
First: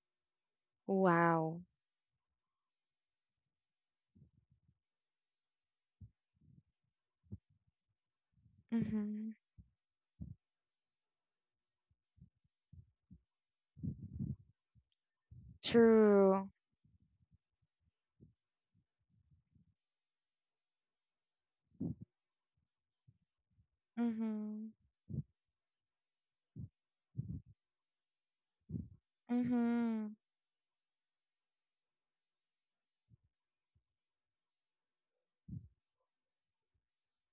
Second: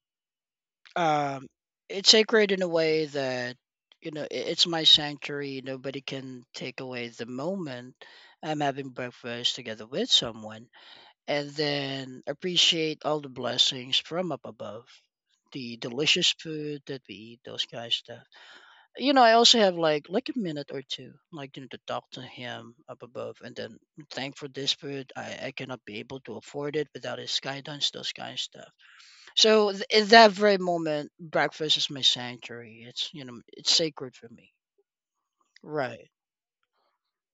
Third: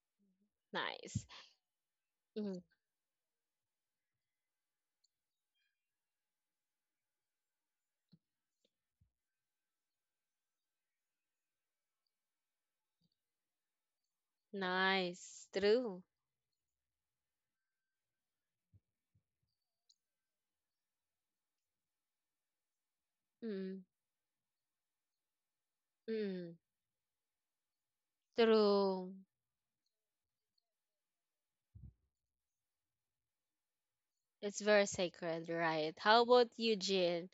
C: nice.
B: Um,
A: Wow,
B: it's sacred in
C: Mm,
B: a way that you know it's my sanctuary. Nobody can take away the moment I'm having
A: mm-hmm.
B: breakfast together with someone, and then appreciate all the blessings from up above.
C: nice.
B: The
C: True.
B: delicious
A: True.
B: food that we eat, those kind of stuff. You know, I also have like a minute or two, like you know, to talk to him up above, and then
C: Mm,
B: thank for
A: Mm-hmm.
B: this food. I cannot be able to
C: mm,
B: afford it without his guidance, those kind of stuff.
C: true.
B: So in
A: Mm-hmm.
B: that very moment, breakfast is my sanctuary. It's you know it's sacred for me.
C: It's very sacred, right?
B: Right.
C: How about you, Jin?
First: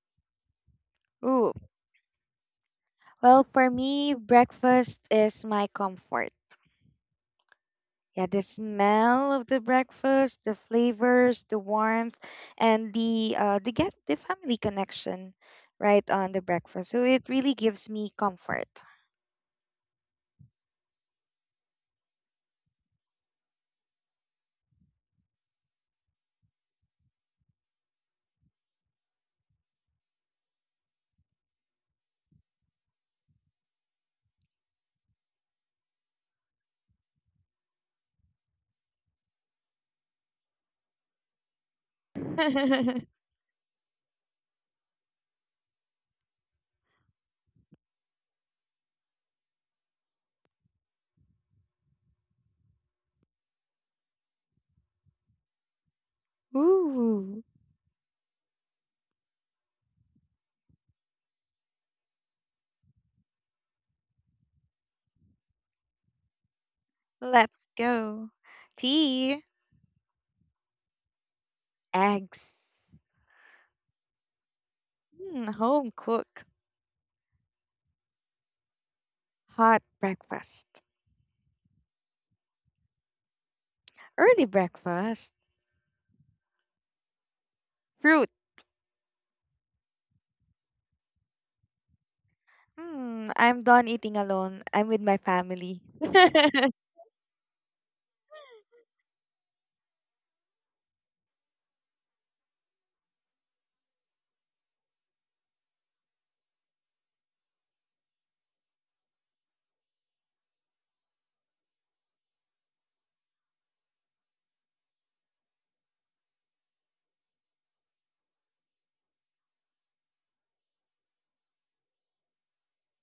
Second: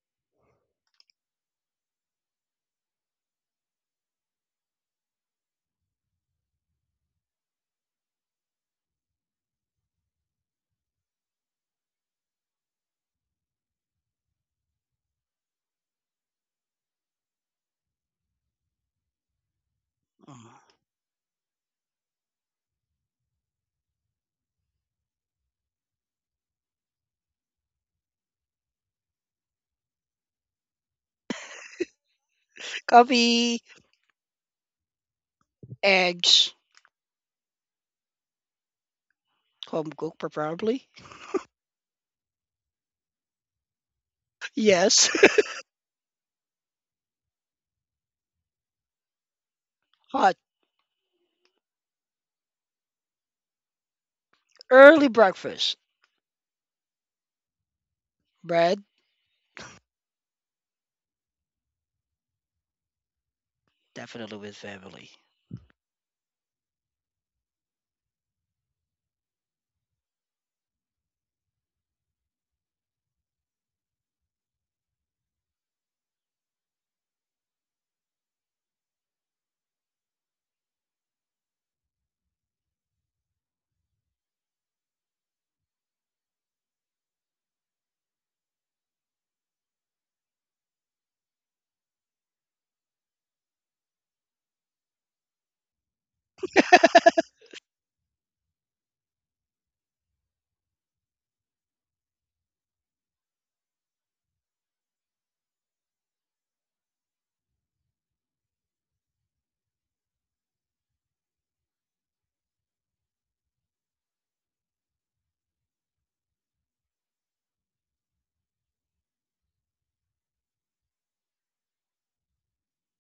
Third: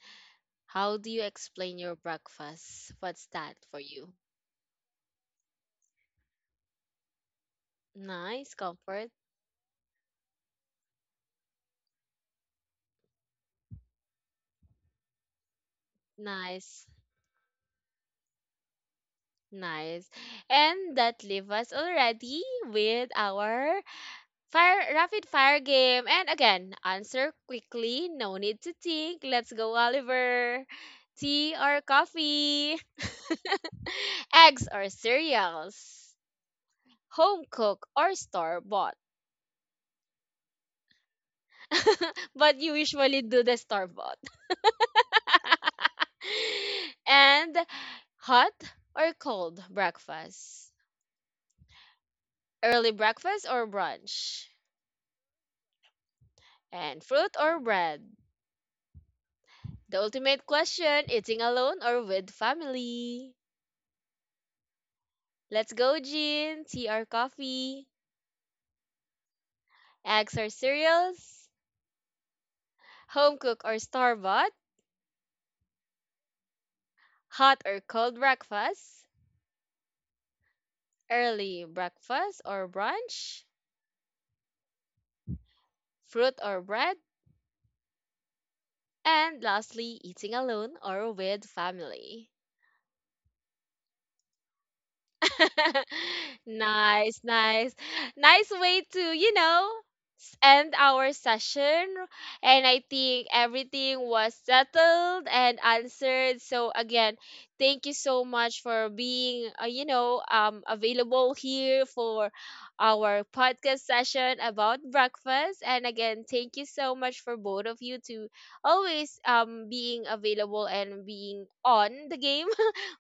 C: How do you
A: Ooh.
C: explain your breakfast? What's
A: Well,
C: that
A: for
C: for you?
A: me, breakfast is my comfort. Yeah, the
C: Nice comfort.
A: smell of the breakfast, the flavors, the warmth, and the get the family connection right on the
C: Nice.
A: breakfast. So it really gives me comfort.
C: Nice.
B: Mhm.
C: And that leaves us already with our fire rapid fire game. And again, answer quickly. No need to think. Let's go, Oliver. Tea or coffee?
B: Coffee,
C: Eggs or cereals,
B: eggs,
C: home cooked or store bought.
B: home cooked preferably.
C: But you usually do the store bought.
B: Yes.
C: And hot or cold
B: Hot
C: breakfast, early breakfast or brunch,
B: early breakfast.
C: and fruit
A: Ooh,
C: or bread.
B: Bread,
C: The ultimate question, eating alone or with family.
B: definitely with family.
C: Let's go, Jean. Tea or
A: let's
C: coffee?
A: go. Tea.
C: Eggs or cereals?
A: Eggs,
C: Home cook or store bought?
A: mm, home cook,
C: Hot or cold breakfast?
A: hot breakfast,
C: Early breakfast or brunch,
A: early breakfast,
C: fruit or bread,
A: fruit.
C: and lastly, eating alone or with family.
A: Hmm, I'm done eating alone. I'm with my family.
C: Nice, nice. Nice way to, you know, end our session. And I think everything was settled and answered. So again, thank you so much for being, you know, um, available here for our podcast session about breakfast. And again, thank you so much for both of you to always being available and being on the game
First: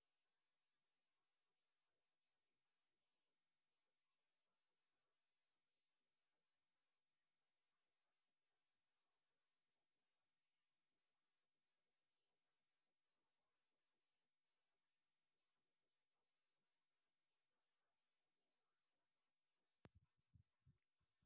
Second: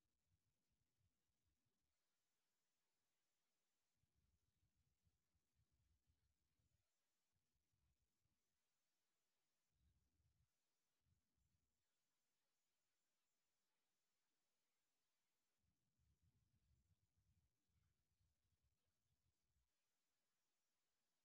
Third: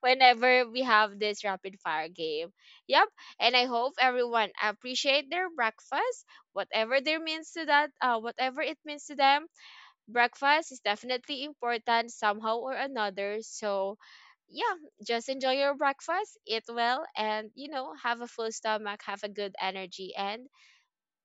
C: whenever we have this rapid fire game. Yep. And I hope everyone appreciate their breakfast, whatever their means to that, whatever it means to them. Breakfast is definitely important somehow or another. So yeah, just enjoy your breakfast, eat well, and you know, have a full stomach, have a good energy, and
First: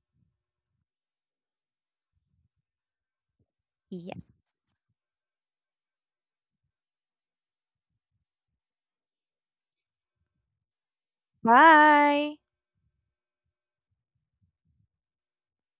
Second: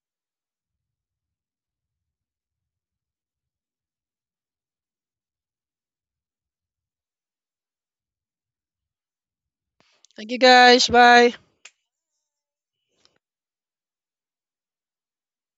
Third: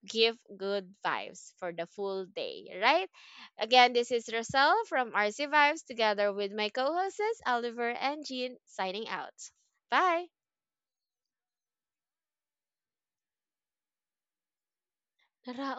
C: give good vibes for the full day, right? Again, this is
A: Yes.
C: Roselle from RC Vibes together with my co-hosts Oliver and Jean signing out. Bye!
B: Thank you guys. Bye.
A: Bye.
C: Naraos